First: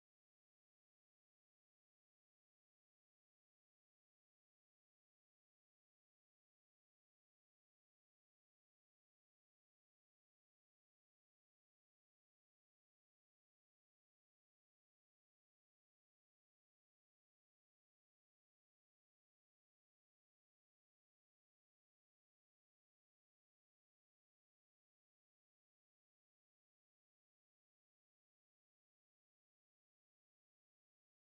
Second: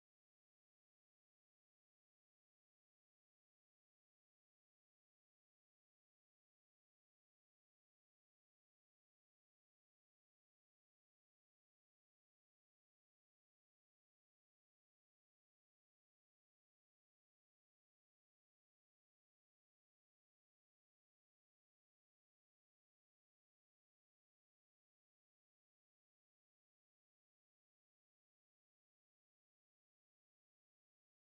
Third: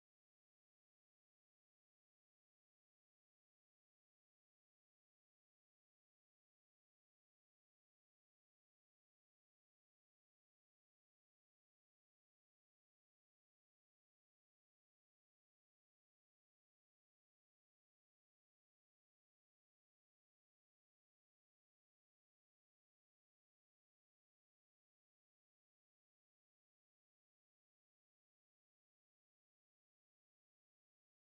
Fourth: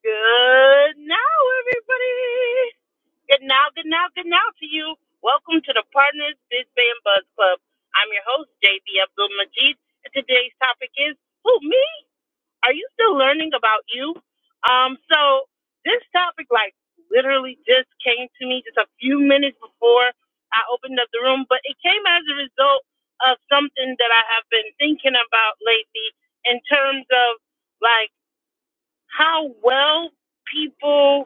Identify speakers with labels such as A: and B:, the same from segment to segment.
A: Good now, everybody. Good now, good now, good now to you. Welcome to the Partners Biz Band Buzz Club. I'm your host, JB Abdul Majid, and today's topic is Who, me? Are you still learning about you? Um, so this topic, like, literally just came to me just a few minutes before I opened up the room, but it came as a result of something that I have been thinking about lately in terms of like how well people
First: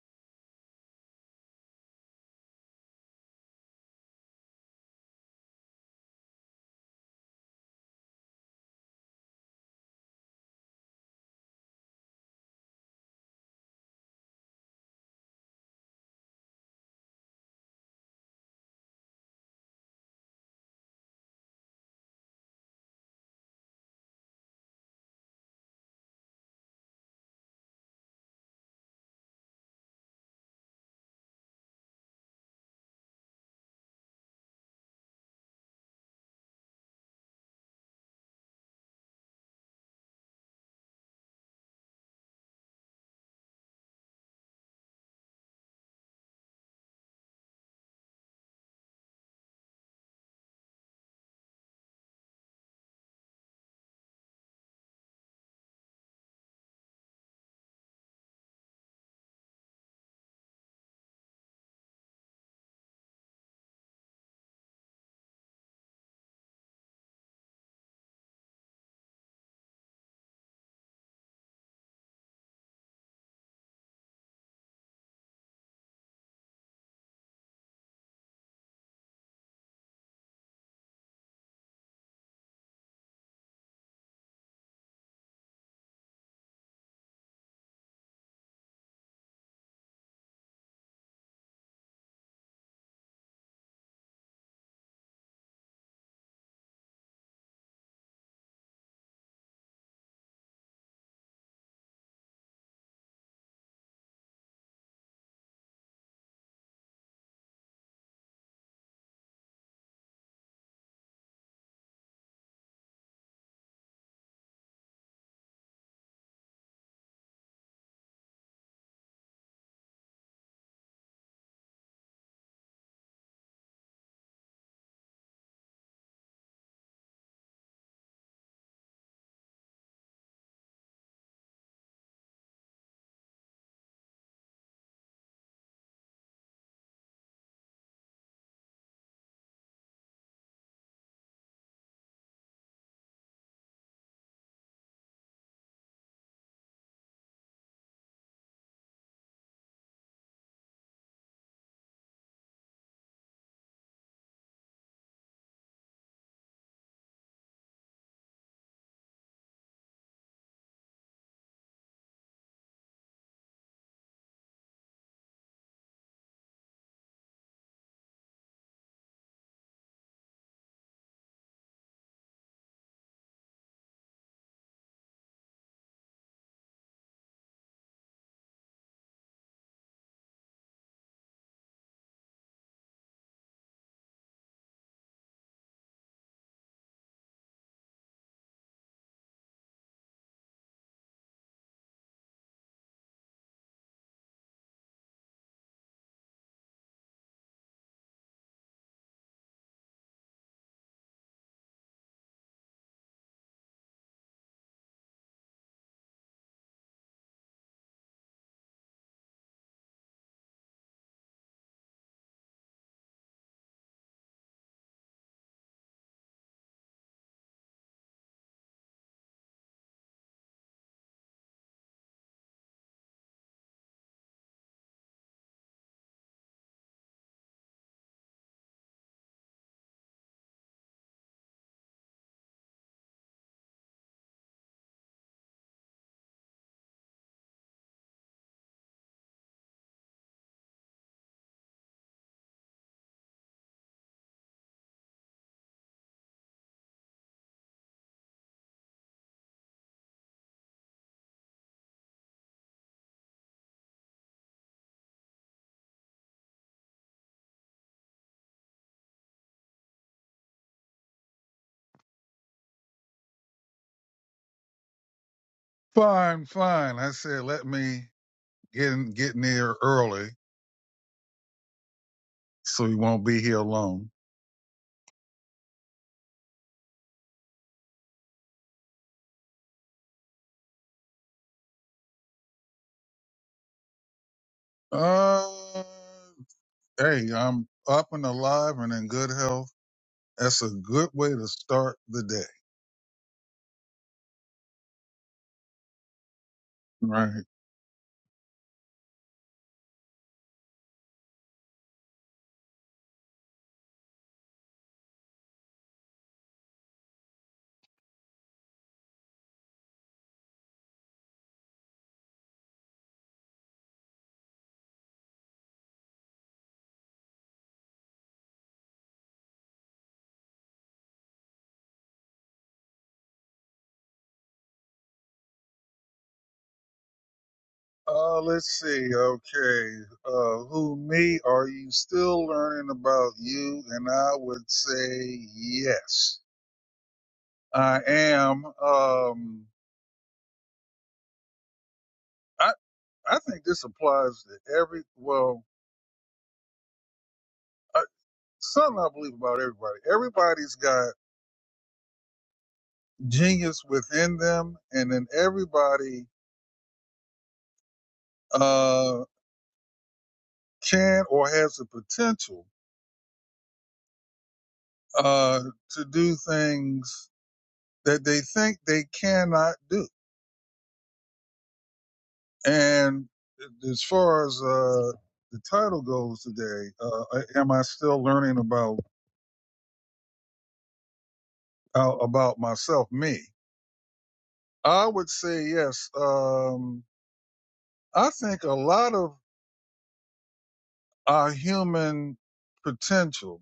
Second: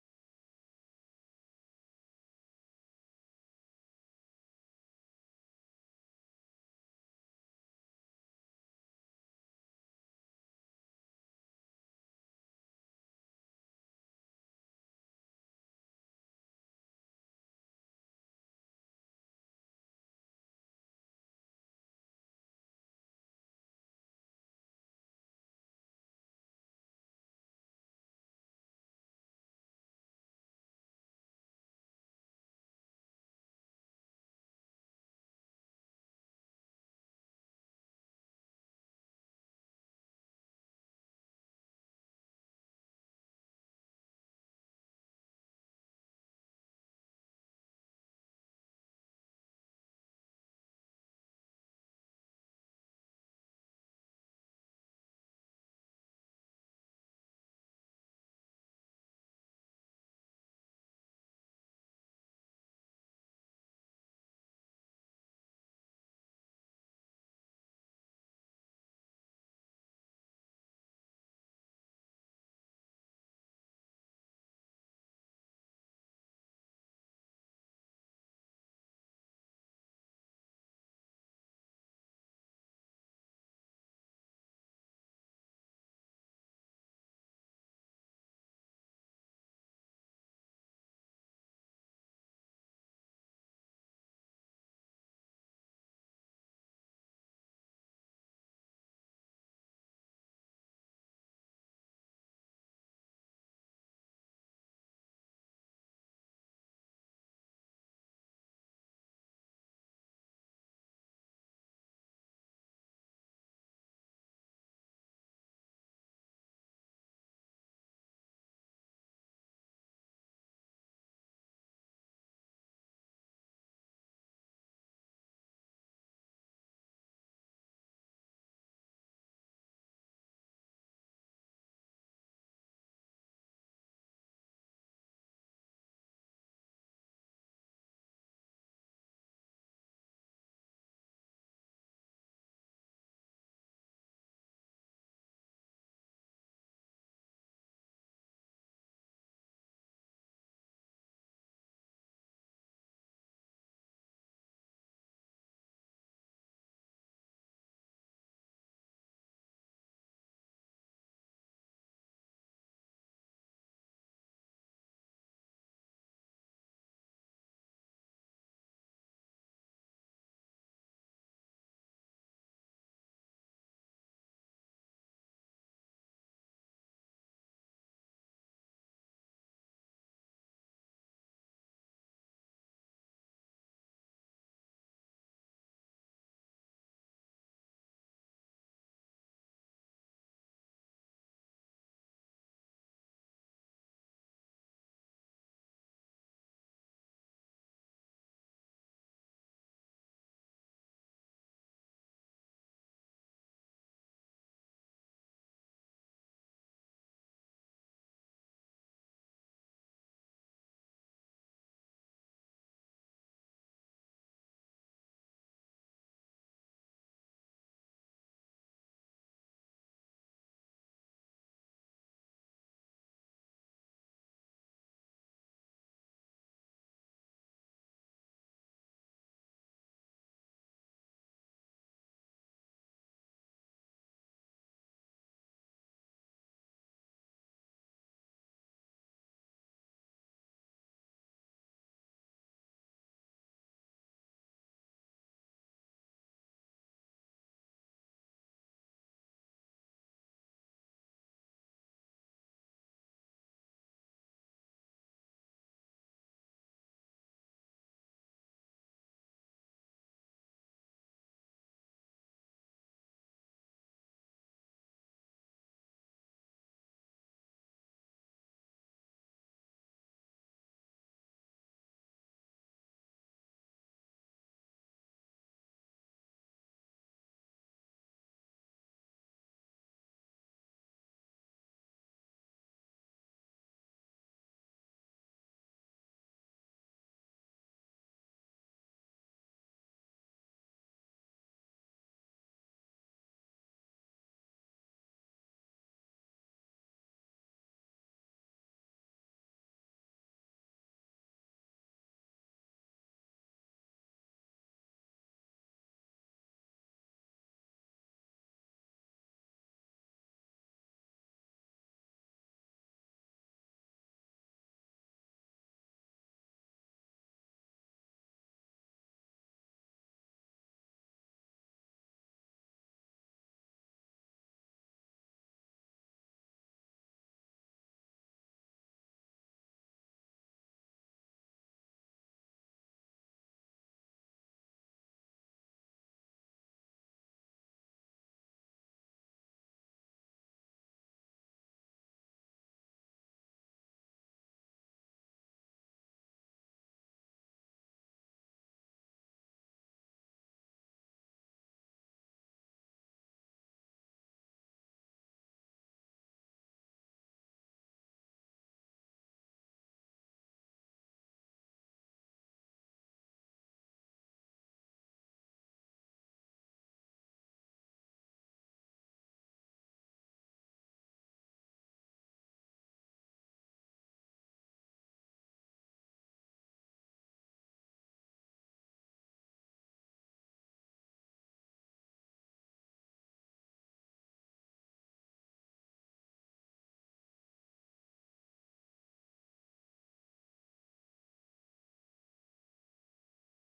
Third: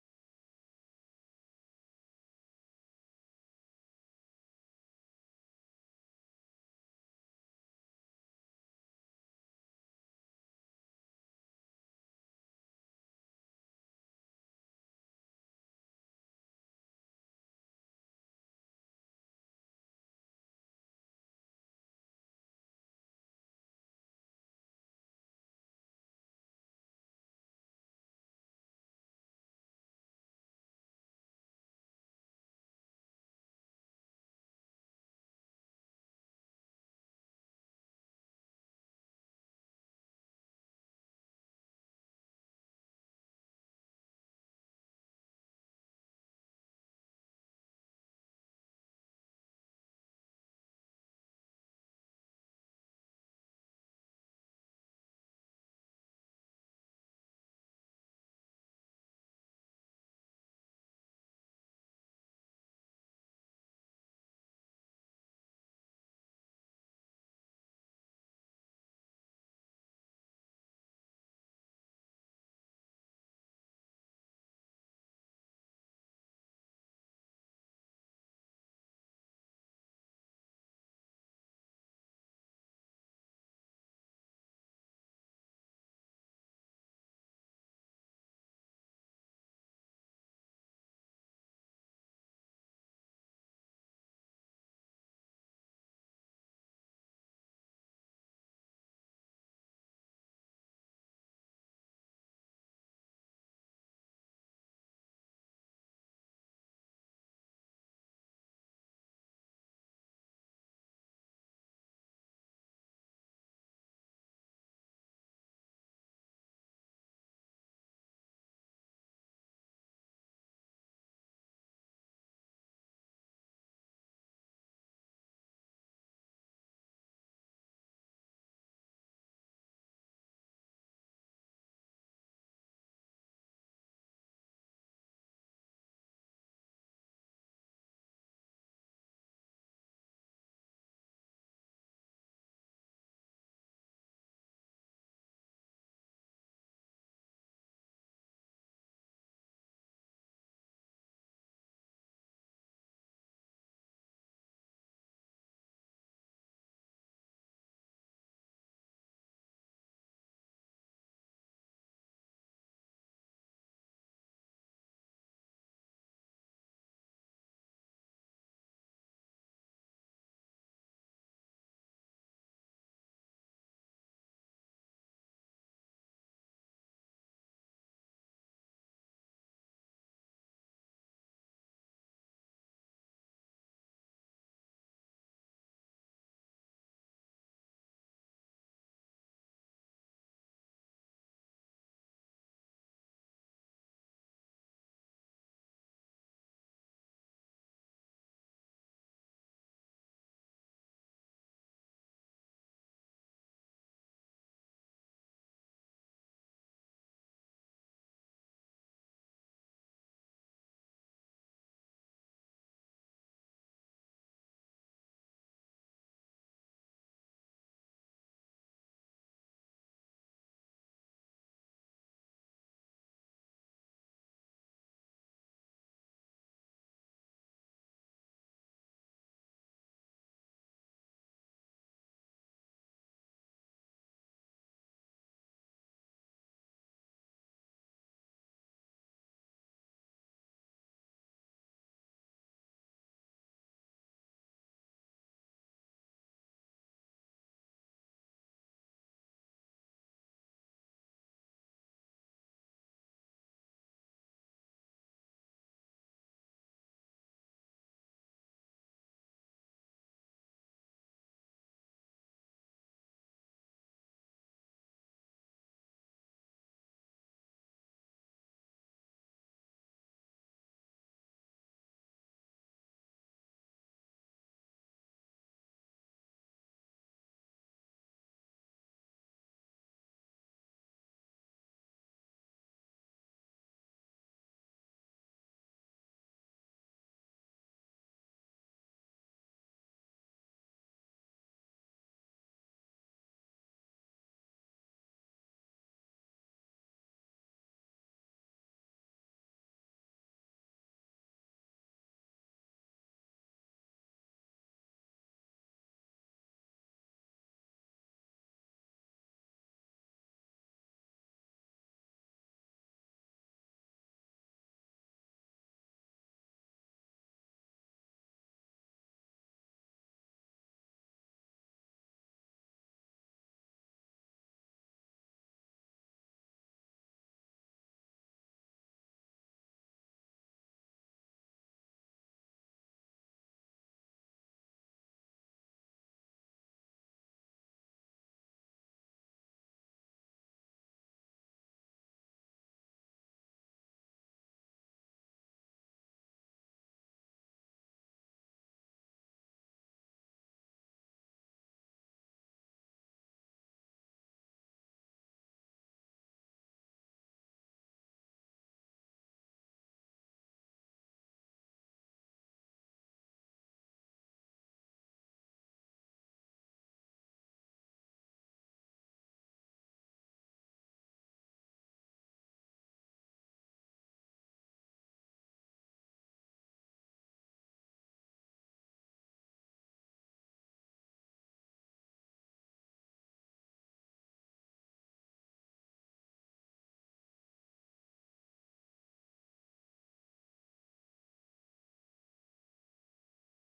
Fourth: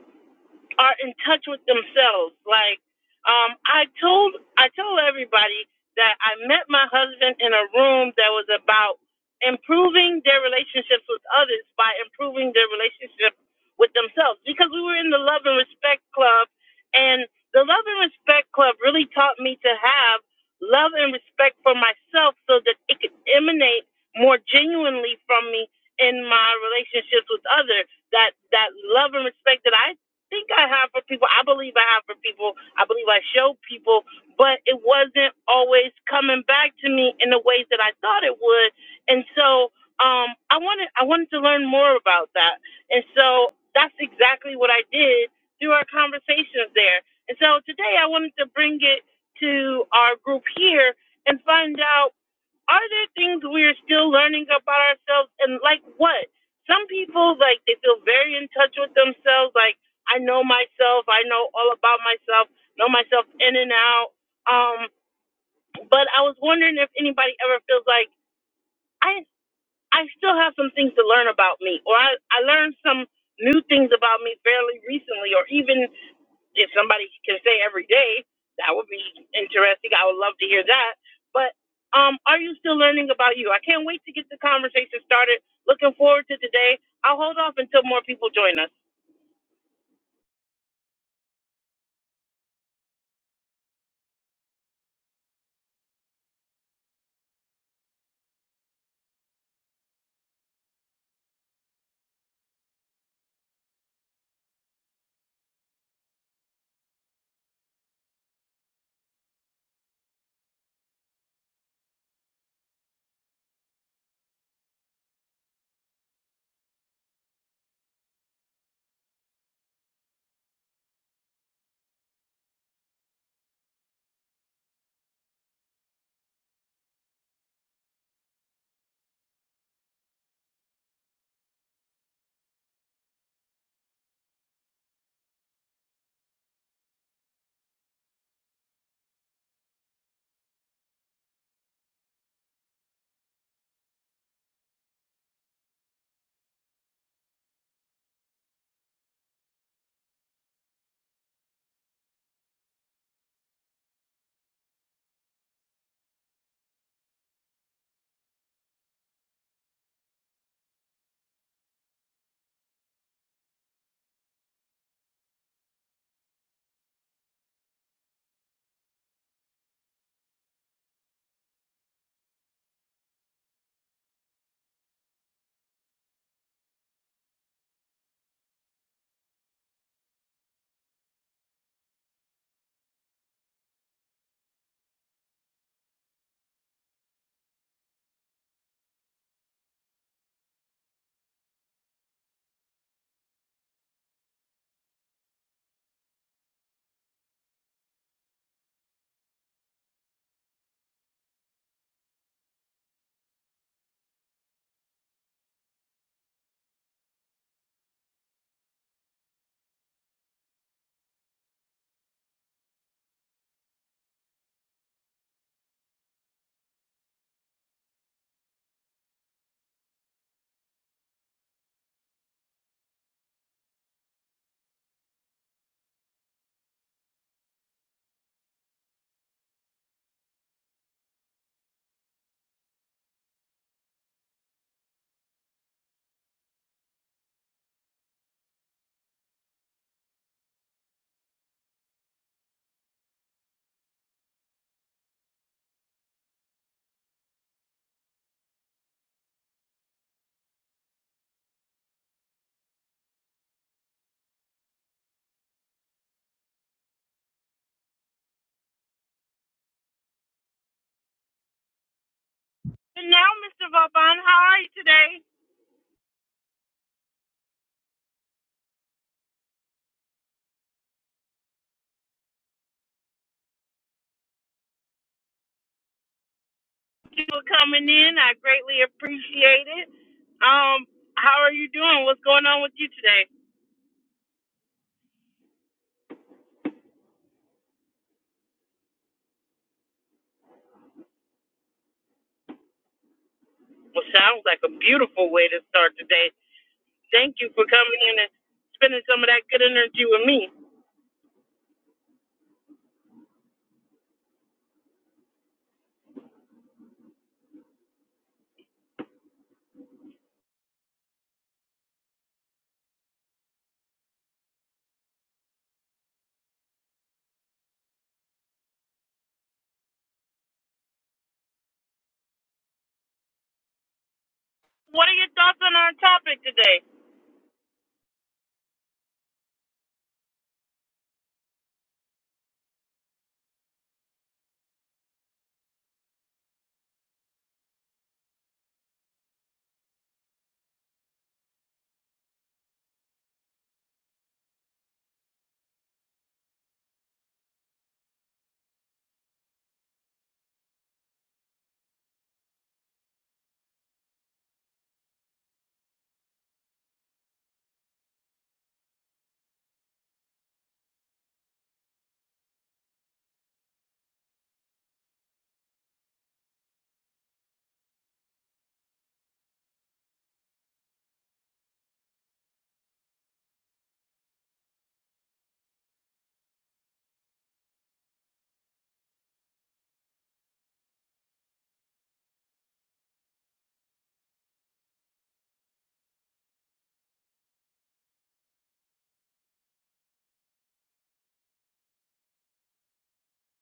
A: are in touch with themselves. Like um, I told I told everybody that I met my husband in a room that was about improving their relationships with others by improving their relationship with themselves because we were in the love and respect club and the love and respect club really taught me to have love and respect for myself so that it could emanate more genuinely from me in my relationships with others that that love and respect that I think I have for people. I believe I have for people. I believe I showed people, but it wasn't always coming back to me in the ways that I thought it would. And so um, I wanted I wanted to learn more about that. And so that's exactly what I did through our conversations there. And so today I wanted to bring it to our group here and find out are there things we're still learning about ourselves and like what some people like they feel very in touch with themselves like i know myself i know all about myself know myself in and out um but i was wondering if anybody ever feels like i i still have some things to learn about me or i i learned some new things about me fairly recently or even if somebody can say every day, that would be interesting. I would love to hear that. But um, are you still learning about you? I can't wait to get the conversation started. Looking forward to today. I'll hold off until more people join us. And now, Mr. Vauban, how are you today?
B: Fine, fine. I said, let me get in, get near early so you won't be here alone.
A: Thank you for coming in. I greatly appreciate it. Um, how are you doing? What's going on with you today?
B: Uh, hey, I'm up and alive and in good health. That's a good way to start the day,
A: Well, sounds like a beautiful way to start today. Thank
B: right?
A: you for coming in and spending some of that good energy with me. What are your thoughts on our topic today?
B: Uh, let's see. Okay. Uh, who me? Are you still learning about you? And I would say yes, I am. Um, I, I think this applies to every, well, something I believe about everybody. Everybody's got genius within them, and then everybody uh, can or has the potential uh, to do things that they think they cannot do. And as far as uh, the title goes today, uh, am I still learning about uh, about myself, me? I would say yes. Um, I think a lot of our human potential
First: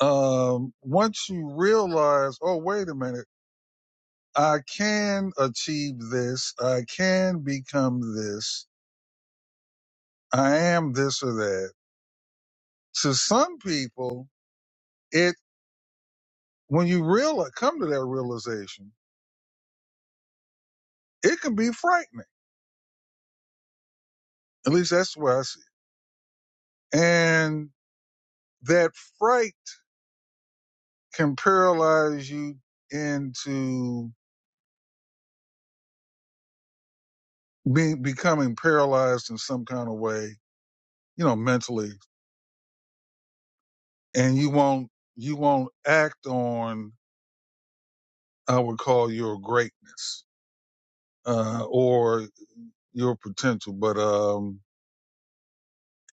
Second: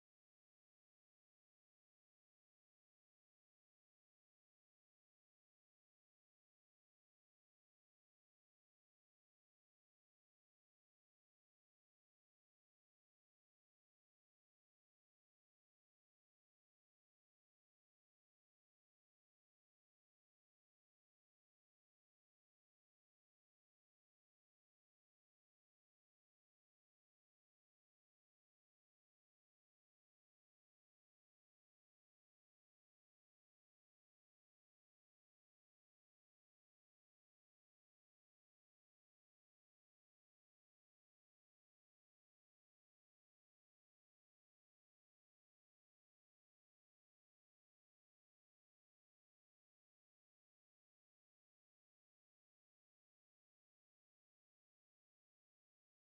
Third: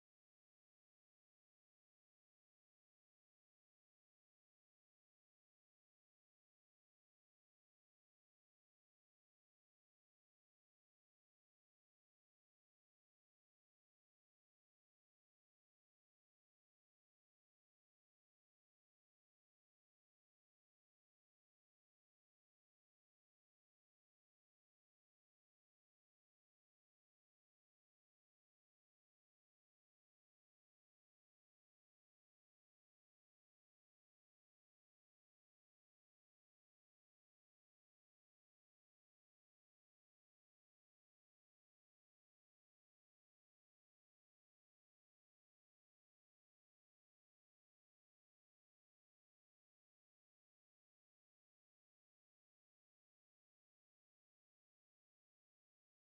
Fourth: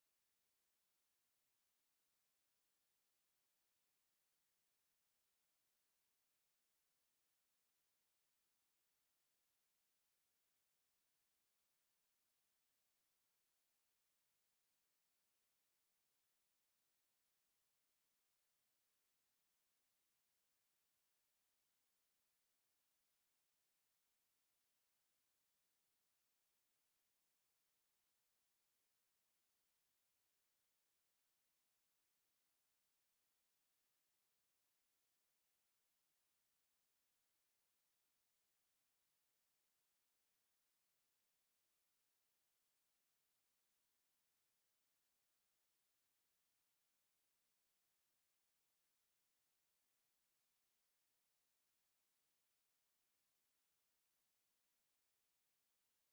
B: um, once you realize, oh, wait a minute, I can achieve this, I can become this, I am this or that. To some people, it when you realize come to that realization, it can be frightening. At least that's the way I see it. And that fright can paralyze you into be, becoming paralyzed in some kind of way, you know, mentally, and you won't you won't act on I would call your greatness uh, or your potential. But um,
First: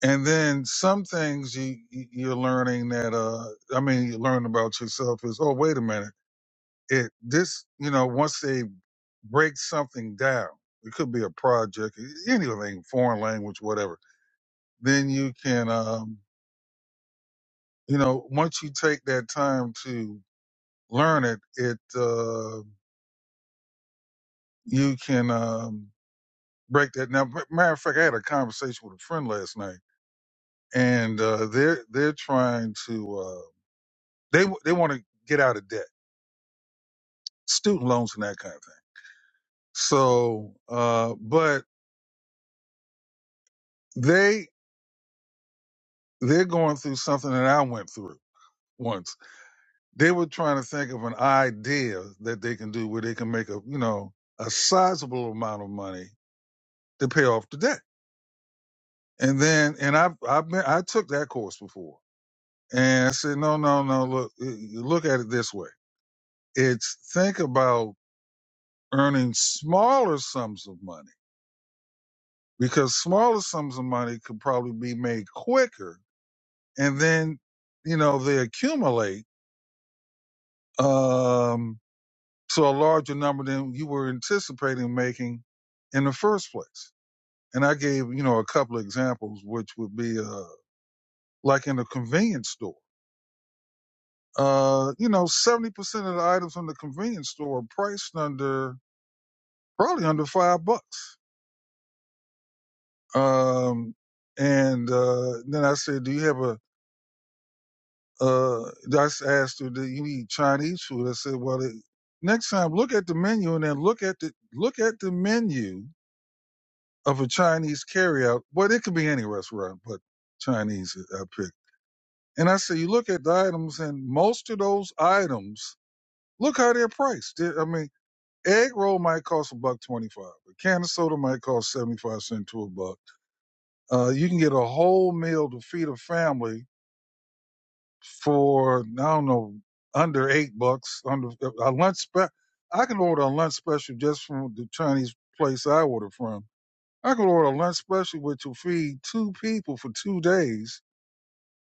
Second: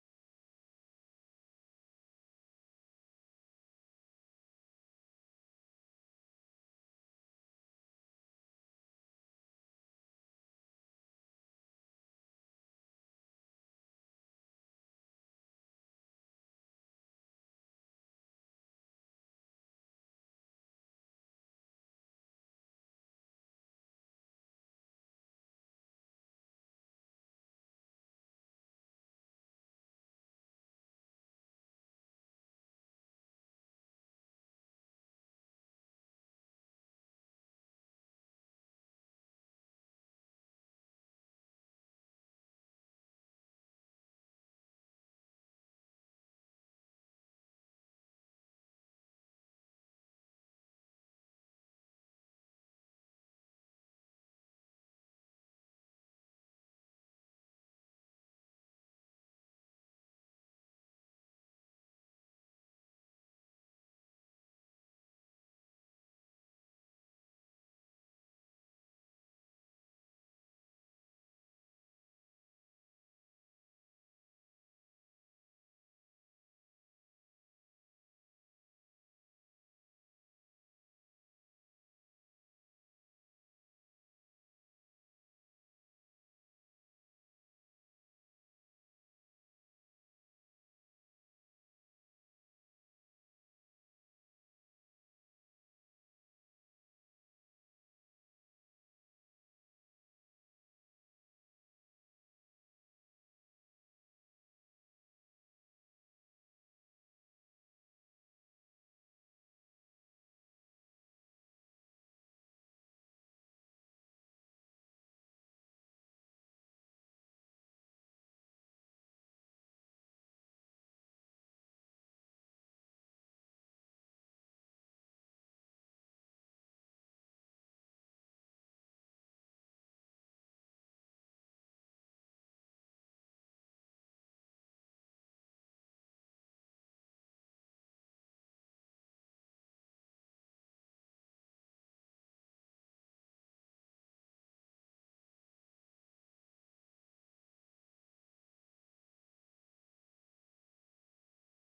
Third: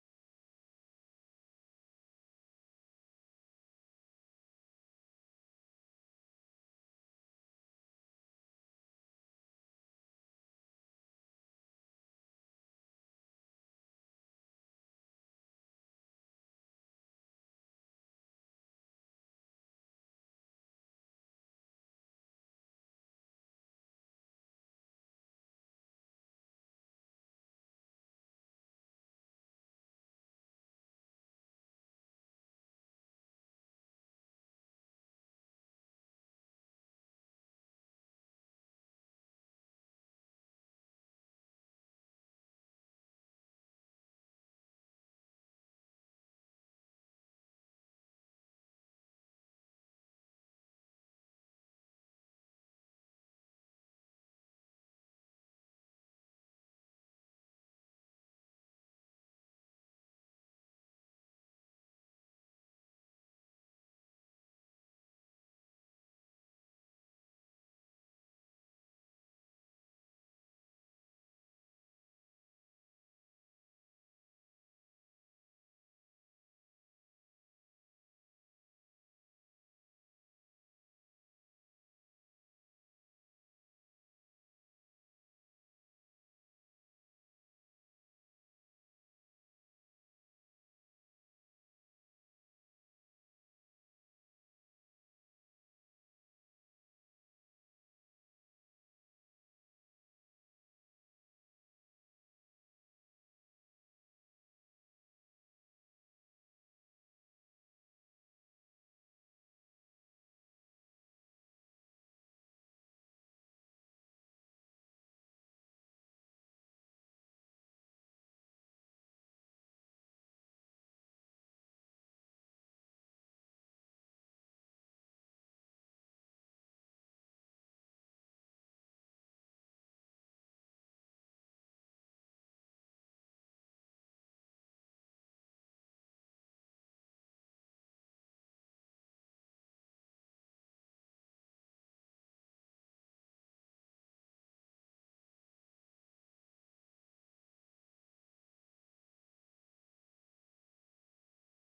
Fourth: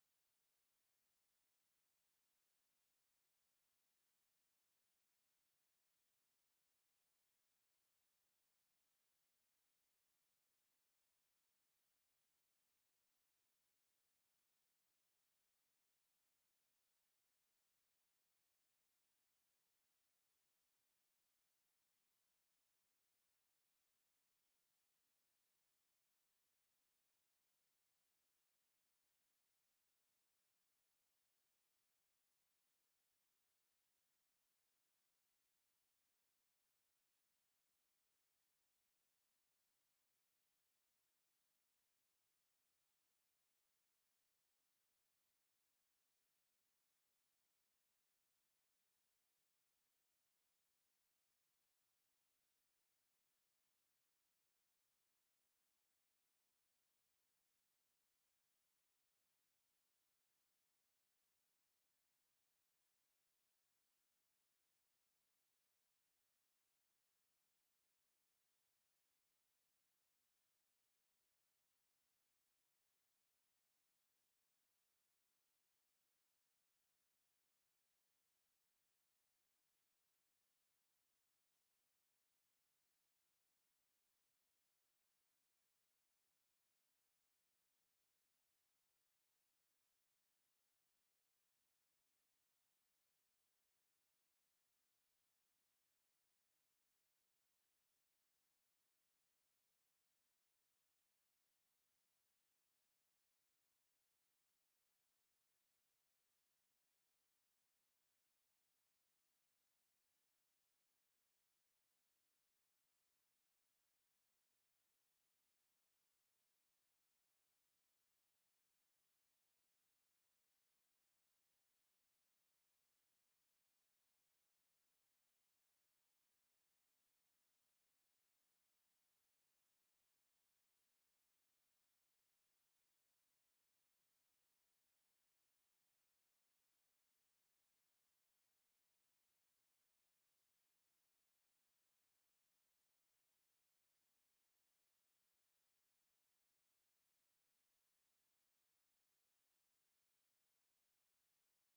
B: and then some things you you- are learning that uh, I mean you learn about yourself is oh wait a minute it this you know once they break something down it could be a project anything foreign language whatever then you can um, you know once you take that time to learn it it uh, you can um, break that now matter of fact I had a conversation with a friend last night and uh, they're they're trying to uh, they they want to get out of debt, student loans and that kind of thing. So, uh, but they they're going through something that I went through once. They were trying to think of an idea that they can do where they can make a you know a sizable amount of money to pay off the debt. And then and I I've been I took that course before, and I said no no no look you look at it this way. It's think about earning smaller sums of money because smaller sums of money could probably be made quicker and then you know they accumulate um to a larger number than you were anticipating making in the first place and i gave you know a couple of examples which would be uh like in a convenience store uh you know 70% of the items in the convenience store are priced under probably under five bucks um and uh then i said do you have a Uh, I s- asked her, "Do you eat Chinese food?" I said, "Well, it, next time look at the menu and then look at the look at the menu of a Chinese carryout. Well, it could be any restaurant, but Chinese I I picked." And I said, "You look at the items, and most of those items, look how they're priced. They're- I mean." Egg roll might cost a buck twenty five. A can of soda might cost seventy five cent to a buck. Uh, you can get a whole meal to feed a family for I don't know under eight bucks under a lunch special I can order a lunch special just from the Chinese place I order from. I can order a lunch special which will feed two people for two days,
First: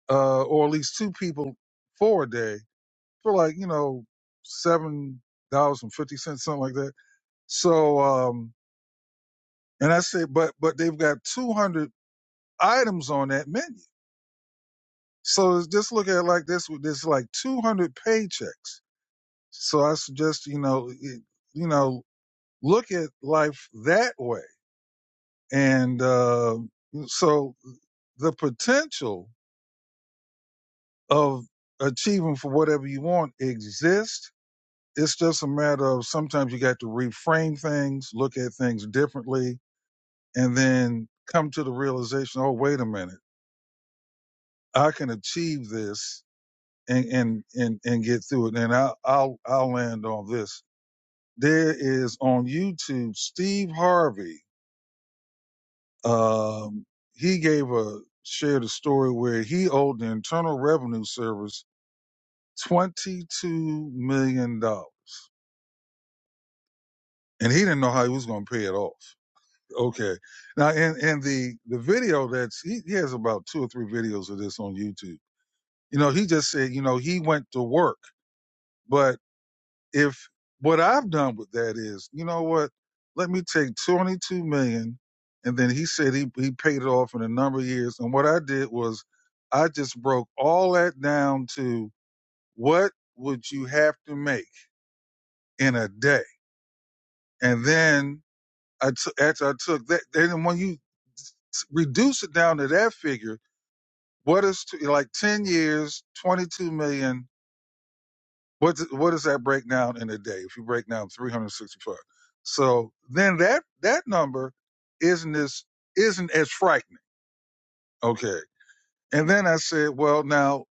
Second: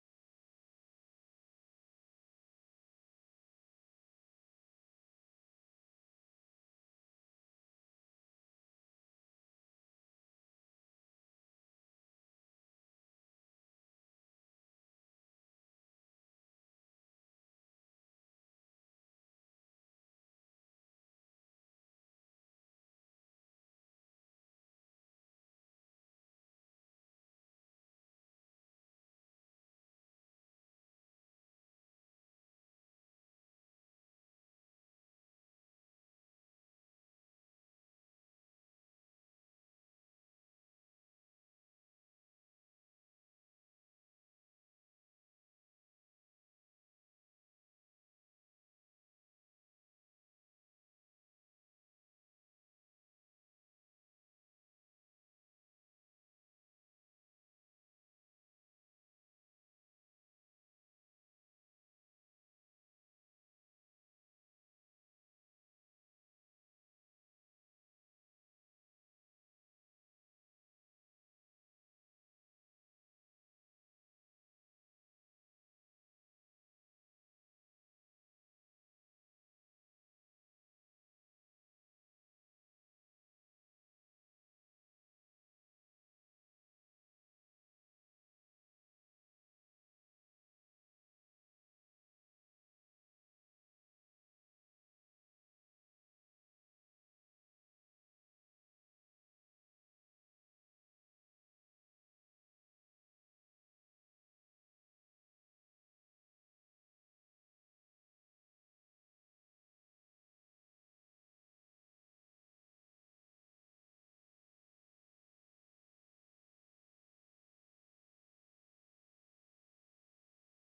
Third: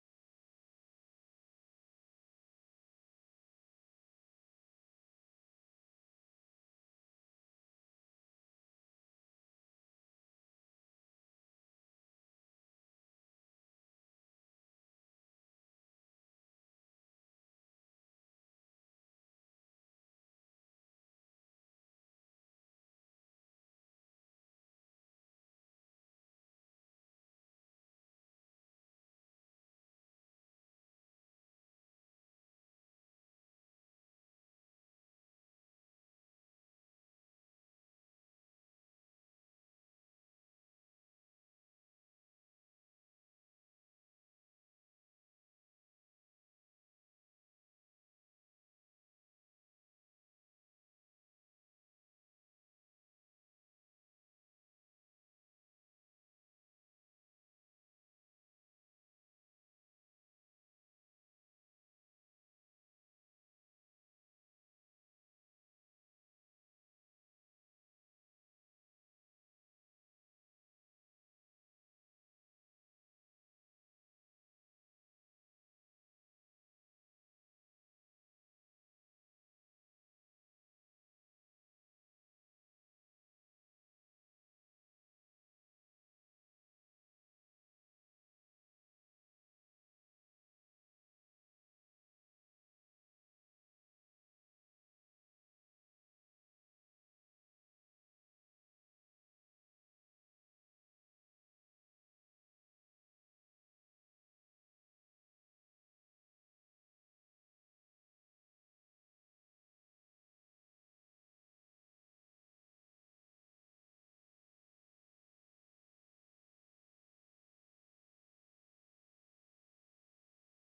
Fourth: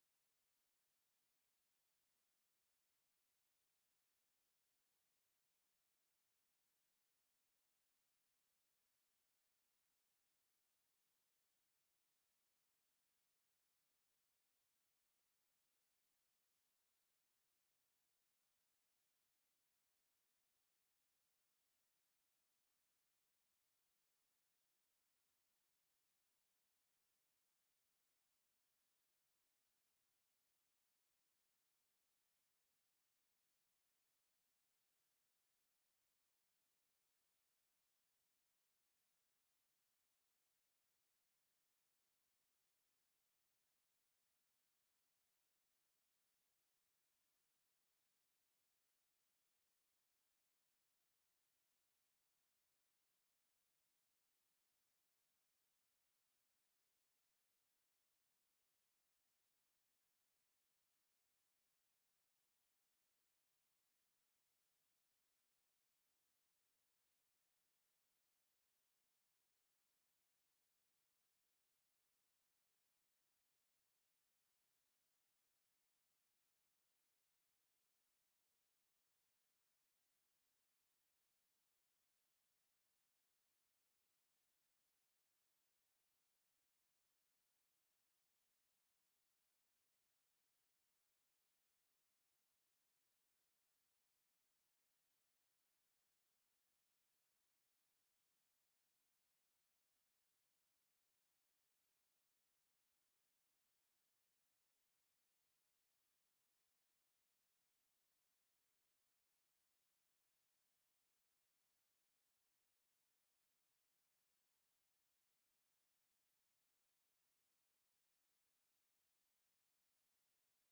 B: uh, or at least two people for a day for like you know seven dollars and fifty cents, something like that. So um, and I say, but but they've got two hundred items on that menu. So just look at it like this: with there's like two hundred paychecks So I suggest you know it, you know look at life that way, and uh, so the potential of achieving for whatever you want exists. It's just a matter of sometimes you got to reframe things, look at things differently, and then come to the realization, oh, wait a minute, I can achieve this and and and, and get through it. And I, I'll I'll land on this. There is on YouTube Steve Harvey Um, he gave a shared a story where he owed the Internal Revenue Service twenty two million dollars, and he didn't know how he was going to pay it off. Okay, now in in the the video that's he, he has about two or three videos of this on YouTube. You know, he just said, you know, he went to work, but If what I've done with that is, you know what? Let me take 22 million. And then he said he, he paid it off in a number of years. And what I did was I just broke all that down to what would you have to make in a day? And then I took, after I took that, then when you reduce it down to that figure, what is to, like 10 years, 22 million, What's what does that break down in a day? If you break down 365, so then that that number isn't as isn't as frightening. Okay, and then I said, well, now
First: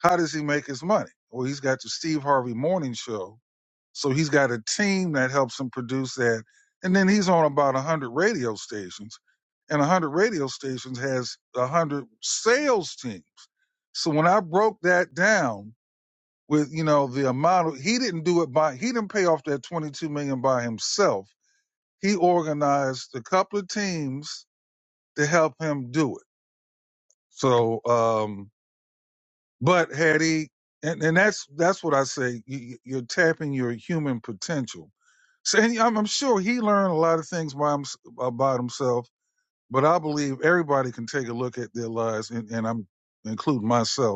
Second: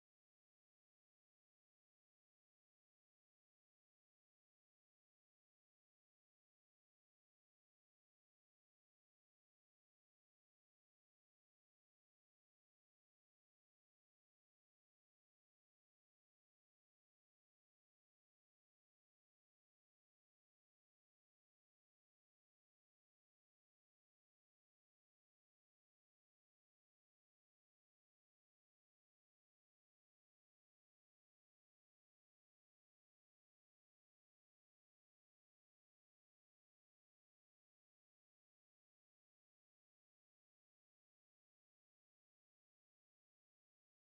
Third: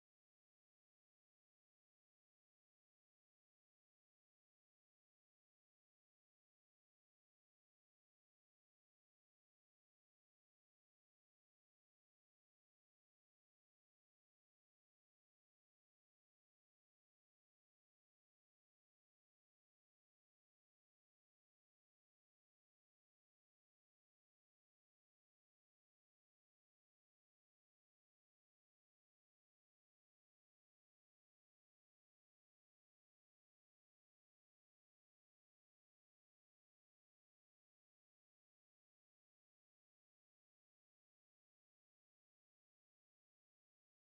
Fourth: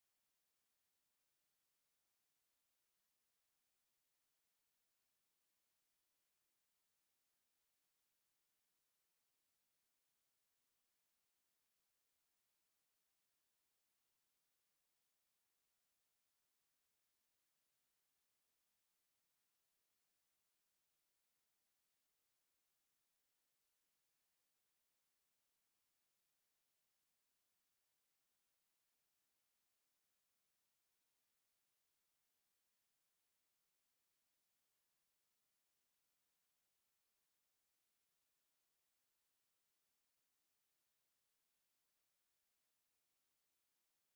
B: how does he make his money? Well, he's got the Steve Harvey Morning Show, so he's got a team that helps him produce that, and then he's on about one hundred radio stations, and one hundred radio stations has one hundred sales teams. So when I broke that down with you know the amount of, he didn't do it by he didn't pay off that 22 million by himself he organized a couple of teams to help him do it so um but had he and, and that's that's what i say you, you- are tapping your human potential so and I'm, I'm sure he learned a lot of things by hims about himself but i believe everybody can take a look at their lives and, and i'm including myself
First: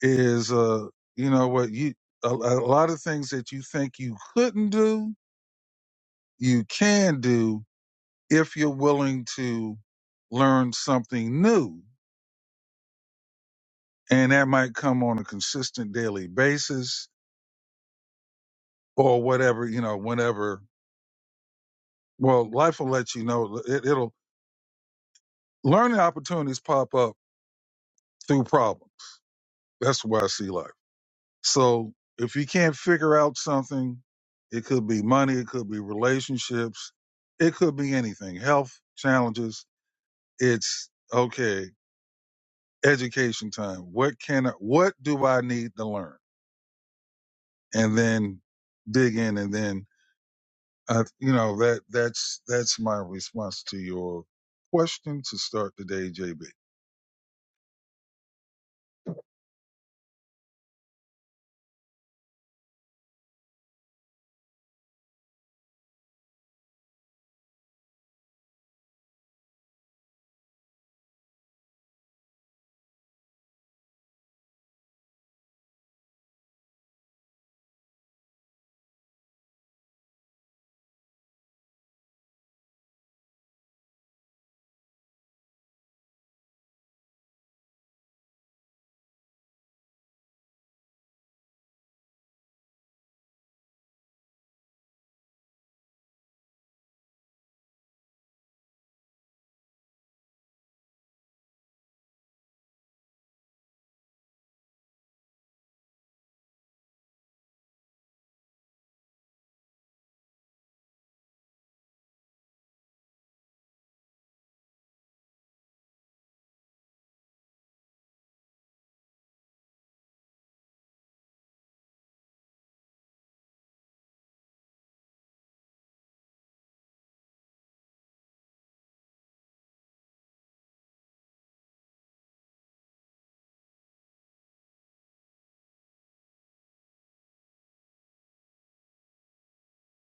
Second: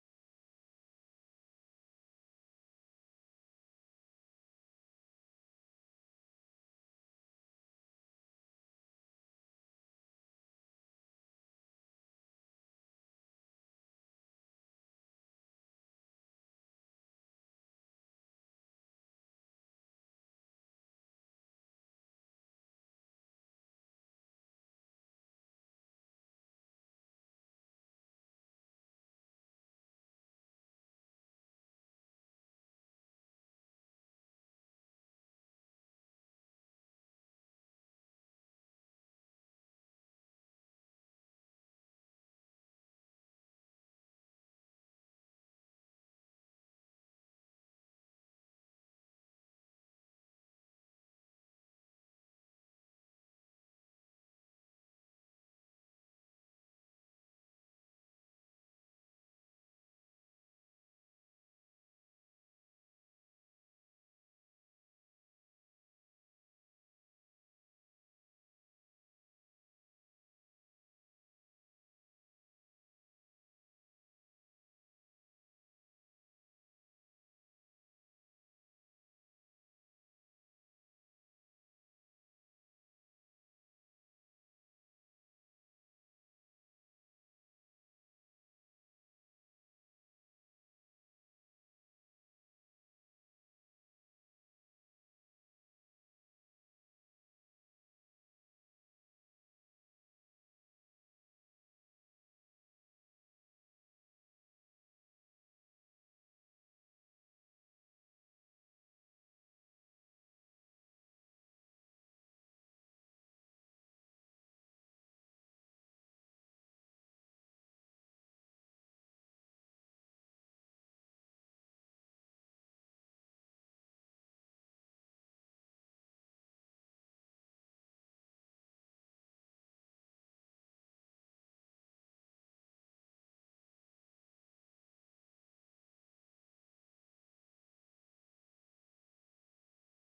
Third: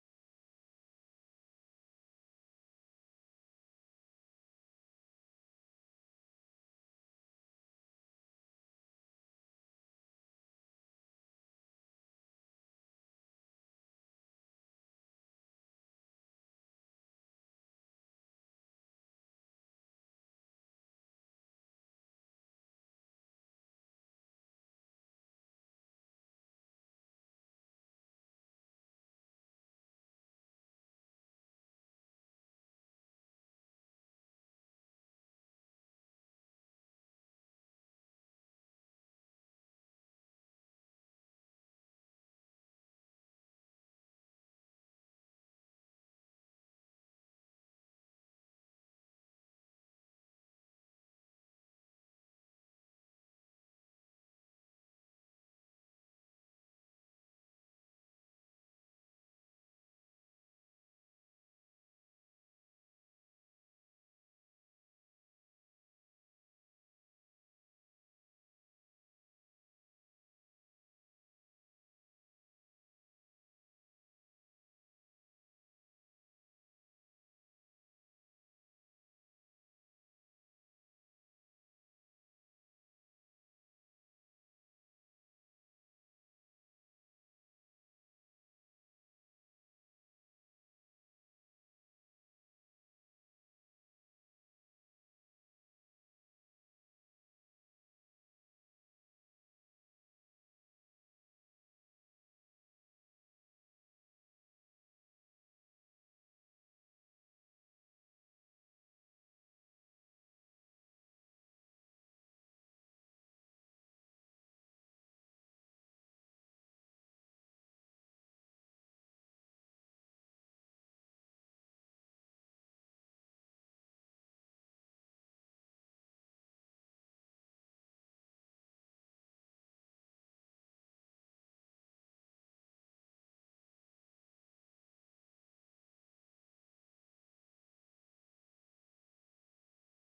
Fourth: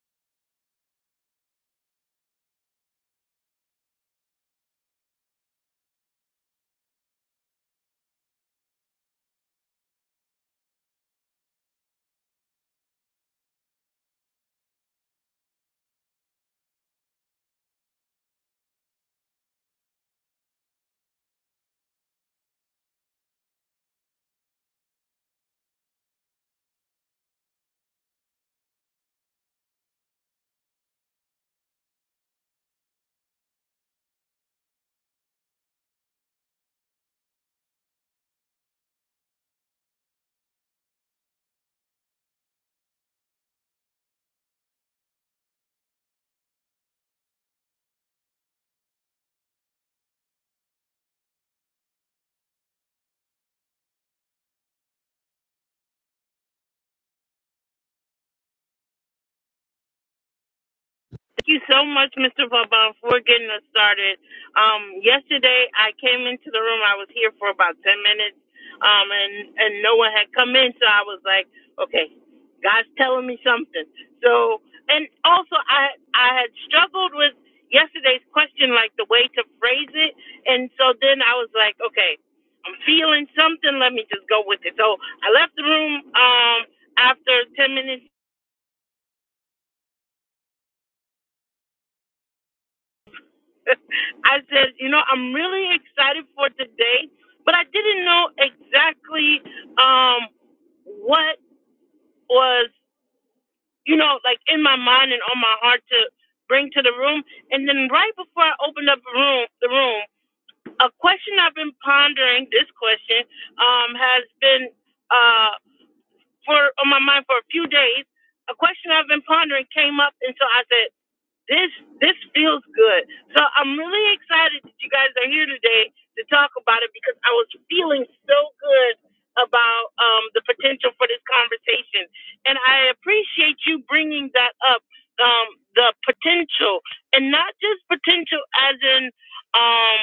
B: is uh you know what you a, a lot of things that you think you couldn't do you can do if you're willing to learn something new and that might come on a consistent daily basis or whatever you know whenever well life will let you know it, it'll learning opportunities pop up through problems that's the way i see life So if you can't figure out something, it could be money, it could be relationships, it could be anything, health challenges. It's okay, education time. What can I, what do I need to learn? And then dig in and then uh, you know that that's that's my response to your question to start today, JB.
A: Thank you so much, Mr. Baba, for getting us started. Um, yesterday, I came into the room. I was here for about 10 minutes, um, and, and no one had come in, so I was like, okay, God's telling me something. So, and also, I, I had struggled with yesterday's question, like the way to phrase it. And so then I was like, okay, I'm feeling something. Let me just go with it. So I left the room, um, after 10 minutes I said, you know, I'm really excited for today, but I didn't know exactly um, what was, you know, like in my mind and on my heart to bring to the room. And then right before I opened up the room, the room, a question I've been pondering, this question um, has been uh, for on my mind for a few days. A question I've been pondering came up, and so I said this this feels good. So I'm really excited that you guys are here today to talk about it because I was feeling so good about um, the potential for this conversation, and I appreciate you bringing that up. Um, the potential, and not just potential as in. Um,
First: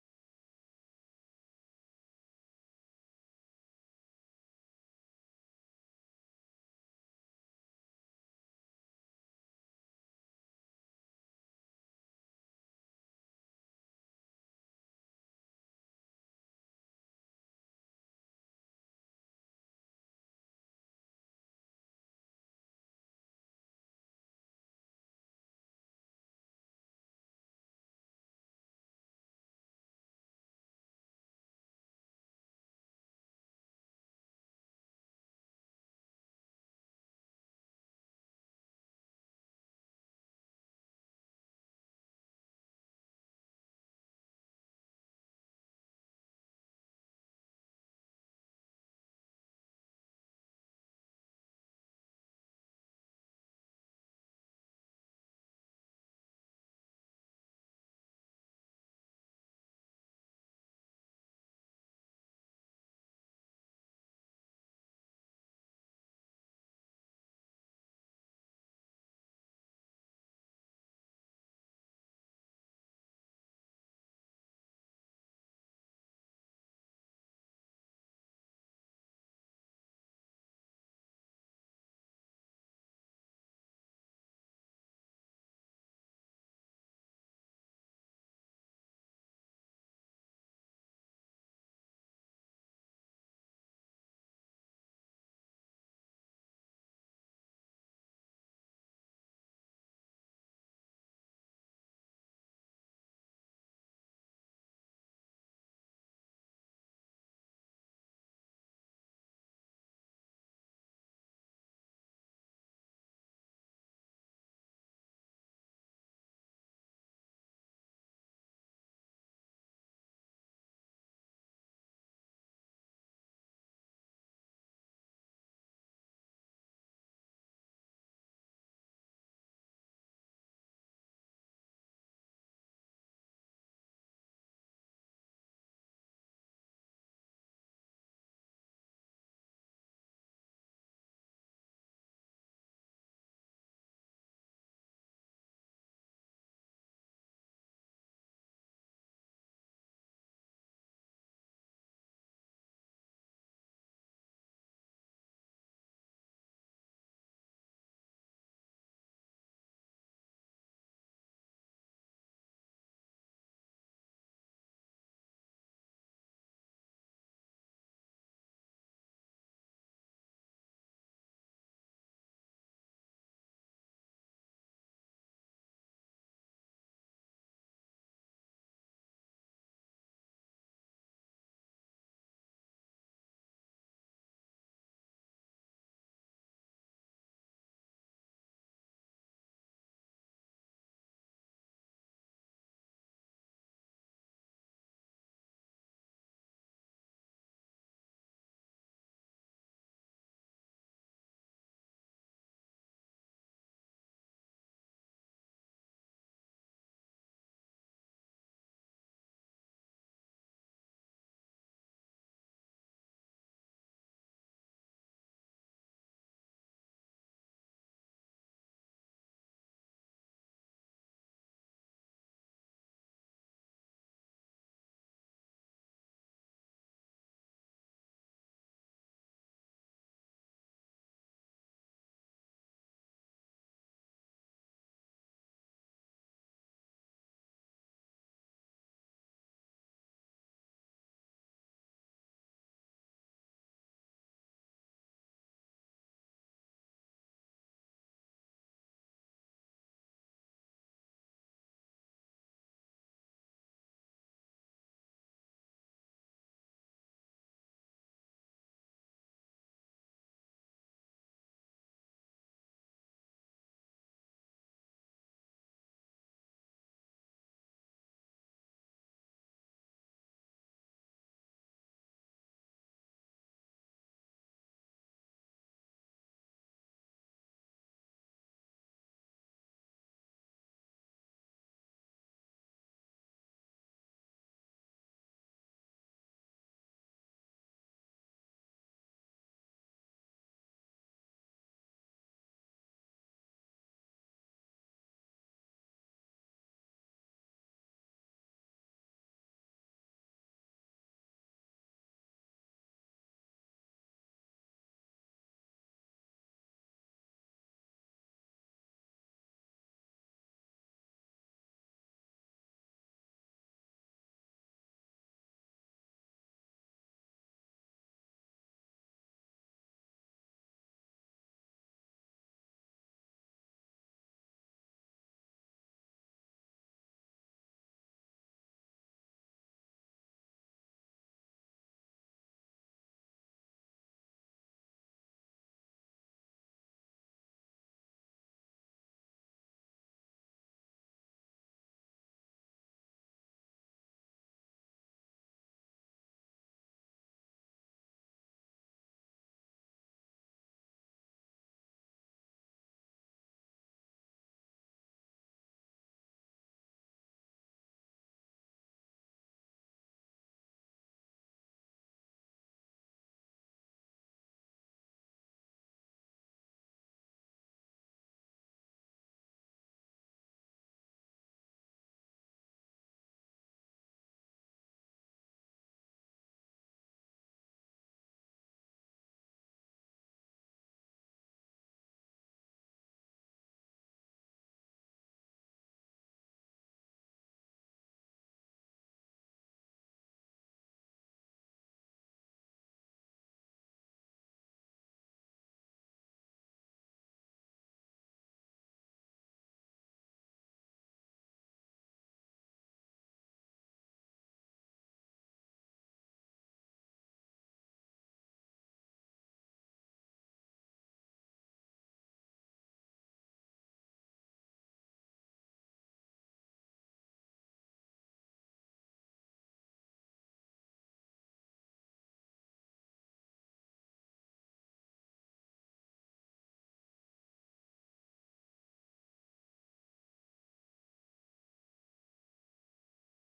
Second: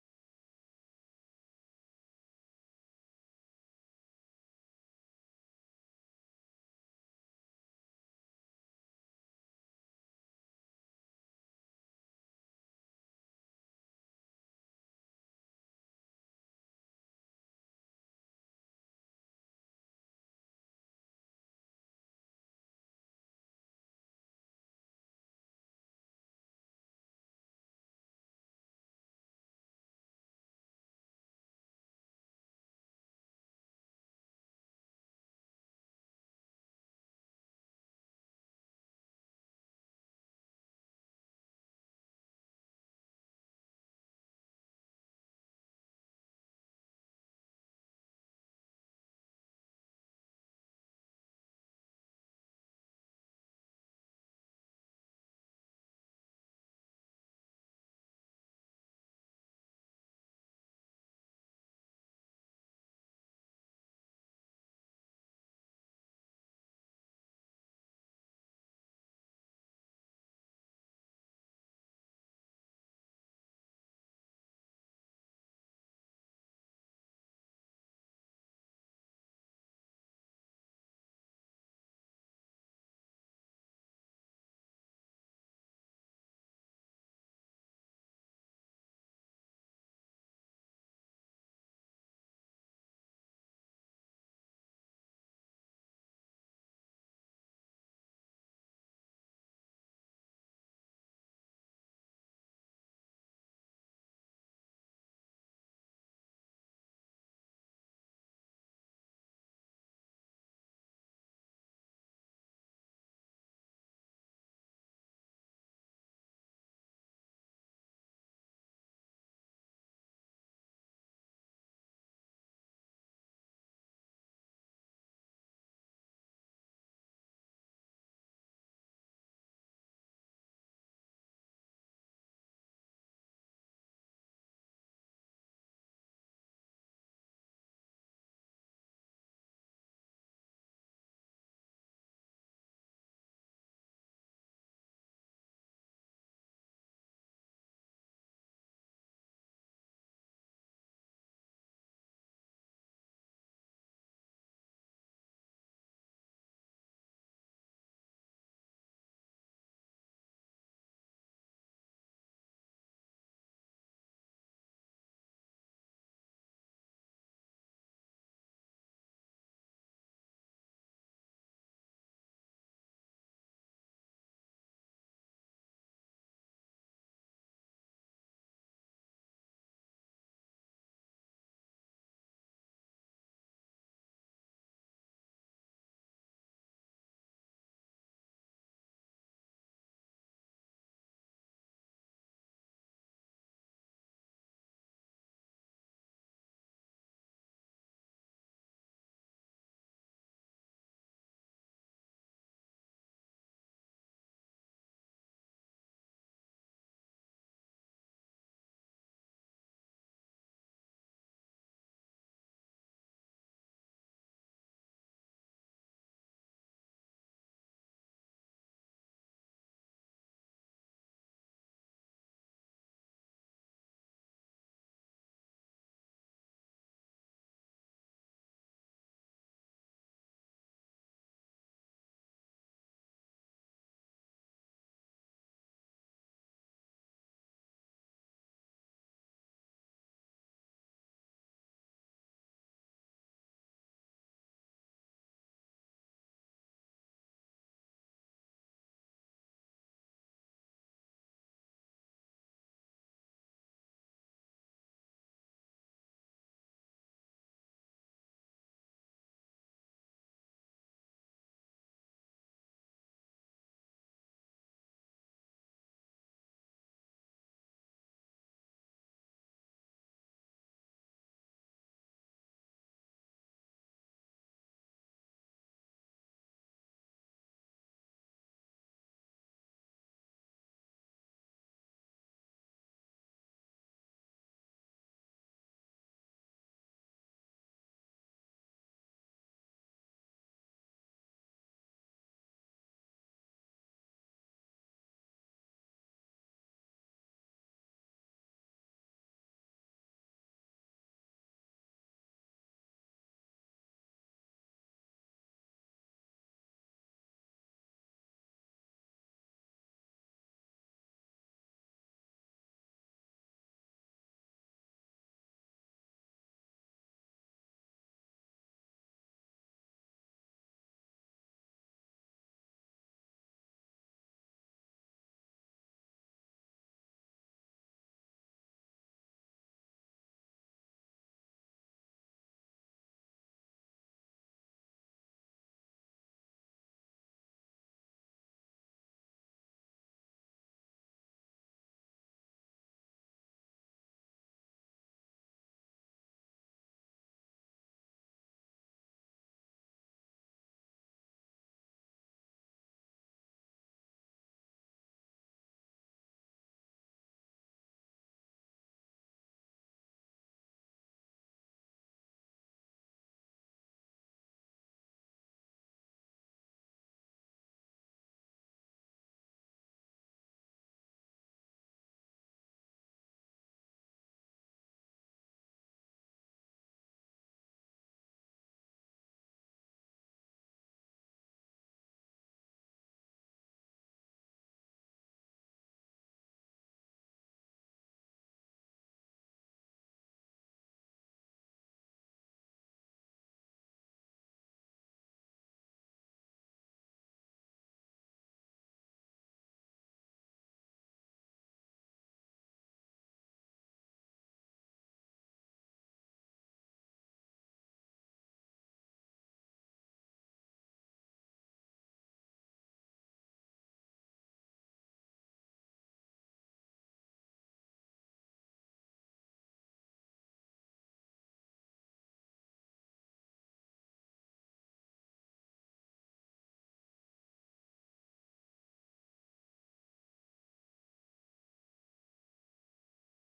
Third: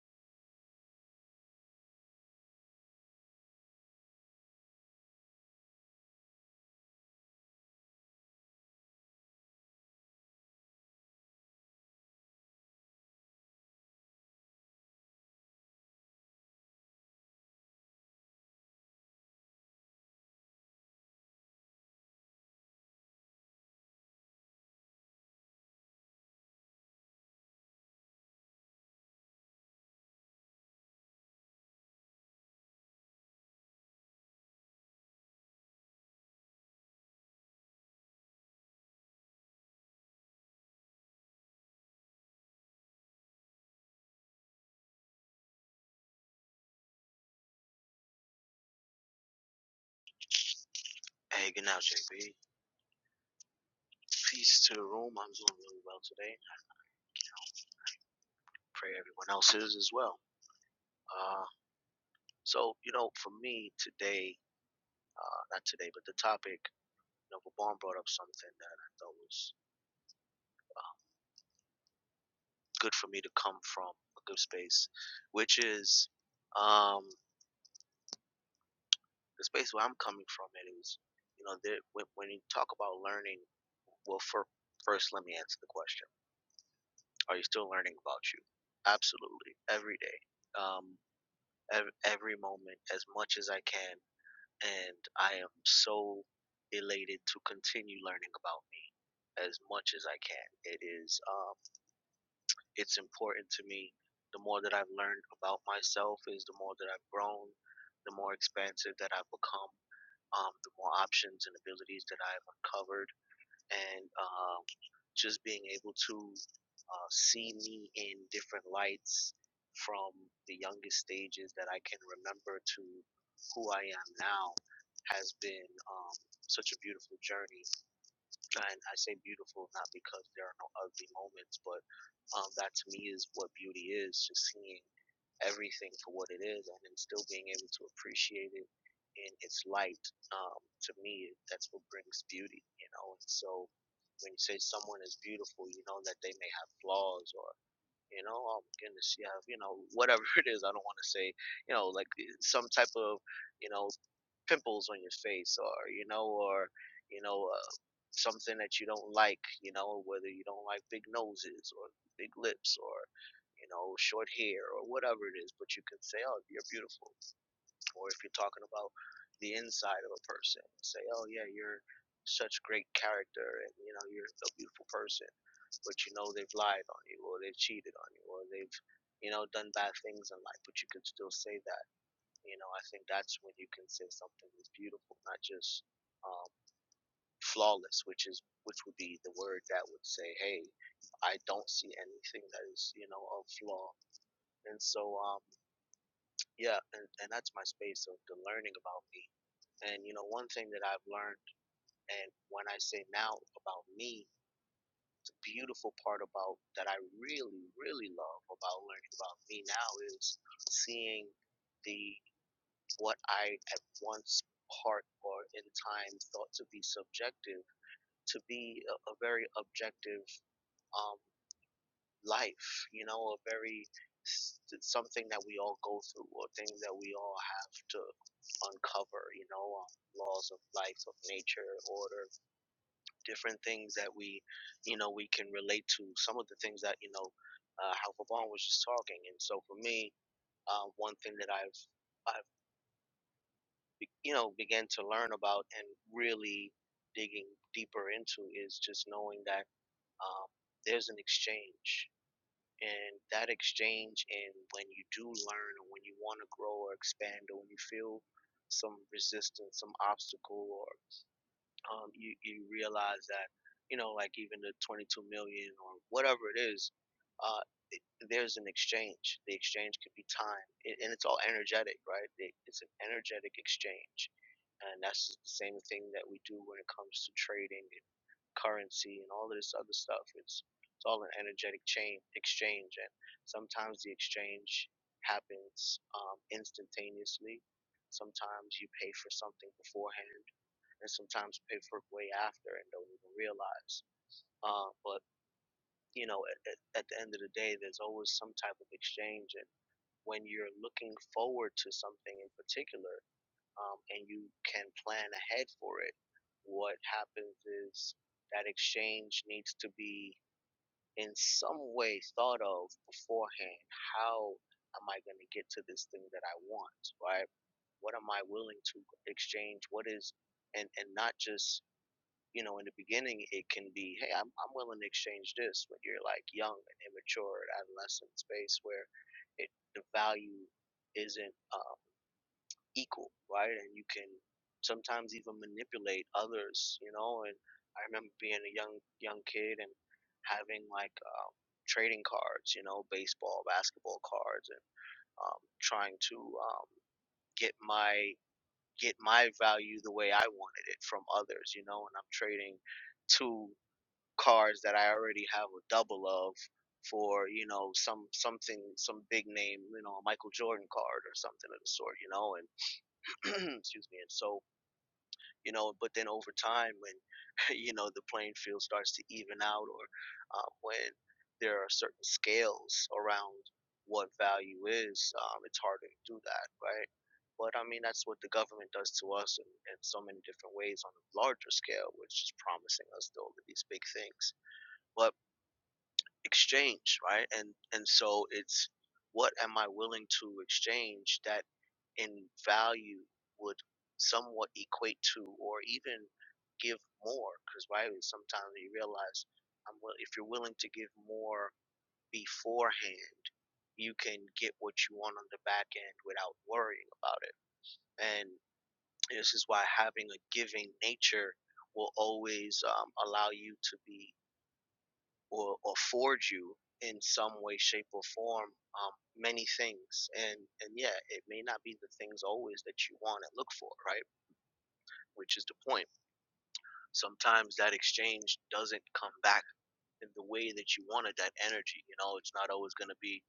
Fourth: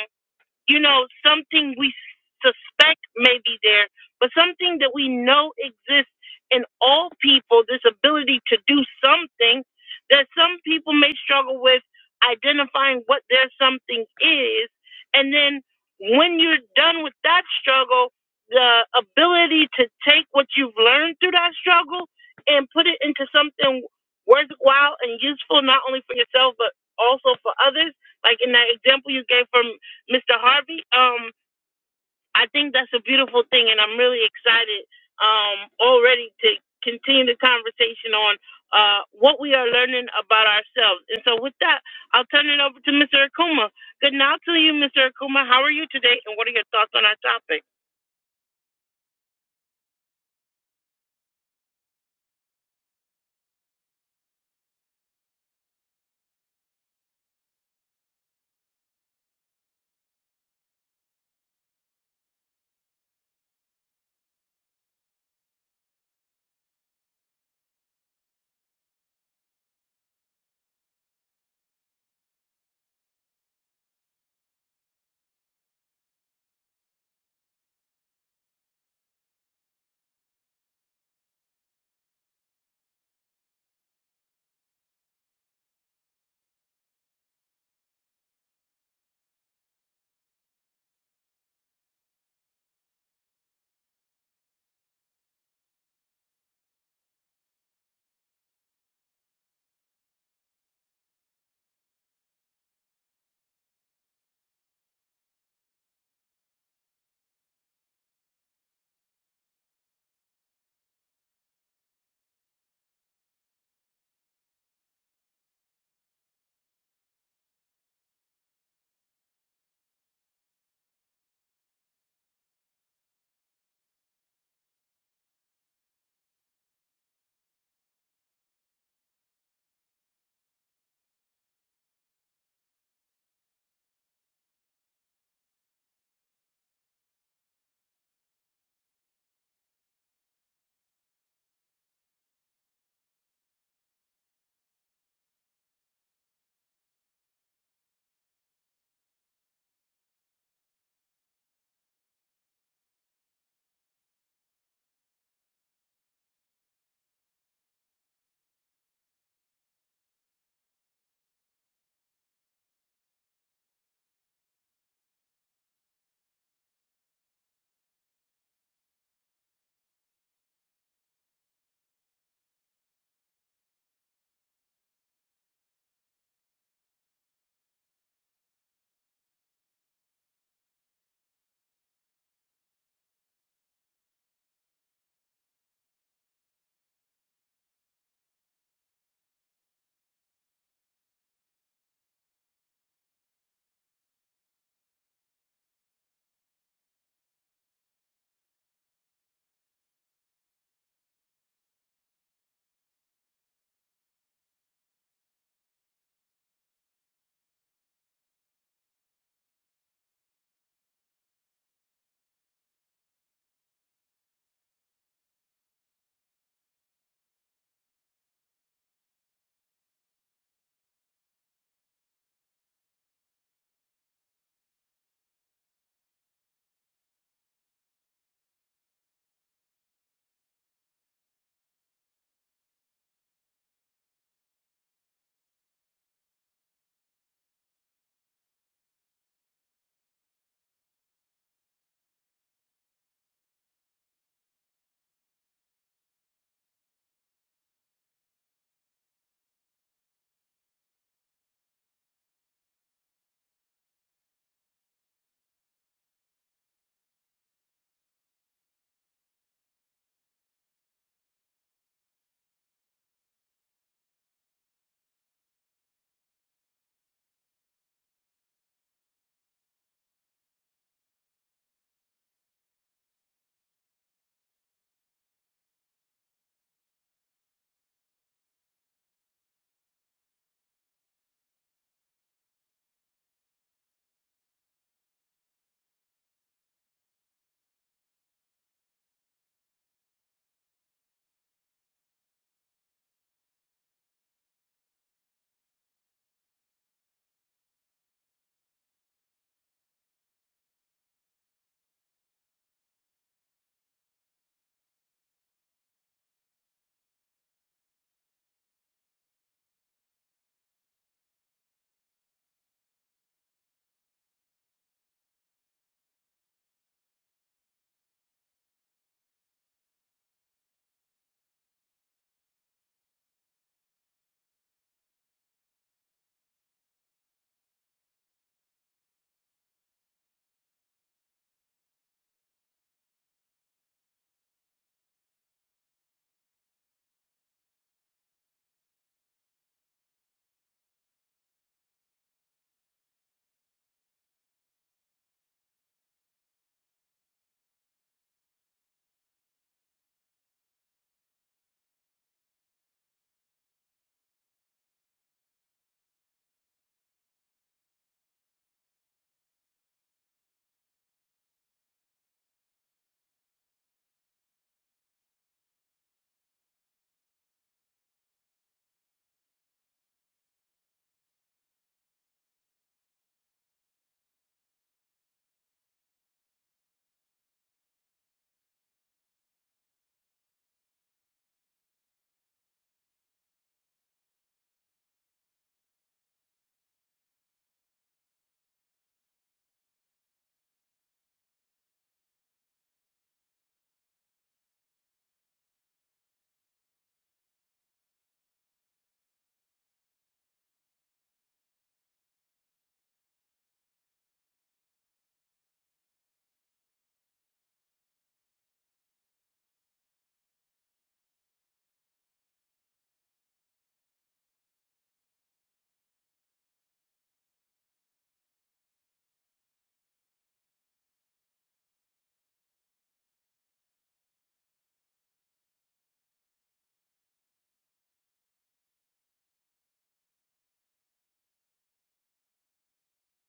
A: you know, something we suspect may be there, but something that we know exists in all people this ability to do something that some people may struggle with identifying what their something is. And then when you're done with that struggle, the ability to take what you've learned through that struggle and put it into something worthwhile and useful, not only for yourself, but also for others. Like in that example you gave from Mr. Harvey, um, I think that's a beautiful thing, and I'm really excited um, already to continue the conversation on uh, what we are learning about ourselves. And so, with that, I'll turn it over to Mr. Akuma. Good night to you, Mr. Akuma. How are you today, and what are your thoughts on our topic?
C: Hey, good now, JB. Peace to the room. I'm doing really well today. Pray everyone else is as well. Uh, so, you know, for me today, uh, not today, but the topic, you know, Vaughn brought up something that I thought was good for me to come from a good space, which is um, the space where I'm coming from. It is, you know, there, when, when you talk about learning, well, for, first, let me answer the question Are you still learning about you? Absolutely, every day. Um, ev- every moment as much as I can, and I am so elated to continue learning about me as much as I can. It is um, it's important to me. The more that I've learned about myself, is the more that I've grown, the more expansive that I've become, um, the more options and abilities that I've uncovered and um, just being able to uh, see me in different lights from the youngest stages that I can remember to who I am now has been um, such a beautiful journey. And I say beautiful not because there are no ugly moments, but um, that to me is what beauty is just seeing everything for what it is and then still being able to appreciate it in its light. Um, to me, that's what brings beauty, you know? And so when you say someone is beautiful, you know that they may have flaws or you know, oh my goodness, you have, you know, whatever it is. I don't want to say, you know, like eh, some type of, you know, pimples on your face or, you know, or, you know, uh, something that you don't like, you know, whether you don't like big noses or big lips or, you know, short hair or whatever it is. But you can say, oh, you're beautiful or if you're talking about the inside of a person, say, "Oh yeah, you're such great character, and you know you're a beautiful person," but you know they've lied on you, or they've cheated on you, or they've you know done bad things in life, but you could still say that. You know, I think that's when you can say something is beautiful, not just um, flawless, which is which would be the word that would say, "Hey, I don't see anything that is you know a flaw." And so, um, yeah, and, and that's my space of the learning about me and you know, one thing that I've learned, and when I say now about me, the beautiful part about that I really, really love about learning about me now is seeing the what I at once part or in time thought to be subjective to be a, a very objective um, life. You know, a very s- something that we all go through or things that we all have to uncover. You know, um, laws of life, of nature, order different things that we, you know, we can relate to. Some of the things that you know, uh, how Vaughn was just talking. And so for me, uh, one thing that I've, I've, you know, began to learn about and really digging deeper into is just knowing that um, there's an exchange. And that exchange, and when you do learn, or when you want to grow or expand, or when you feel some resistance, some obstacle, or um, you, you realize that, you know, like even the 22 million or whatever it is, uh, it, there's an exchange. The exchange could be time, it, and it's all energetic, right? It, it's an energetic exchange, and that's the same thing that we do when it comes to trading and currency and all of this other stuff. It's it's all an energetic chain exchange, and sometimes the exchange happens um, instantaneously. Sometimes you pay for something beforehand and sometimes pay for it way after and don't even realize. Uh, but you know, at, at the end of the day, there's always some type of exchange, and when you're looking forward to something in particular, um, and you can plan ahead for it, what happens is that exchange needs to be in some way thought of beforehand. How am I going to get to this thing that I want, right? What am I willing to exchange? What is and and not just you know, in the beginning, it can be, hey, I'm, I'm willing to exchange this when you're like young and immature, at adolescent space where it the value isn't um, equal, right? And you can sometimes even manipulate others, you know. And I remember being a young young kid and having like um, trading cards, you know, baseball, basketball cards, and um, trying to um, get my get my value the way I wanted it from others, you know. And I'm trading two Cards that I already have a double of for you know some something some big name you know a Michael Jordan card or something of the sort you know and excuse me and so you know but then over time when you know the playing field starts to even out or um, when there are certain scales around what value is um, it's harder to do that right but I mean that's what the government does to us in, in so many different ways on a larger scale which is promising us all of these big things but exchange right and and so it's what am i willing to exchange that in value would somewhat equate to or even give more because right sometimes you realize I'm, wi- if you're willing to give more beforehand you can get what you want on the back end without worrying about it and this is why having a giving nature will always um, allow you to be or, or forward you in some way, shape, or form um, many things. And and yeah, it may not be the things always that you want and look for, right? Which is the point. Sometimes that exchange doesn't come back in the way that you wanted that energy. You know, it's not always going to be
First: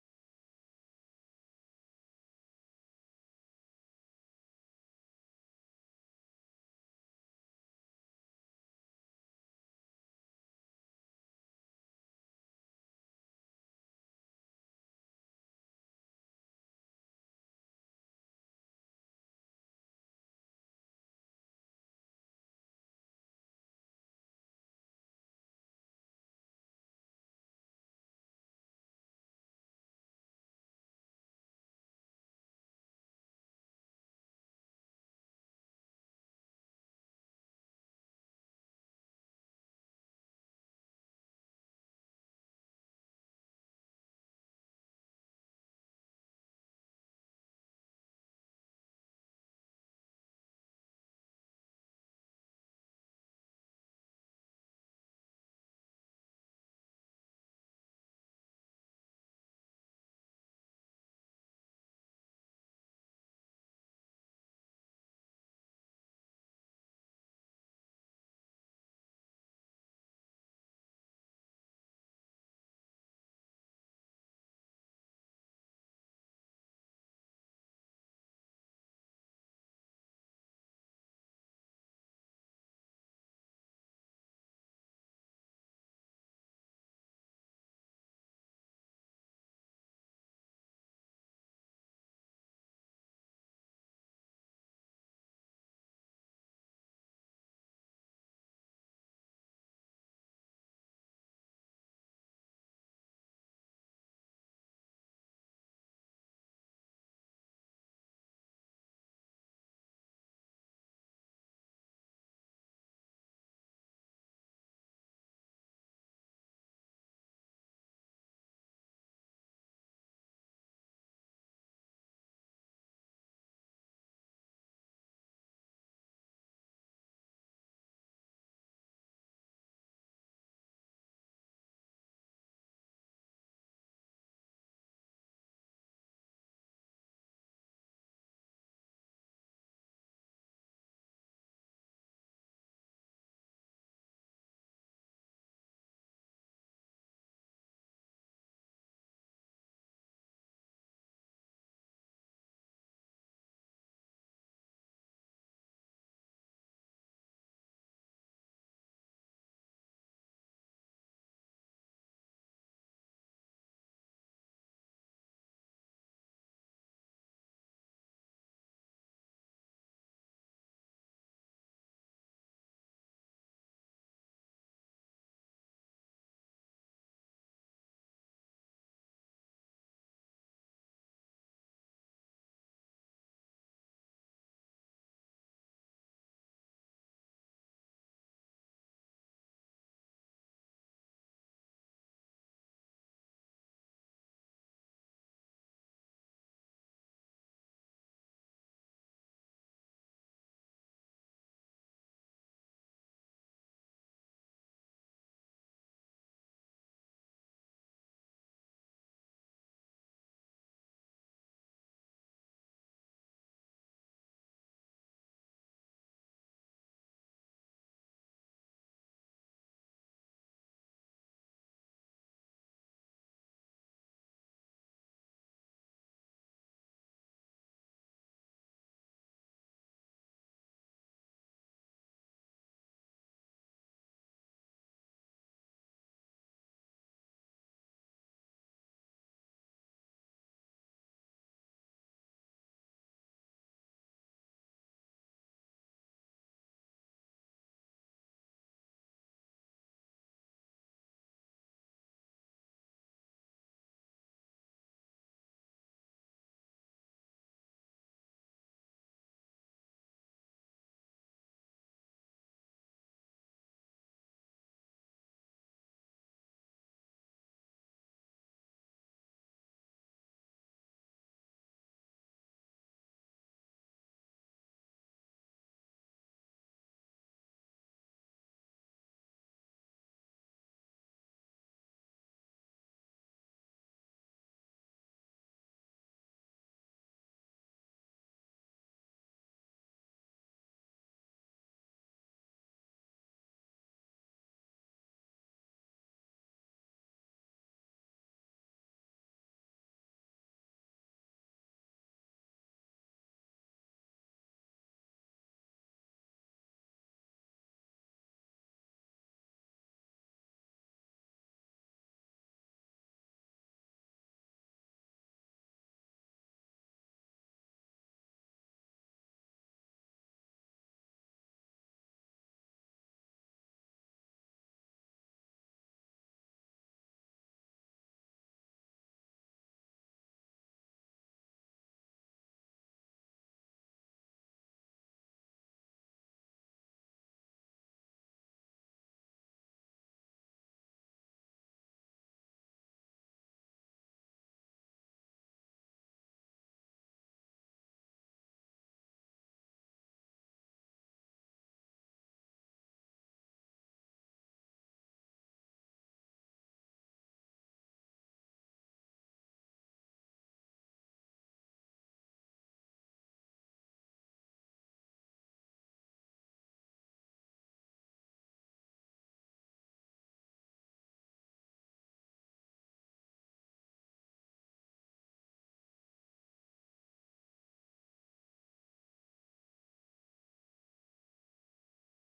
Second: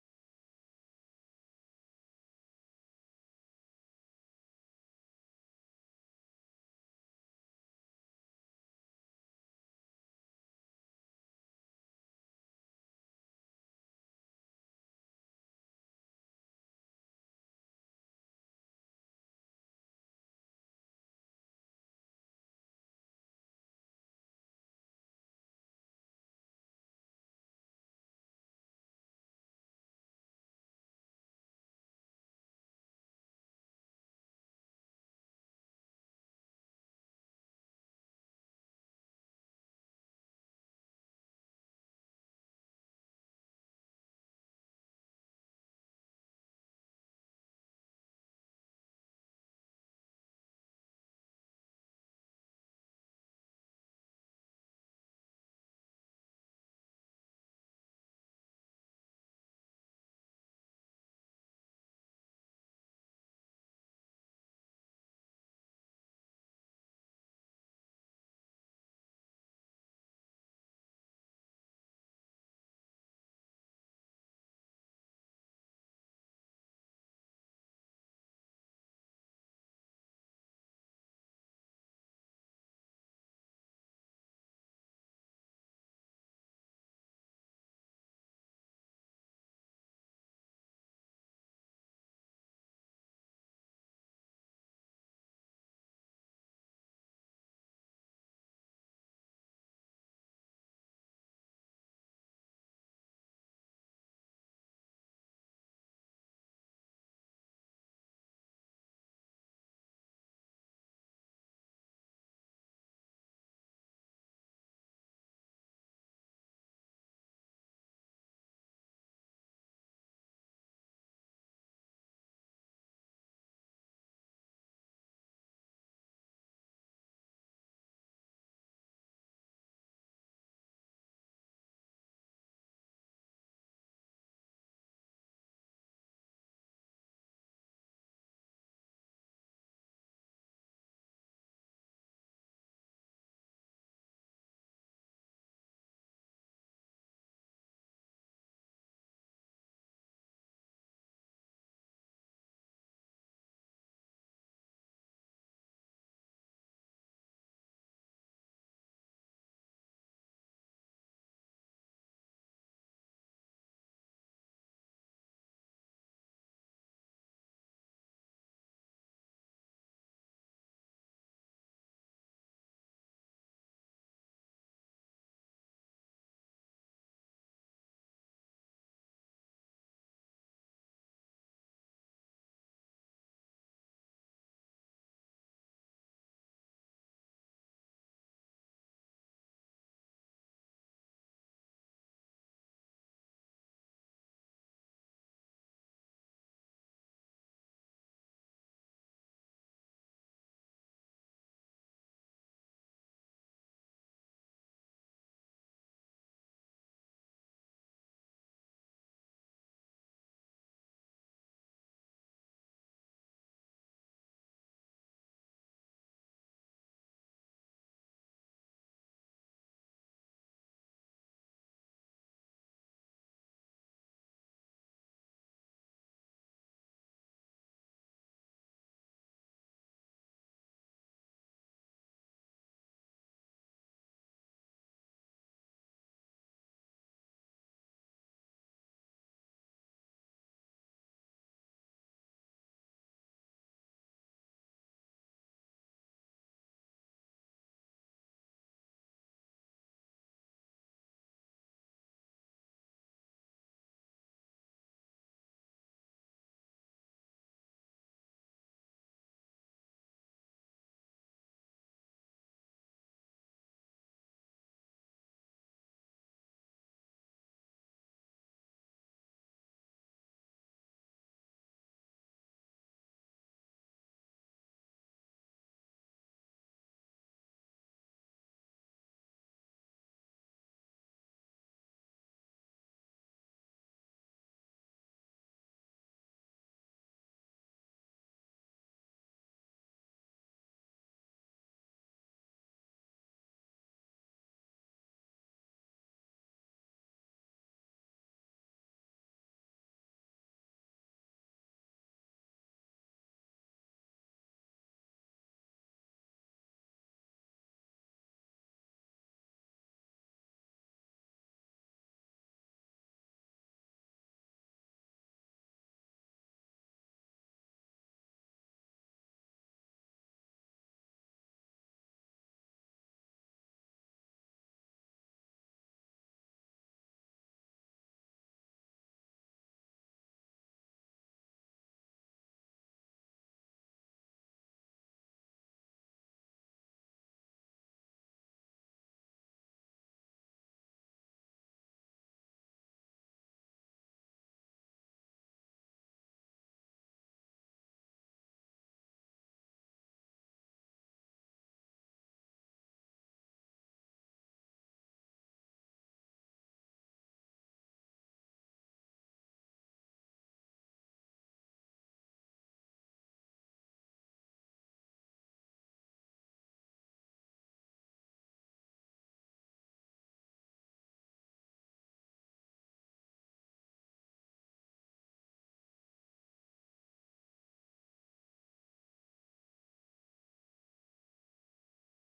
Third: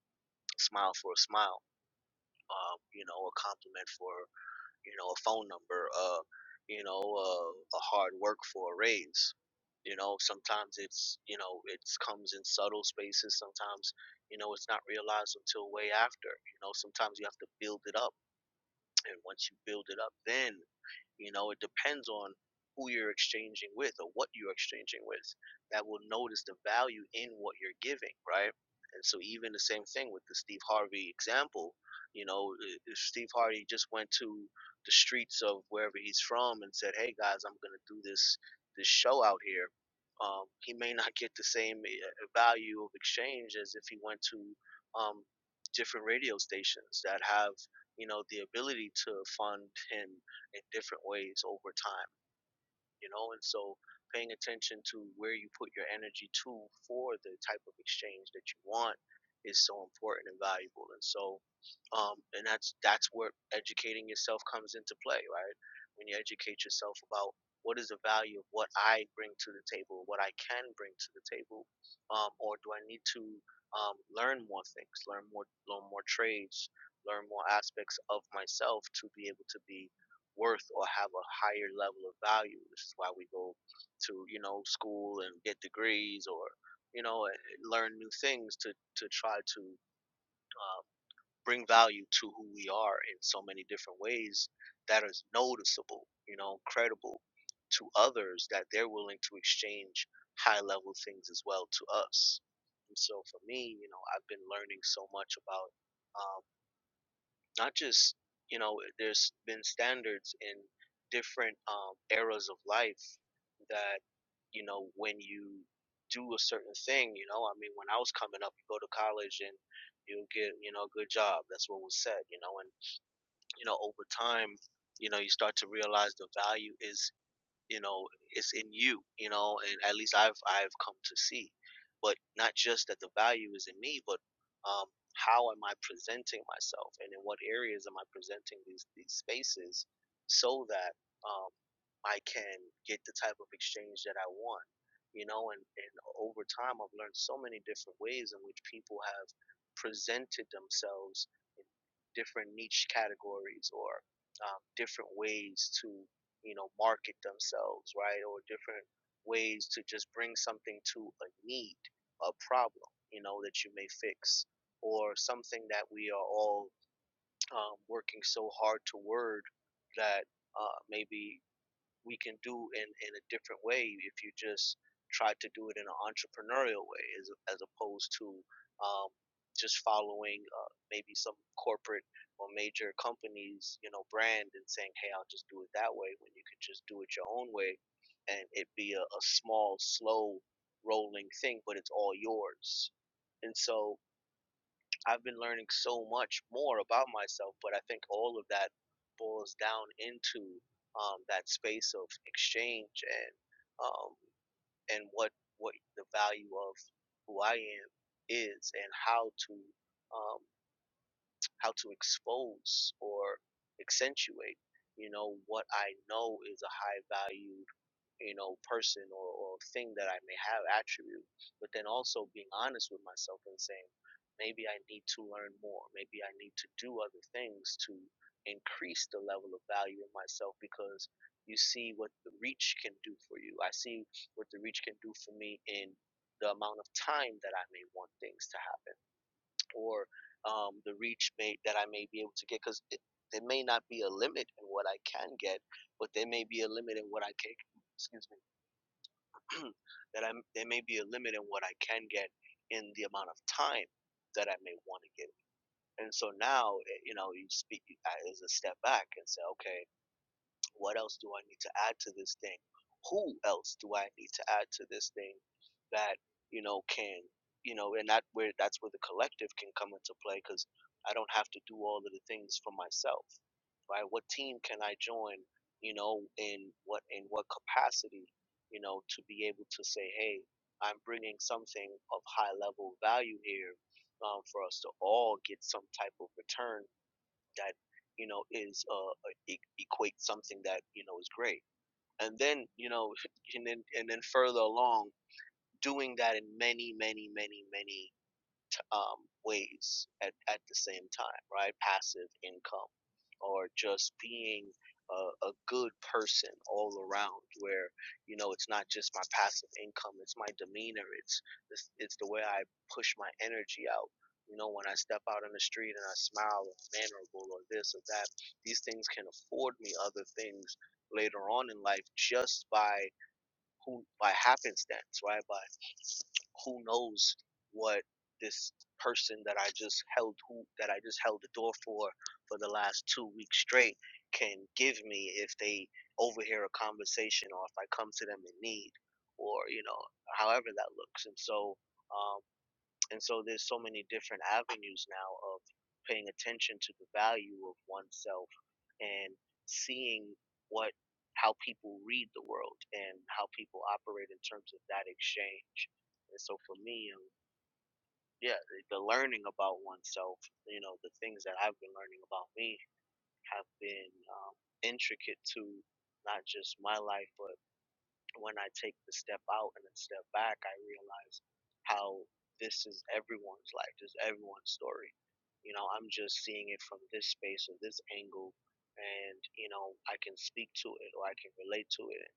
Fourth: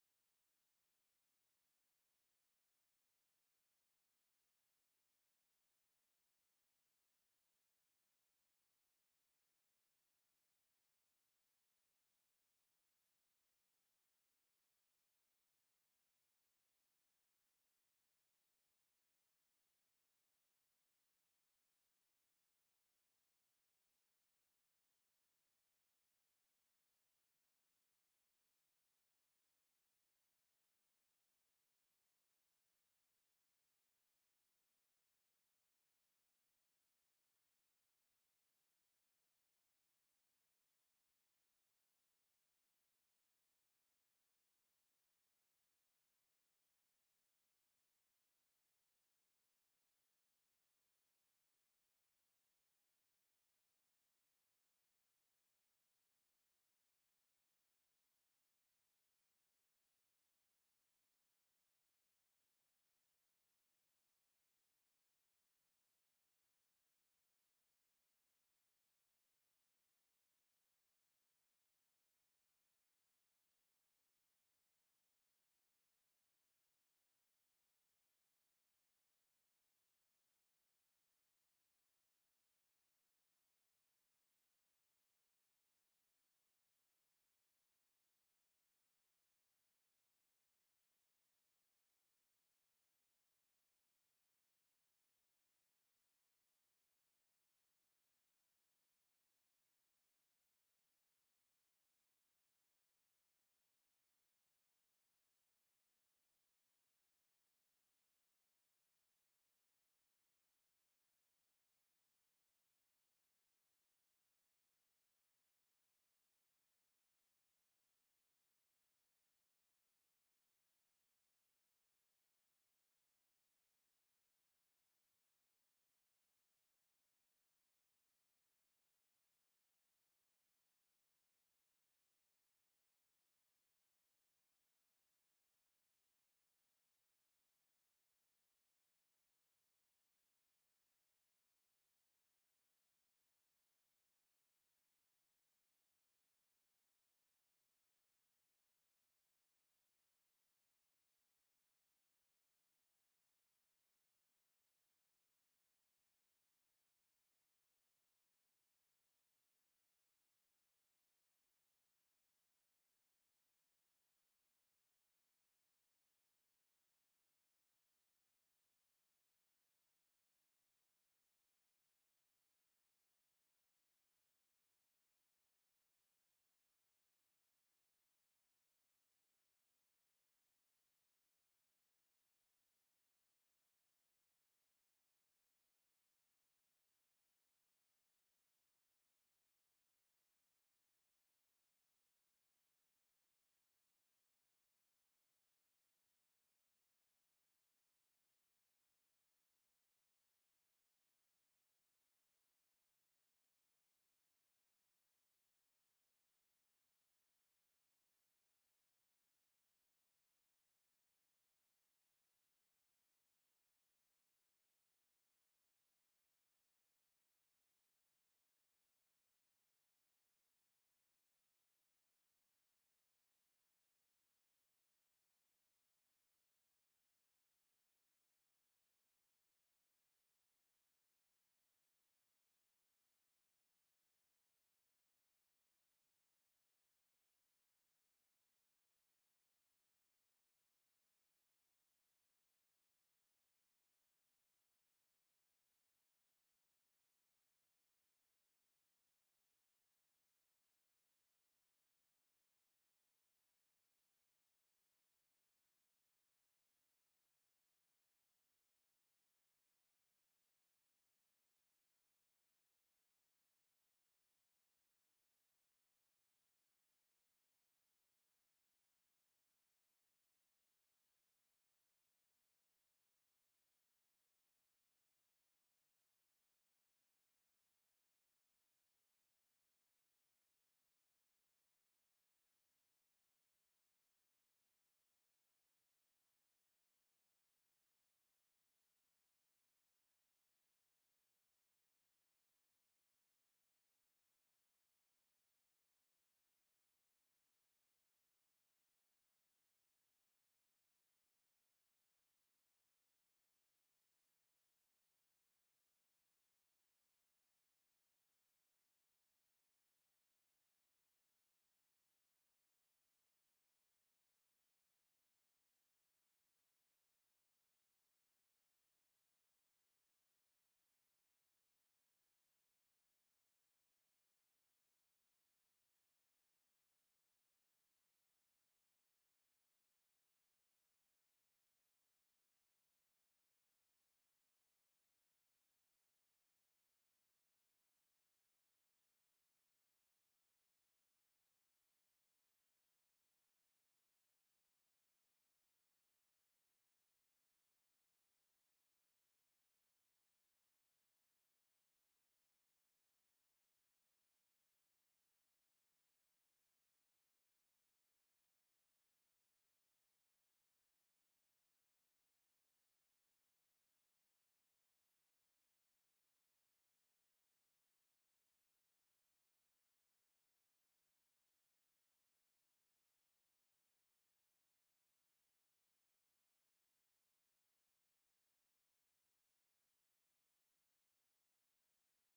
C: smile for a smile. Um, you know, a compliment for you know, a phone number, uh, you know, uh, a hard work for a raise. You know, sometimes it's you know it comes in subtle spaces. Sometimes you know it's not realized until way after. You know, sometimes you have to build it up, and once you build it up, then you know, it depends on who you're exchanging with or what you're exchanging with that will notice the value in what you're giving, right? And so, even the same thing with the Steve Harvey example, you know, if Steve Harvey just went to the streets of wherever he's from and said, "Hey guys, I'm going to do this this show out here." Um, he may not get the same uh, value of exchange as if he went to um, different radio stations that have you know the ability to fund him in different ways over time, you know? And so paying attention to where you put your energy to for the type of exchange that you want is so important and valuable. And so um and that's that's where educating yourself comes into play, right? When you educate yourself about what is the value of what I bring to the table, what I can bring to the table, um, or do I need to um, learn more things, learn more, learn more trades, learn more aspects of myself to be able to be worth or have a higher level of value. This is why we go to you know school and get degrees or you know learn new things to to try to uh, bring value to who we are in so many different ways that is noticeable, you know, credible to others that they're willing to exchange high level things as well to us. And so for me, you know, I've been learning so much about um, not just you know there's been standards in different um, eras of life that you know when you do a certain thing you know i mean when i was coming up you go to college and you'll get you know a good job that's what was said you know and you know over time you know you start to realize the value is you know it's in you you know and at least i've i've come to see but not just that the value is in me but um how am i presenting myself and in what areas am i presenting these these spaces so that um i can get the type of exchange that i want you know and and over time i've learned so many different ways in which people have presented themselves in different niche categories or um, different ways to you know, market themselves, right? Or different ways to just bring something to a need, a problem, you know, that you may fix, or something that we are all um, working so hard toward that uh, maybe we can do in, in a different way if you just try to do it in an entrepreneurial way as, as opposed to um, just following uh, maybe some corporate or major companies you know brand and saying hey i'll just do it that way when you could just do it your own way and it be a, a small slow rolling thing but it's all yours and so I've been learning so much more about myself, but I think all of that boils down into um, that space of exchange and um, and what what the value of who I am is and how to um, how to expose or accentuate you know what I know is a high value you know, person or, or thing that I may have attribute, but then also being honest with myself and saying, maybe I need to learn more. Maybe I need to do other things to increase the level of value in myself because you see what the reach can do for you. I see what the reach can do for me in the amount of time that I may want things to happen or um, the reach may, that I may be able to get because there may not be a limit in what I can get, but there may be a limit in what I can excuse me that I'm there may be a limit in what I can get in the amount of time that I may want to get. And so now, eh, you know, you speak as a step back and say, okay, what else do I need to add to this thing? Who else do I need to add to this thing that you know can you know and that where that's where the collective can come into play because I don't have to do all of the things for myself, right? What team can I join? You know, in what in what capacity? You know, to be able to say, hey, I'm bringing something of high level value here um, for us to all get some type of return that you know is uh uh, e- equate something that you know is great and then you know and then and then further along doing that in many many many many um, ways at, at the same time, right? Passive income or just being a, a good person all around where, you know, it's not just my passive income, it's my demeanor, it's, it's, it's the way I push my energy out. You know, when I step out on the street and I smile or I'm mannerable or this or that, these things can afford me other things later on in life just by who by happenstance, right? By who knows what this person that I just held who that I just held the door for for the last two weeks straight can give me if they overhear a conversation or if I come to them in need or you know however that looks and so um, and so there's so many different avenues now of paying attention to the value of oneself and seeing what how people read the world and how people operate in terms of that exchange. And so for me, um, yeah, the, the learning about oneself, you know, the things that I've been learning about me have been um, intricate to not just my life, but when I take the step out and then step back, I realize how this is everyone's life, this is everyone's story. You know, I'm just seeing it from this space or this angle, and you know, I can speak to it or I can relate to it,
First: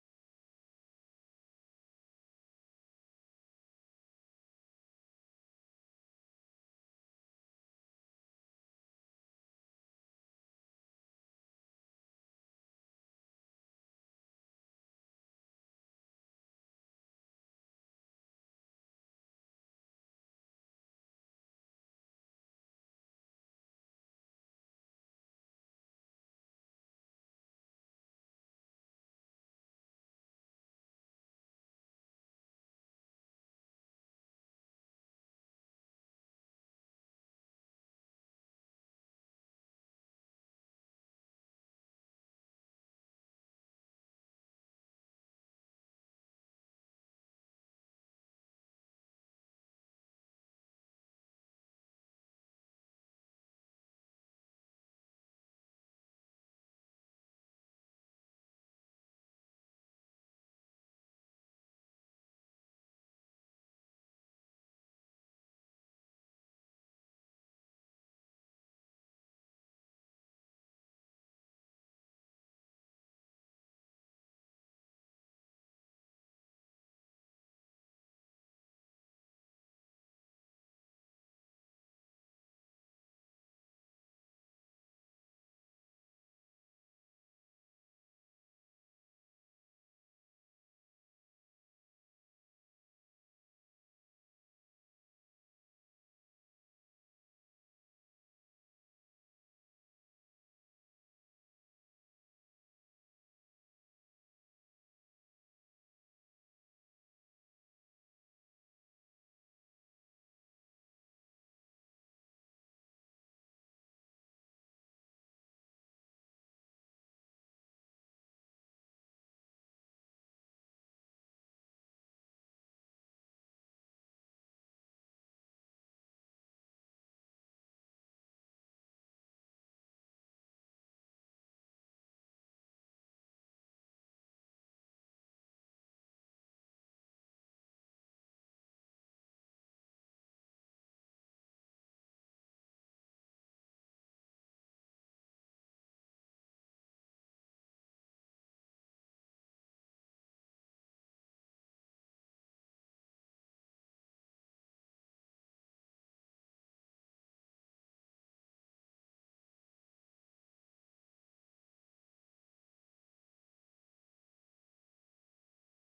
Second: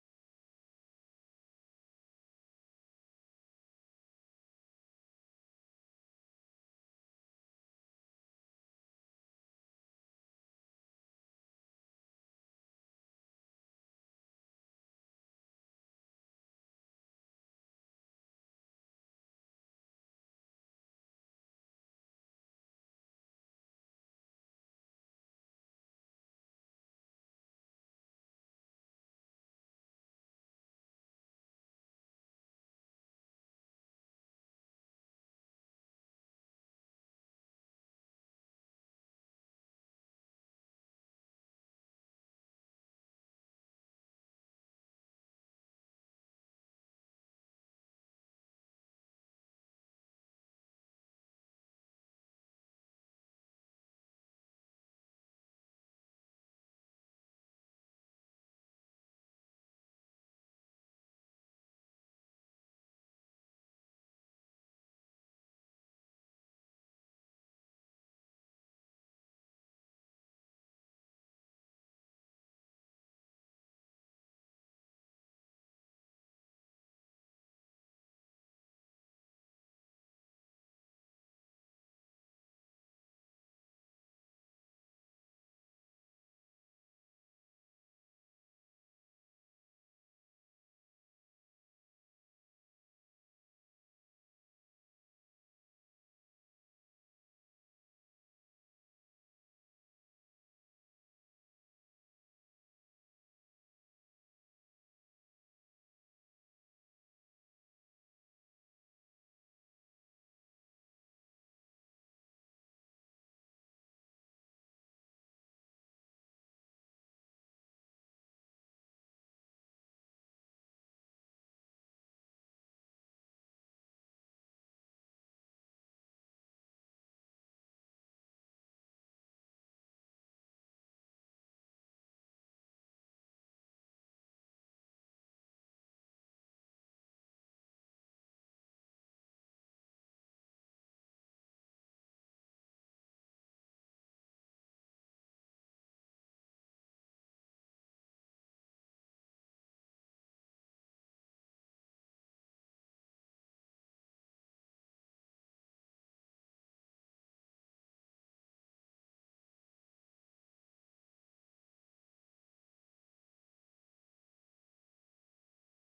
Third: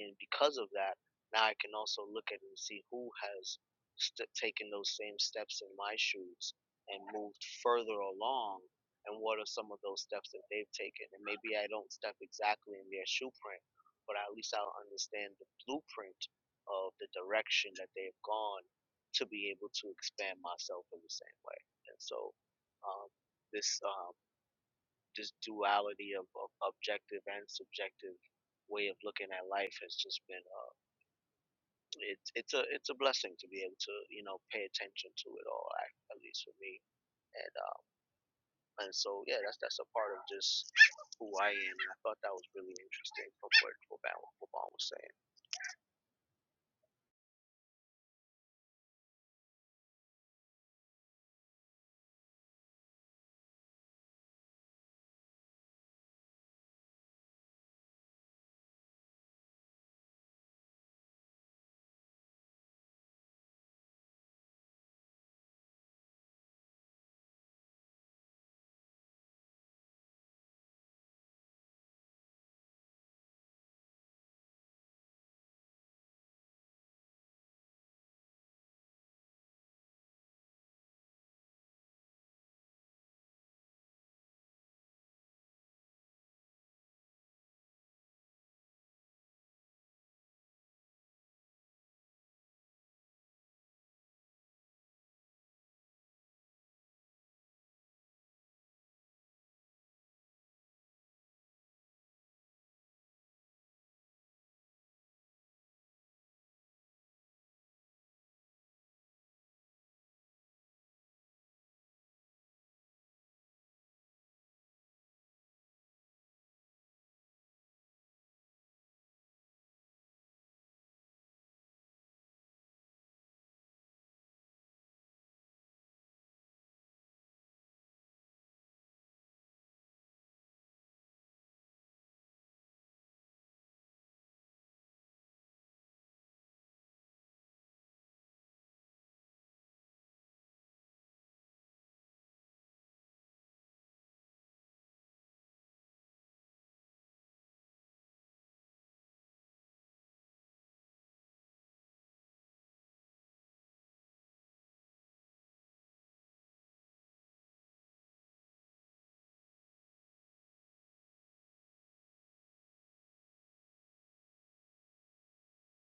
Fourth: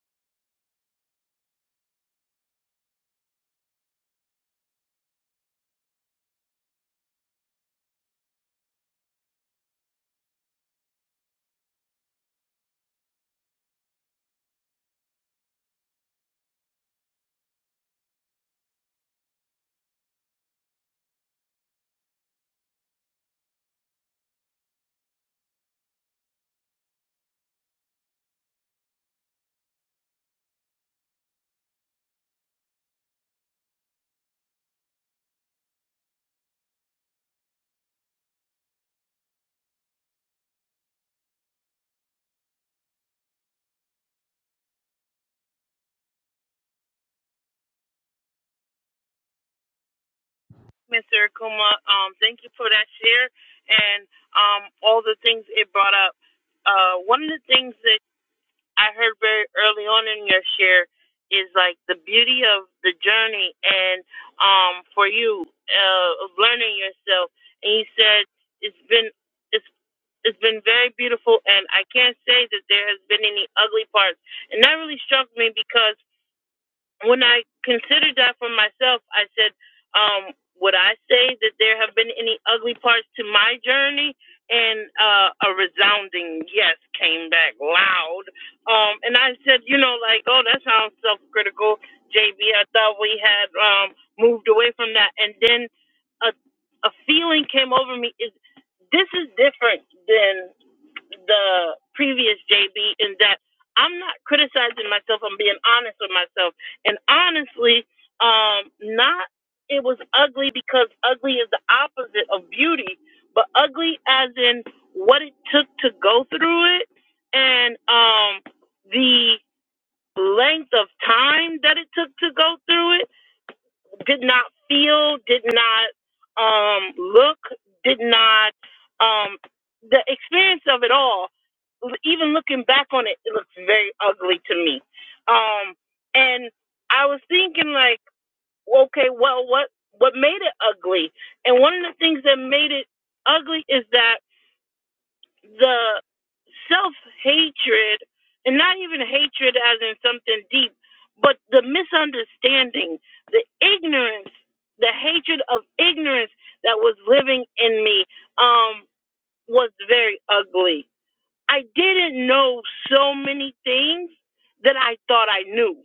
C: and because of that, now I can also look at it and see who has st- taken those same steps in my shoes and moved further along, and what are some of those steps that they've taken, and maybe I don't step exactly in their shoe print but at least I'll understand the blueprint of the direction that they've gone to be able to expand myself in the same way. And so, um, this um, this duality of, of objective and subjective way of looking at life has just been uh, it's it's a it's a blessing to be able to you know pay attention to it all at, at least for me and um, and so yeah that's that's a part of just who I am and I thought that was really interesting from what Boban was saying.
A: Mr. Akuma, um, thank you for that share and um, all the things it brought up. Uh, one of the things I heard very early on in your share is like the beauty of the journey and um for you uh of learning yourself and you said it's been it's it's been very beautiful and I can't say that there has been any ugly parts. And that really struck me because when I considered that for myself, I said, um, would I say that there have been any ugly parts to my journey? And uh, a resounding yes came back loud. Um, and I said, you know, like, oh, that sounds self critical, JB. I thought we had um, moved away from that. And then a, a feeling came over me is this is different than? the previous JB in that I'm not criticizing myself. I'm being honest with myself. And honestly, um, not it was ugly because ugly is the opposite of beauty, but ugly as in what it took to go through it and um, the length of time that it took to go through it did not feel, did not um, look, did not um, the experience of it all. Even looking back on it, it looks very ugly to me. Um, and I was thinking like, okay, well, what what made it ugly? And one of the things that made it ugly is that the self hatred, and not even hatred as in something deep, but the misunderstanding, the ignorance, the hatred of ignorance that was living in me um, was very ugly. I didn't know so many things that I thought I knew.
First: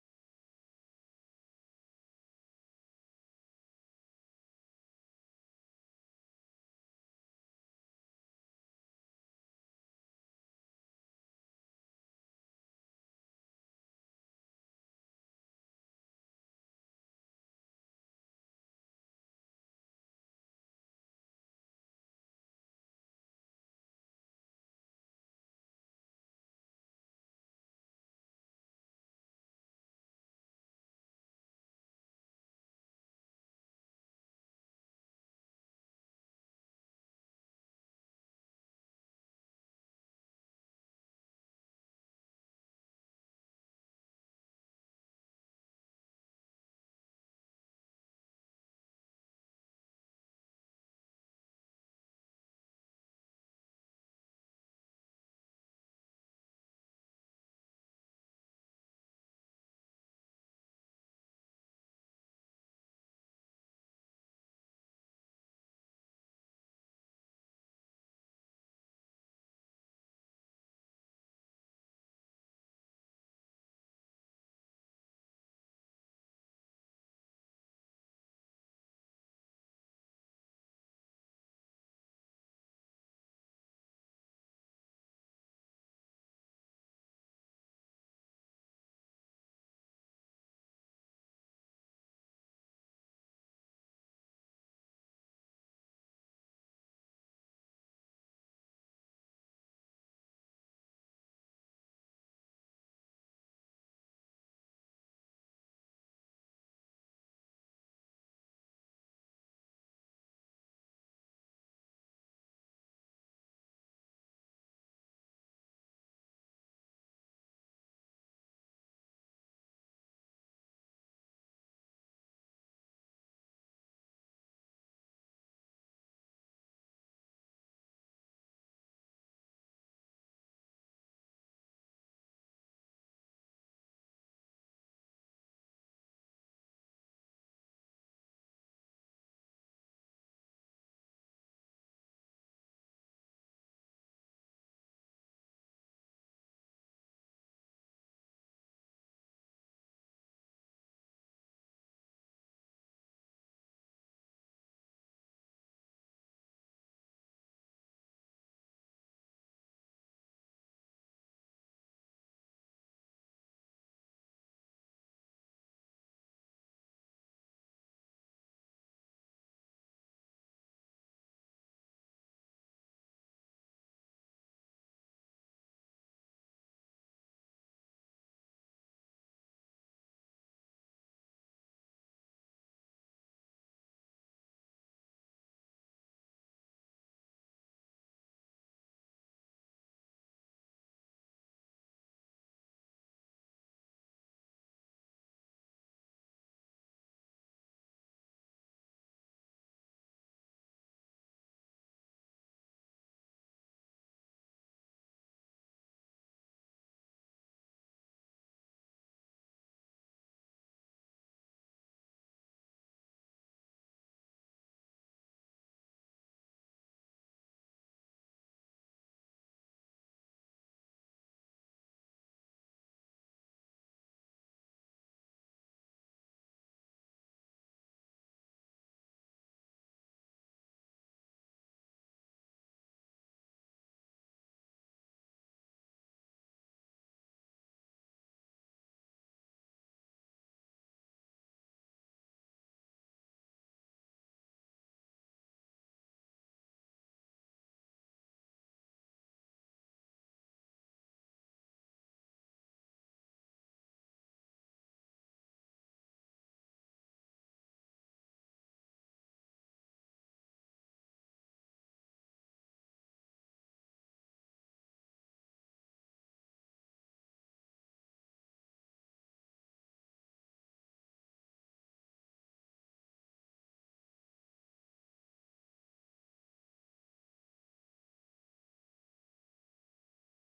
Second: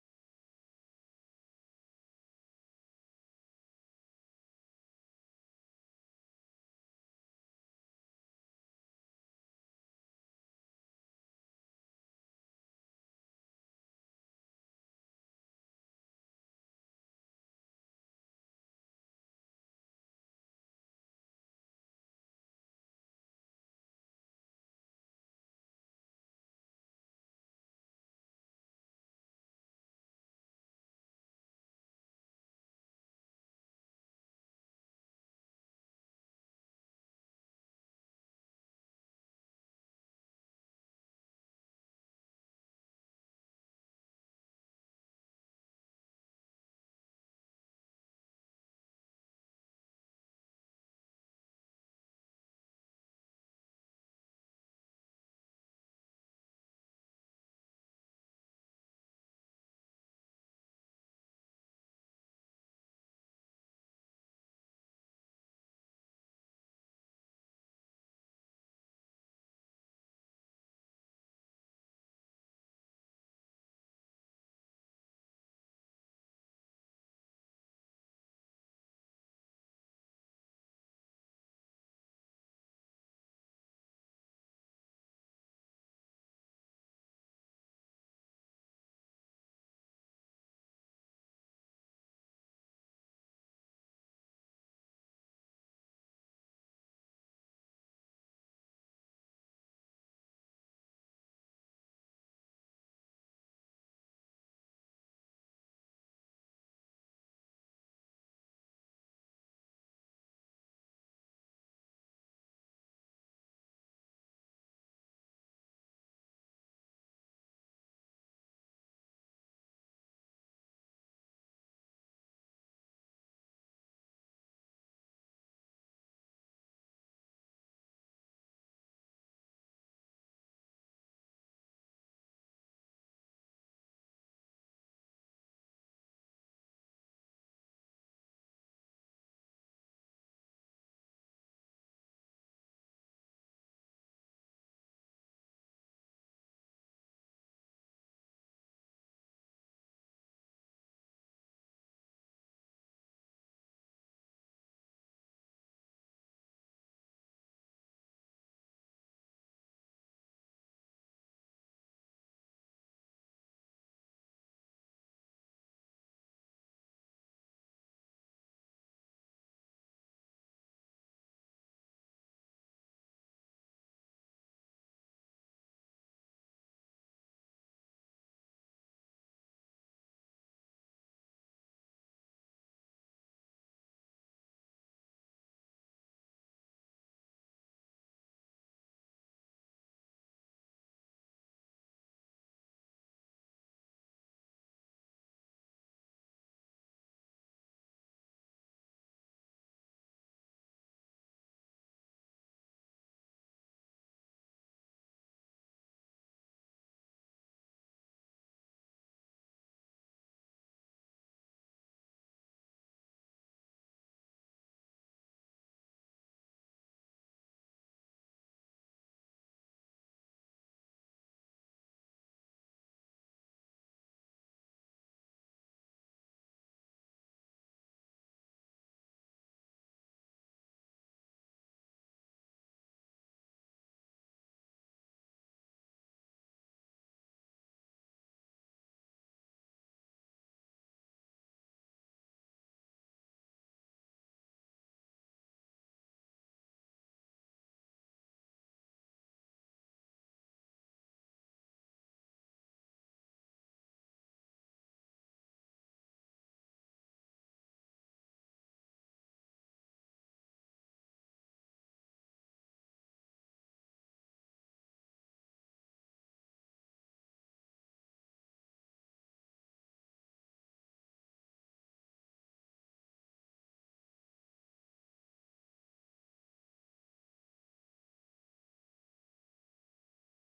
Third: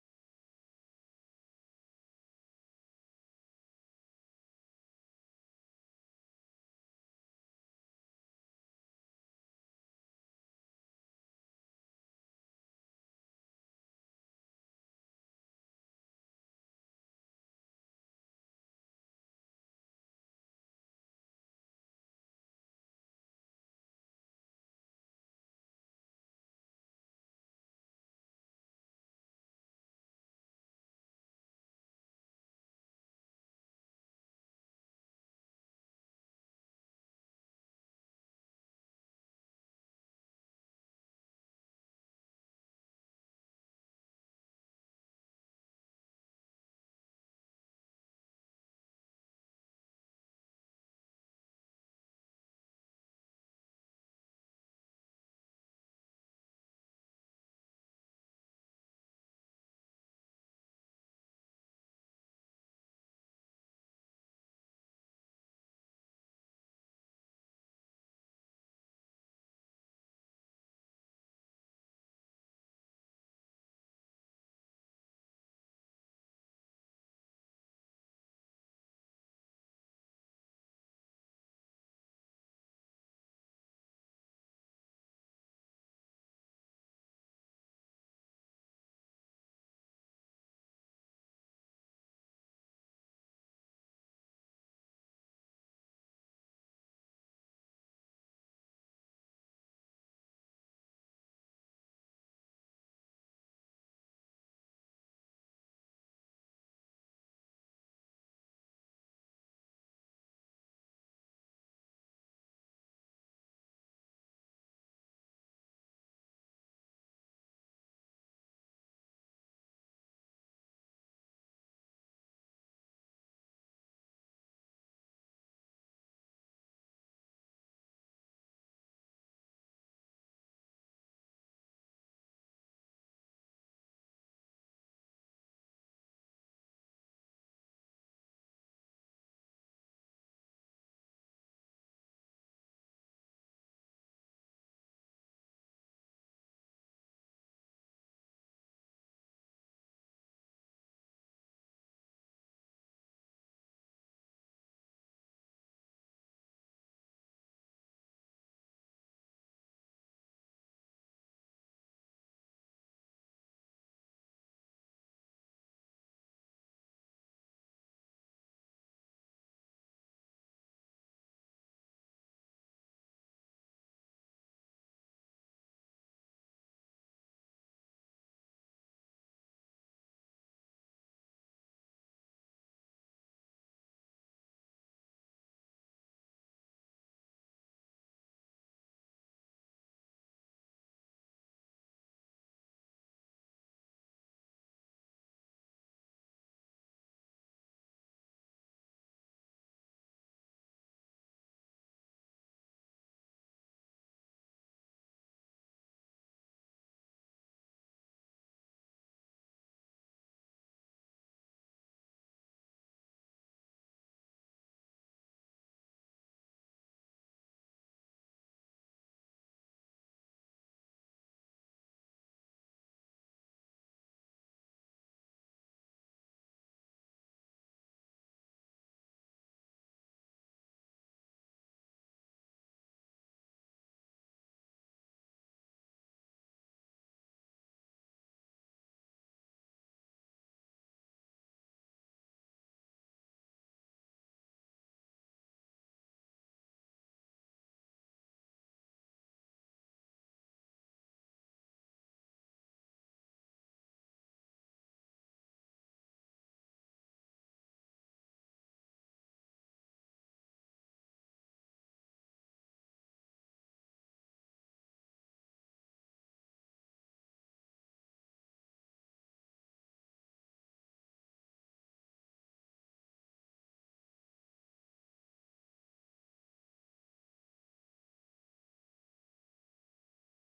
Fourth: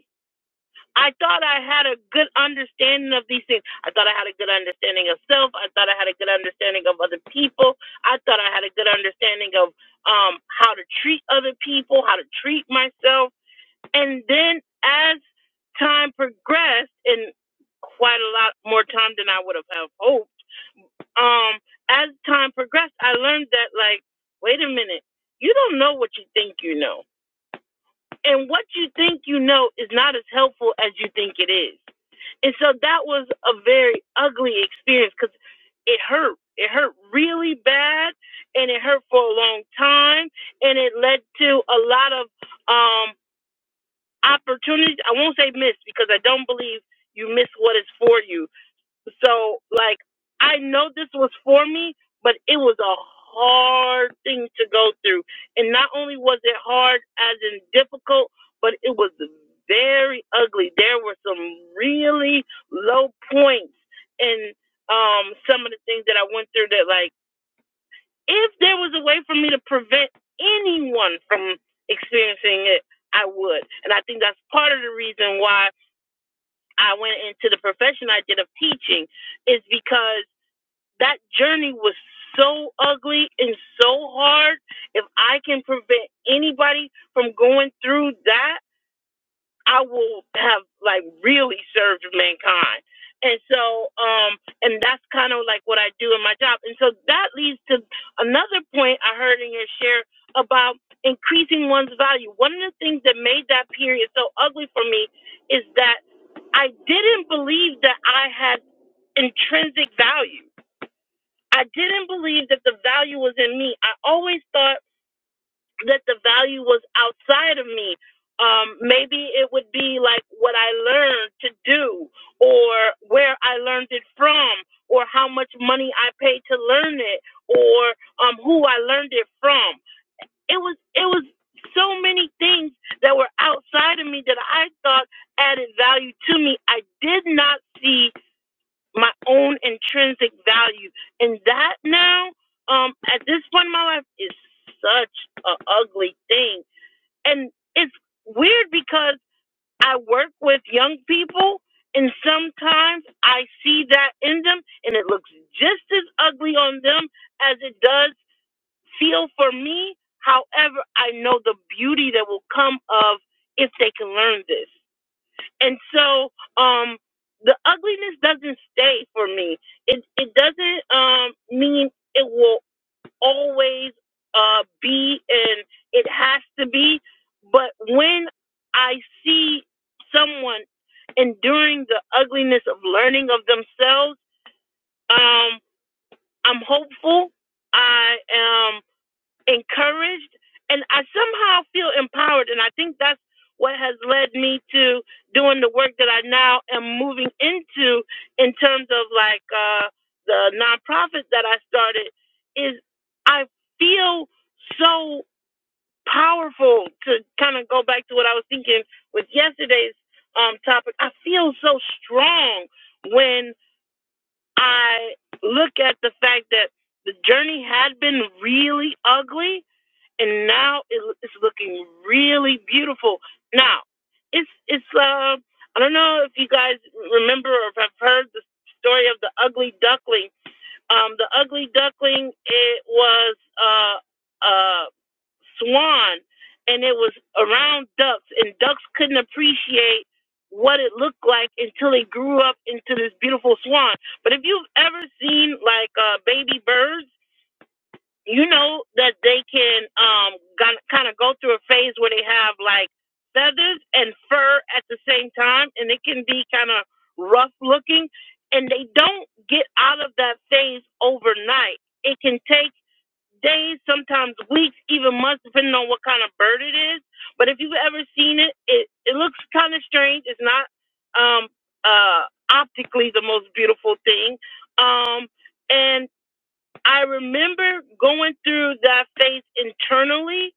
A: I thought I had a good understanding of these things. I thought I had a good understanding of self. I thought I had a good understanding of other people. I thought I had a good understanding of um, how to treat other people, how to treat myself. And then as time progressed, and quite a lot more time than I would have have hoped, um, as time progressed, I learned that, like, wait a minute, you don't know what you think you know. And what you think you know is not as helpful as you think it is and so that was a very ugly experience because it hurt. It hurt really bad and it hurt for a long time and it led to a lot of um opportunities. I won't say missed because I don't believe you miss what is for you so like I know this was for me, but it was a hard thing to go through. And not only was it hard as in difficult, but it was very ugly. There were some really low points in um some of the things that I went through that like if there was a way for me to prevent anyone from experiencing it, I would. And I think that's part of the reason why I went into the profession I did of teaching is because that journey was so ugly and so hard. If I can prevent anybody from going through that, I will have like really served mankind. And so, um, and that's kind of like what I do in my job. And so that leads to another point I heard in your share about increasing one's value. One of the things that made that period so ugly for me is that I didn't believe that I had intrinsic value. I didn't believe that the value was in me. I always thought that the value was outside of me. Um, maybe it would be like what I learned to do, or where I learned it from, or how much money I paid to learn it, or um, who I learned it from. It was it was so many things that were outside of me that I thought added value to me. I did not see my own intrinsic value. And that now, um, at this point in my life, is such a ugly thing. And it's weird because I work with young people, and sometimes I see that in them, and it looks just as ugly on them as it does feel for me. However, I know the beauty that will come of if they can learn this and so um the ugliness doesn't stay for me it it doesn't um mean it will always uh be and it has to be but when i see someone enduring the ugliness of learning of themselves um i'm hopeful i am encouraged and I somehow feel empowered. And I think that's what has led me to doing the work that I now am moving into in terms of like uh, the nonprofit that I started is I feel so powerful to kind of go back to what I was thinking with yesterday's um, topic. I feel so strong when I look at the fact that the journey had been really ugly and now it, it's looking really beautiful. Now, it's it's uh, I don't know if you guys remember or have heard the story of the ugly duckling. Um, the ugly duckling it was uh, a swan, and it was around ducks, and ducks couldn't appreciate what it looked like until it grew up into this beautiful swan. But if you've ever seen like uh, baby birds you know that they can um kind of go through a phase where they have like feathers and fur at the same time and it can be kind of rough looking and they don't get out of that phase overnight it can take days sometimes weeks even months depending on what kind of bird it is but if you've ever seen it it, it looks kind of strange it's not um uh optically the most beautiful thing um and I remember going through that phase internally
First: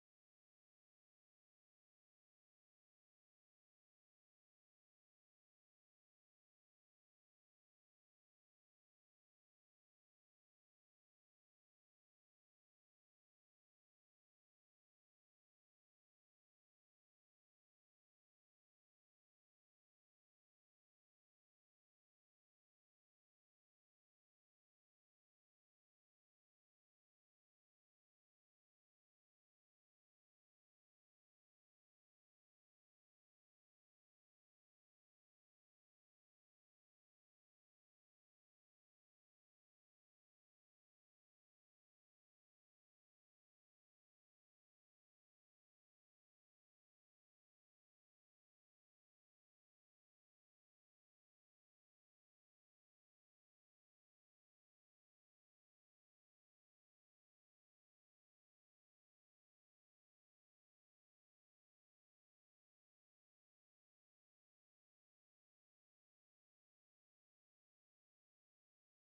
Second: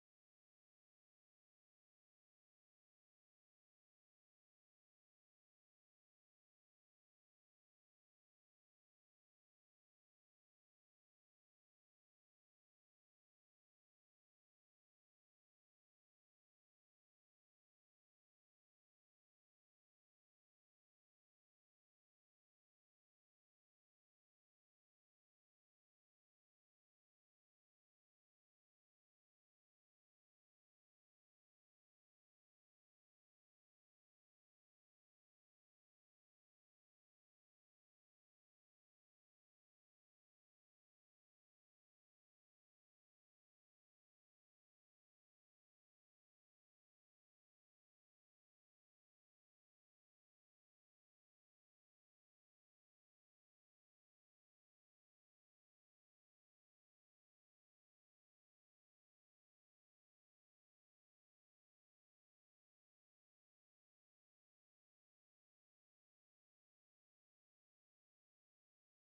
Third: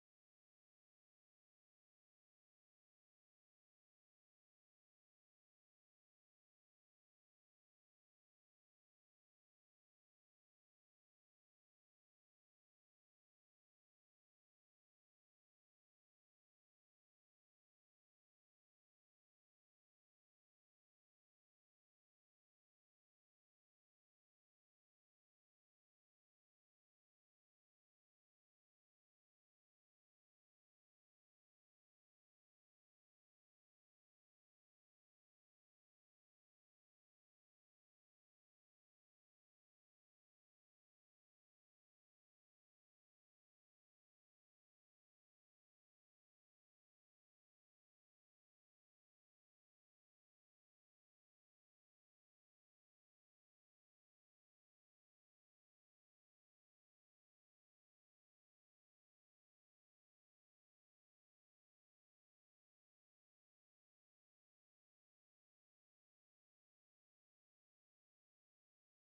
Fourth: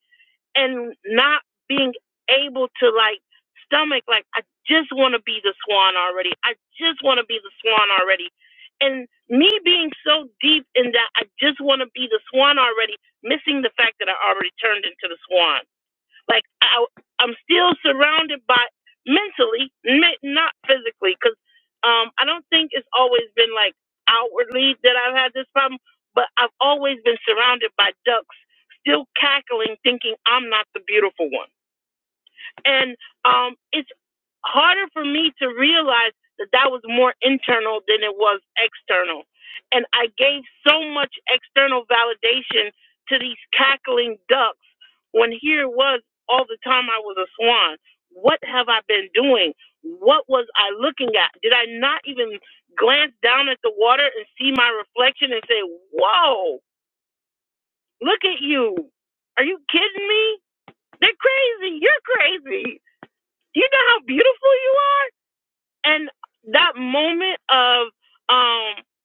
A: and not being able to like stomach like I just want to be the swan already. I just want to be the swan already. And me being so deep in that I just want to be the swan already, missing the fact that I already turned into the swan. Like I, I'm still surrounded by mentally, not physically, because um, I don't think it's always been like outwardly that I've had this problem, but I've always been surrounded by ducks, still cackling, thinking I'm not the beautiful one and um, it's harder for me to realize that that was more internal than it was external. And I gave so much external validation to these cackling ducks when here it was all the time I was a swan. What have I been doing? What was I looking at? Did I not even glance down at the water and see my reflection and say, Whoa, look at you? Are you kidding me? They're crazy. You're crazy. Do you know how beautiful you are? And that moment of um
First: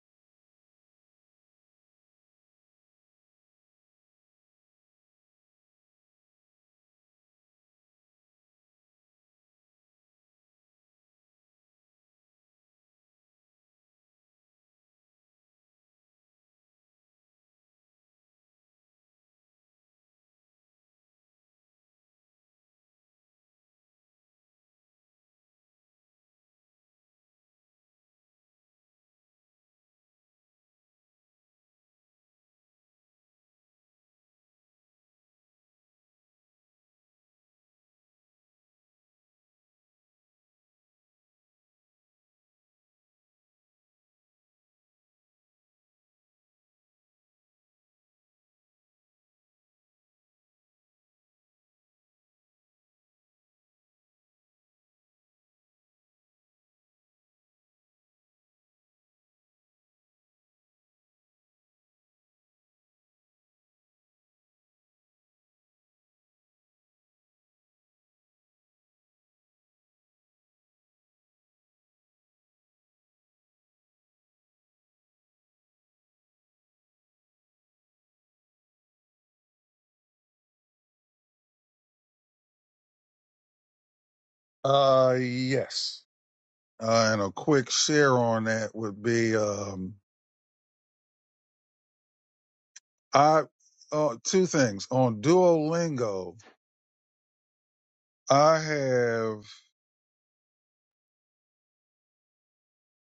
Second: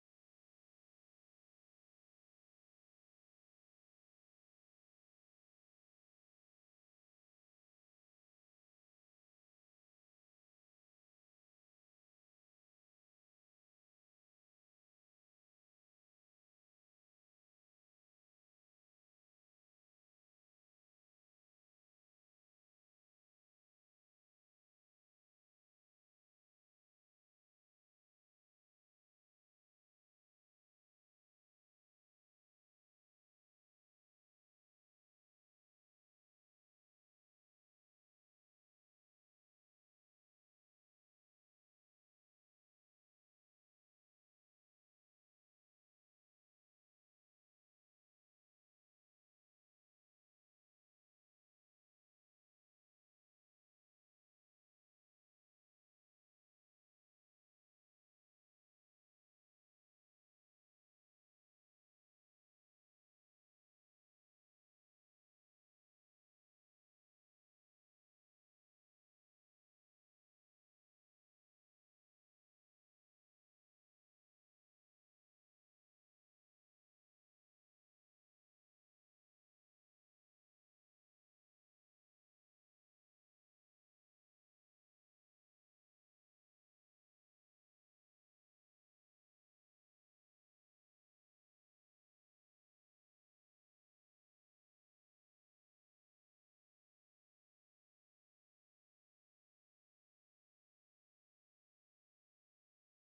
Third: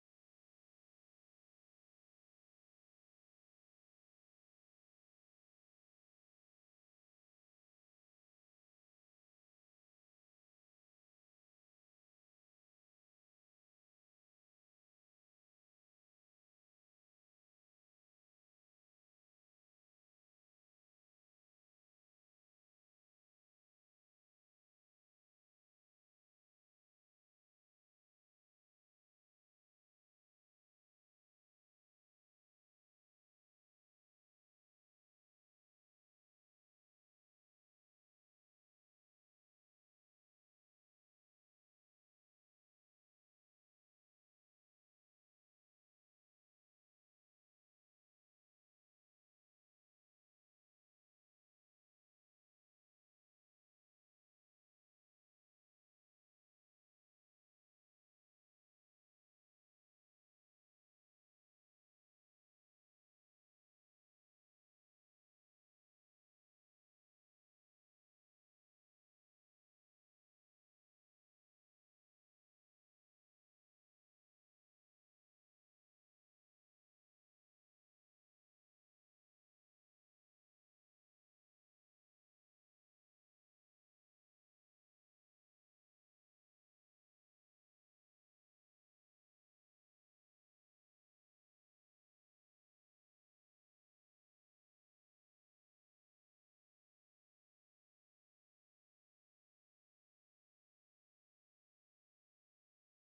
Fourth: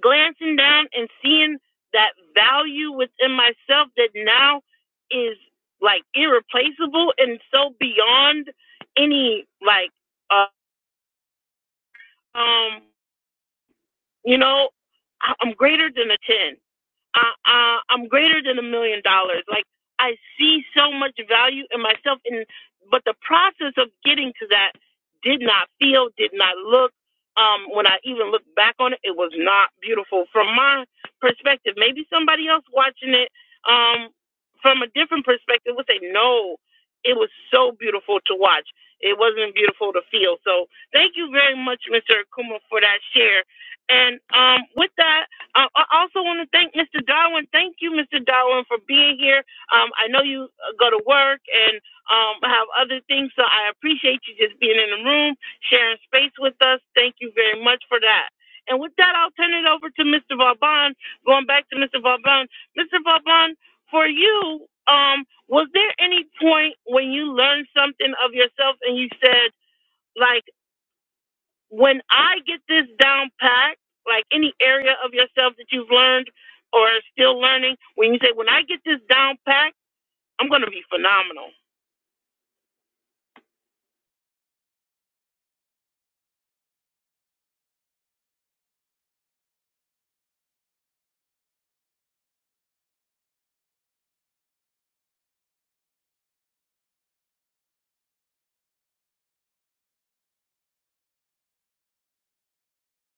A: glancing down and seeing that value within myself that now is like irreplaceable and so beyond any like uh, um you know I- I'm greater than a 10 I, I, I'm greater than a million dollars. Like I see so much value in myself, and but the process of getting to that did not feel, did not look. Um, when I even look back on it, it was not beautiful from my perspective. Maybe somebody else watching it um, from a different perspective would say, "No, it was so beautiful to watch. It wasn't beautiful to feel." So, thank you very much, Mr. Akuma, for that share. And um, with that. I I also want to thank Mr. Darwin. Thank you, Mr. Darwin, for being here. Um, I know you uh, go to work and um, have other things, so I appreciate you just being in the room, sharing space with us. Thank you very much for that. And with that, I'll turn it over to Mr. Vauban. Going back to Mr. Vauban, Mr. Vauban, for you, um, was there any point when you learned something of yourself and you said, like? when I get this down packed, like any area of yourself that you've learned or are still learning, when you say, when I get this down packed, I'm going to be phenomenal.
B: Uh yes. Uh, and a quick share on that would be um, I uh, two things on Duolingo. I have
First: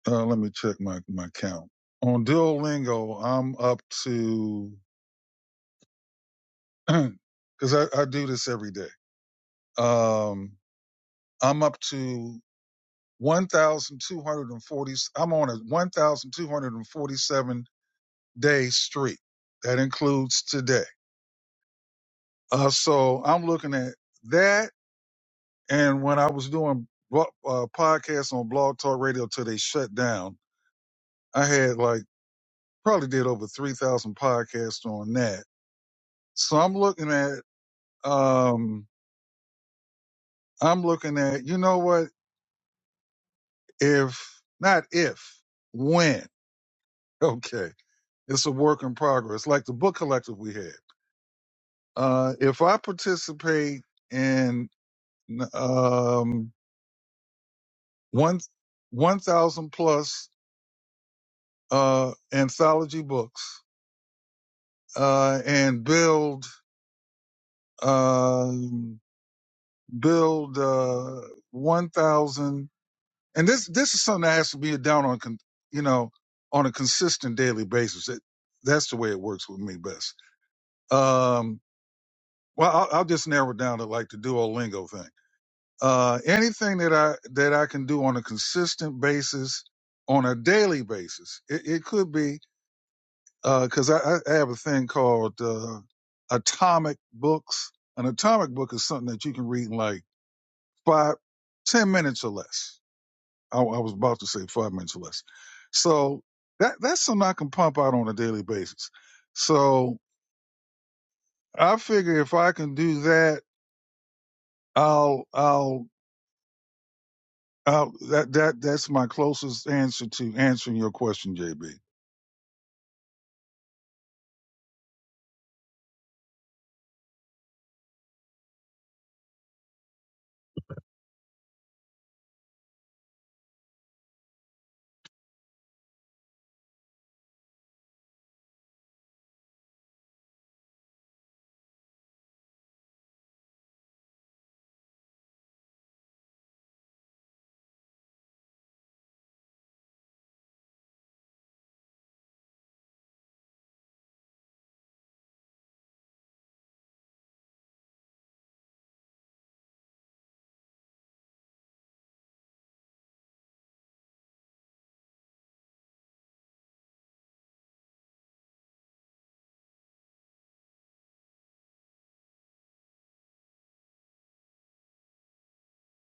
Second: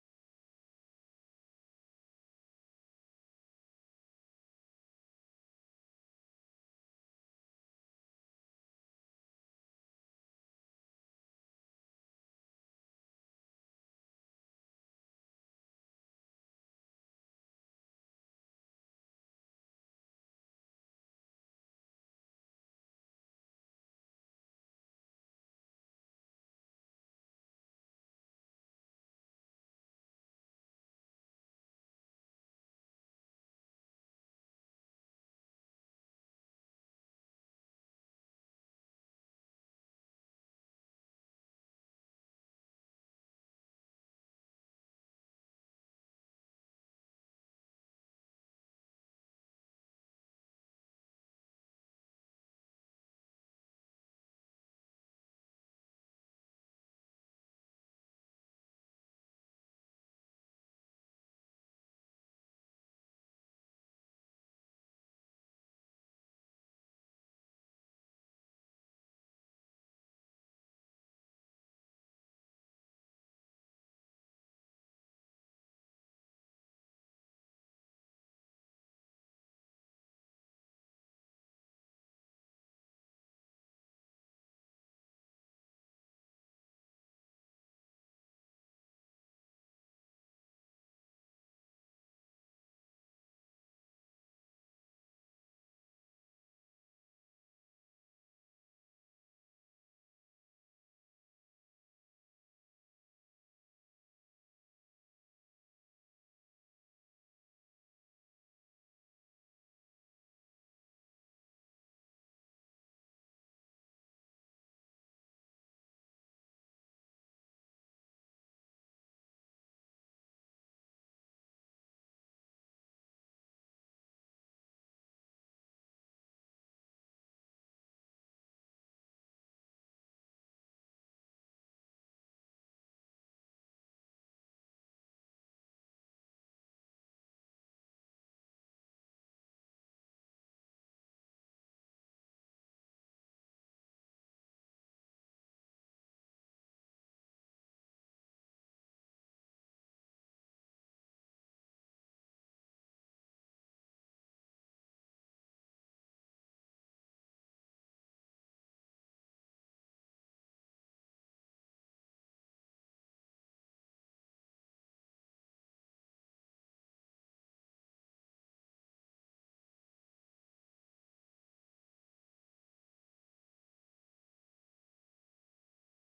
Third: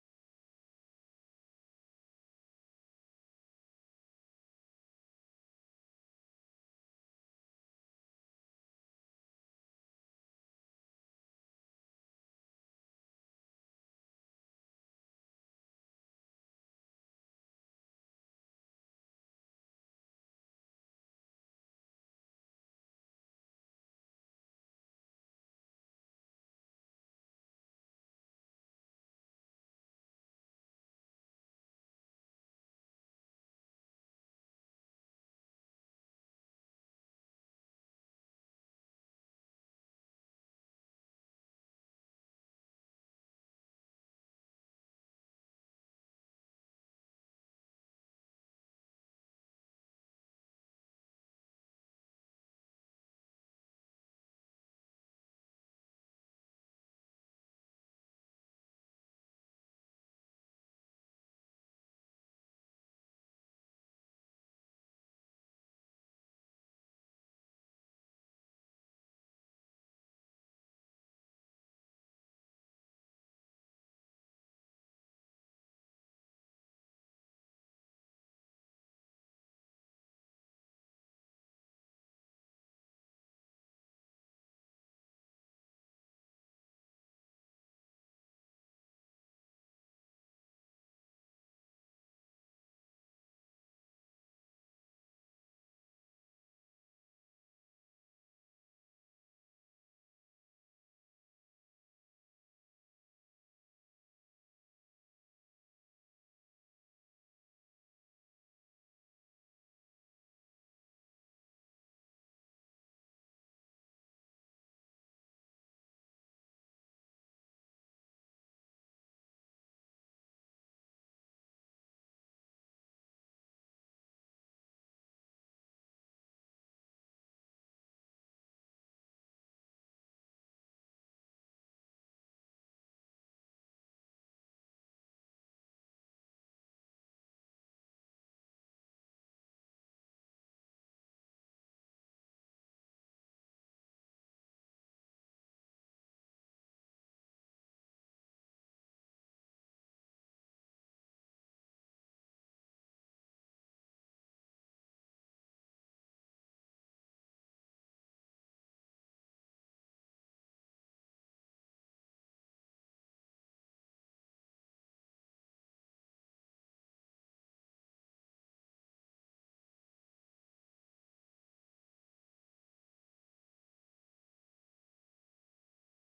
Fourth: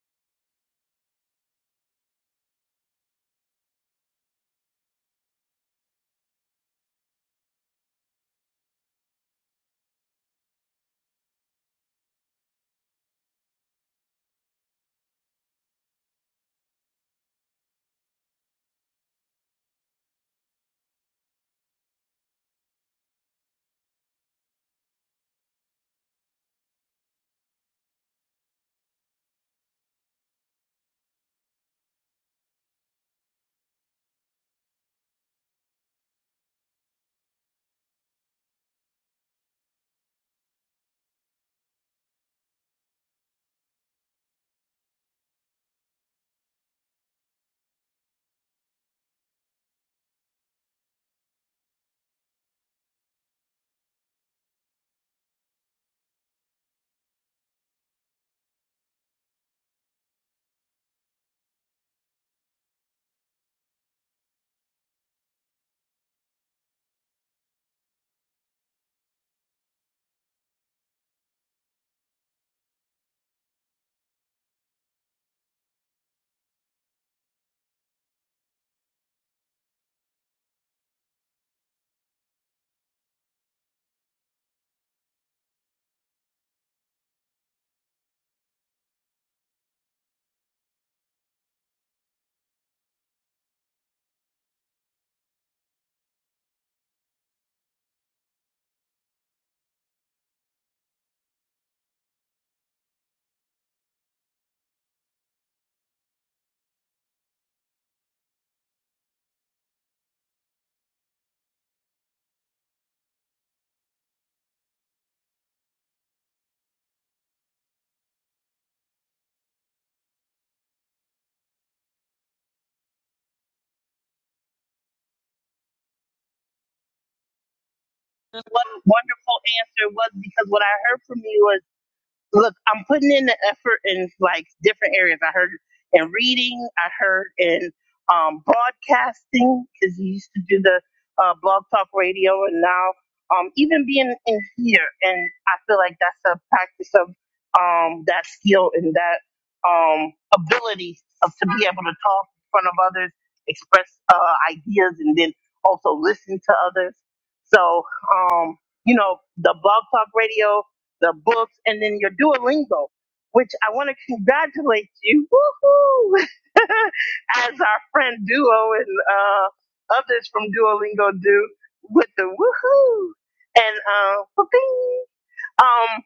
B: uh, let me check my my count on Duolingo. I'm up to because I, I do this every day. Um, I'm up to one thousand two hundred and forty. I'm on a one thousand two hundred and forty-seven day streak. That includes today. Uh, so I'm looking at that. And when I was doing uh, podcasts on Blog Talk Radio till they shut down. I had like probably did over 3,000 podcasts on that. So I'm looking at, um, I'm looking at, you know what? If not if, when, okay, it's a work in progress, like the book collective we had. Uh, if I participate in, um, one, 1,000 plus, uh, anthology books, uh, and build, um, build, uh, 1,000 And this this is something that has to be down on, con- you know, on a consistent daily basis. It, that's the way it works with me best. Um, well, I'll, I'll just narrow it down to like the Duolingo thing. Uh, anything that I that I can do on a consistent basis, on a daily basis, it, it could be because I, I have a thing called uh, atomic books. An atomic book is something that you can read in like five, ten minutes or less I, I was about to say five minutes or less. So that that's something I can pump out on a daily basis. So I figure if I can do that, I'll I'll, I'll that that that's my closest answer to answering your question, JB.
A: Wonderful answer was because what I heard from you look, I'm putting in the effort in like different areas. I heard in reading, I heard in um, broadcasting because you used to do the uh, blog talk radio, and now um, even being in here, and I feel like that's a practice of um, that skill and that um, ability of to be able to talk in front of others, express uh, ideas, and then also listen to others. So, um, you know, the blog talk radio the books, and then your Duolingo, which I want to congratulate you, woohoo, as our friend Duo and uh, others from Duolingo do with the woohoo and uh, whooping. Um,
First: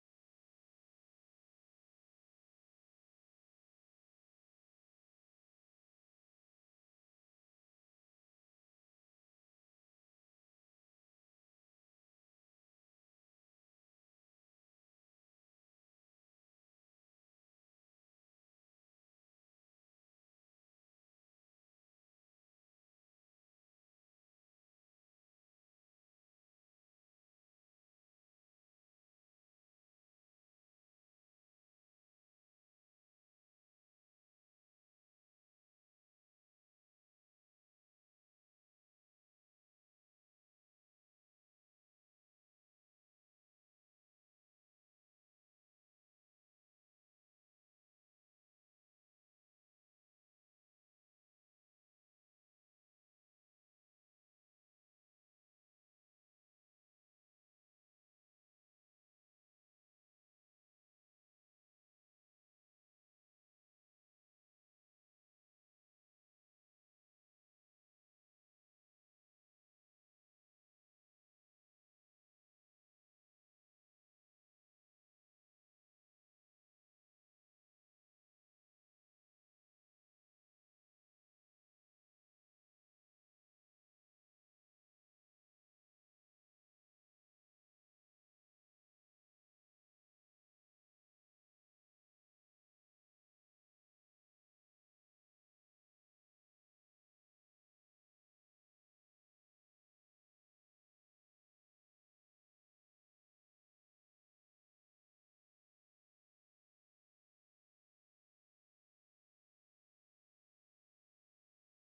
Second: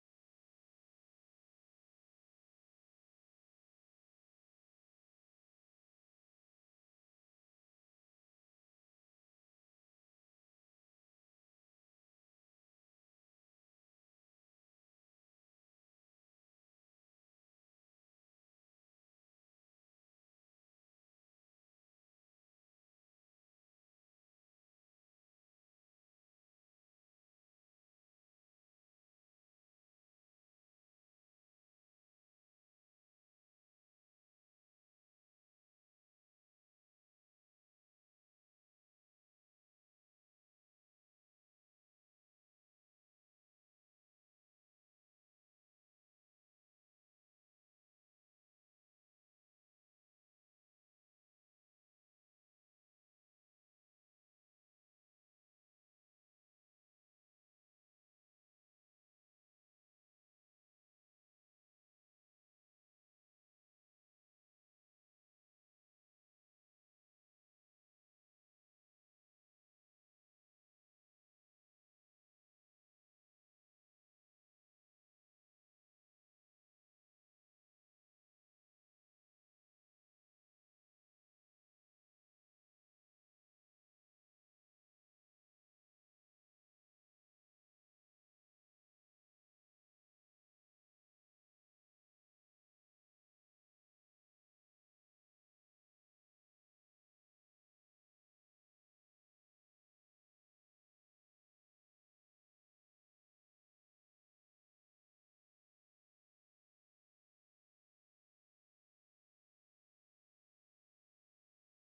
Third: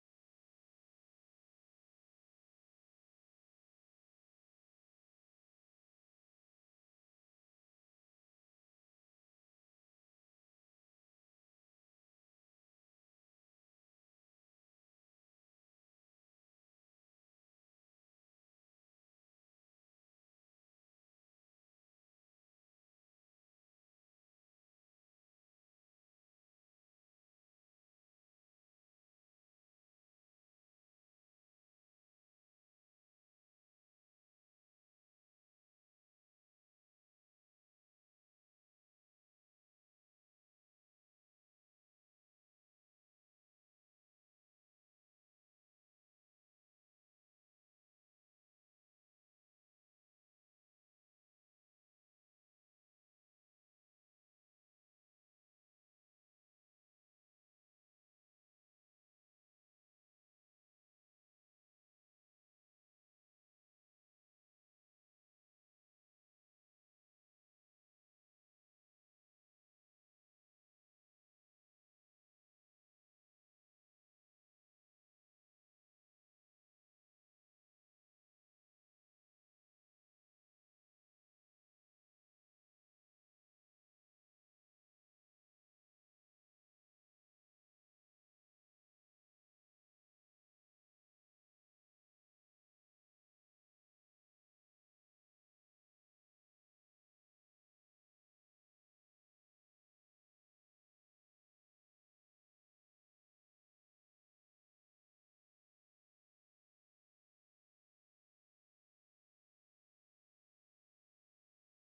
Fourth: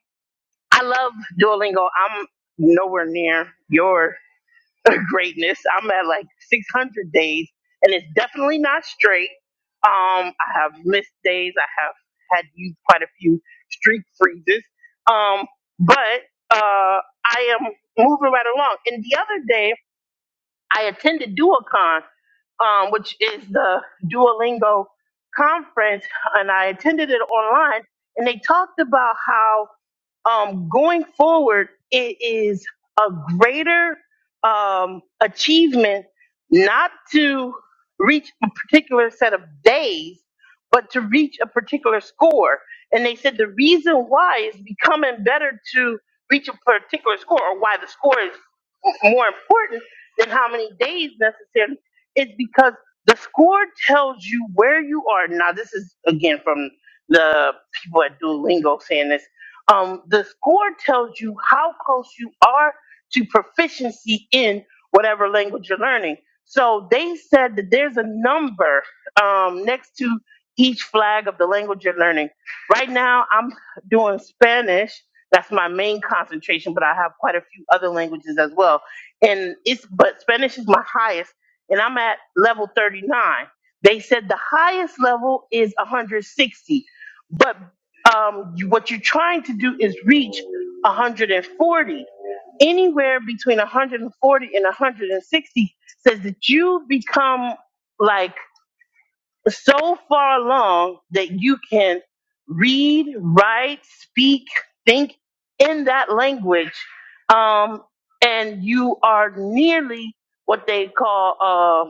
A: I love Duolingo. I'm nowhere near yours greatness. I'm at like 600 days, and it's definitely not straight. Um, I have missed days. I have had used quite a few streak freezes. Um, but uh, I am moving right along. And the other day, I attended DualCon, um, which is the Duolingo conference, and I attended it online. And they talked about how um, going forward, it is a greater um, achievement not to reach a particular set of days, but to reach a particular score. And they said the reason why is becoming better to reach a particular score, or why the score is more important than how many days necessarily is because the score tells you where you are. Now, this is again from the people at Duolingo saying this. Um, the score tells you how close you are to proficiency in whatever language you're learning. So they said that there's a number um, next to each flag of the language you're learning. Right now, I'm doing Spanish. That's my main concentration, but I have quite a few other languages as well and it's but Spanish is my highest, and I'm at level 39. They said the highest level is 160, but um, you- what you're trying to do is reach 140. Anywhere between 140 and 160 says that you become like so far along that you can read, write, speak, think in that language, um, and you are nearly what they call uh,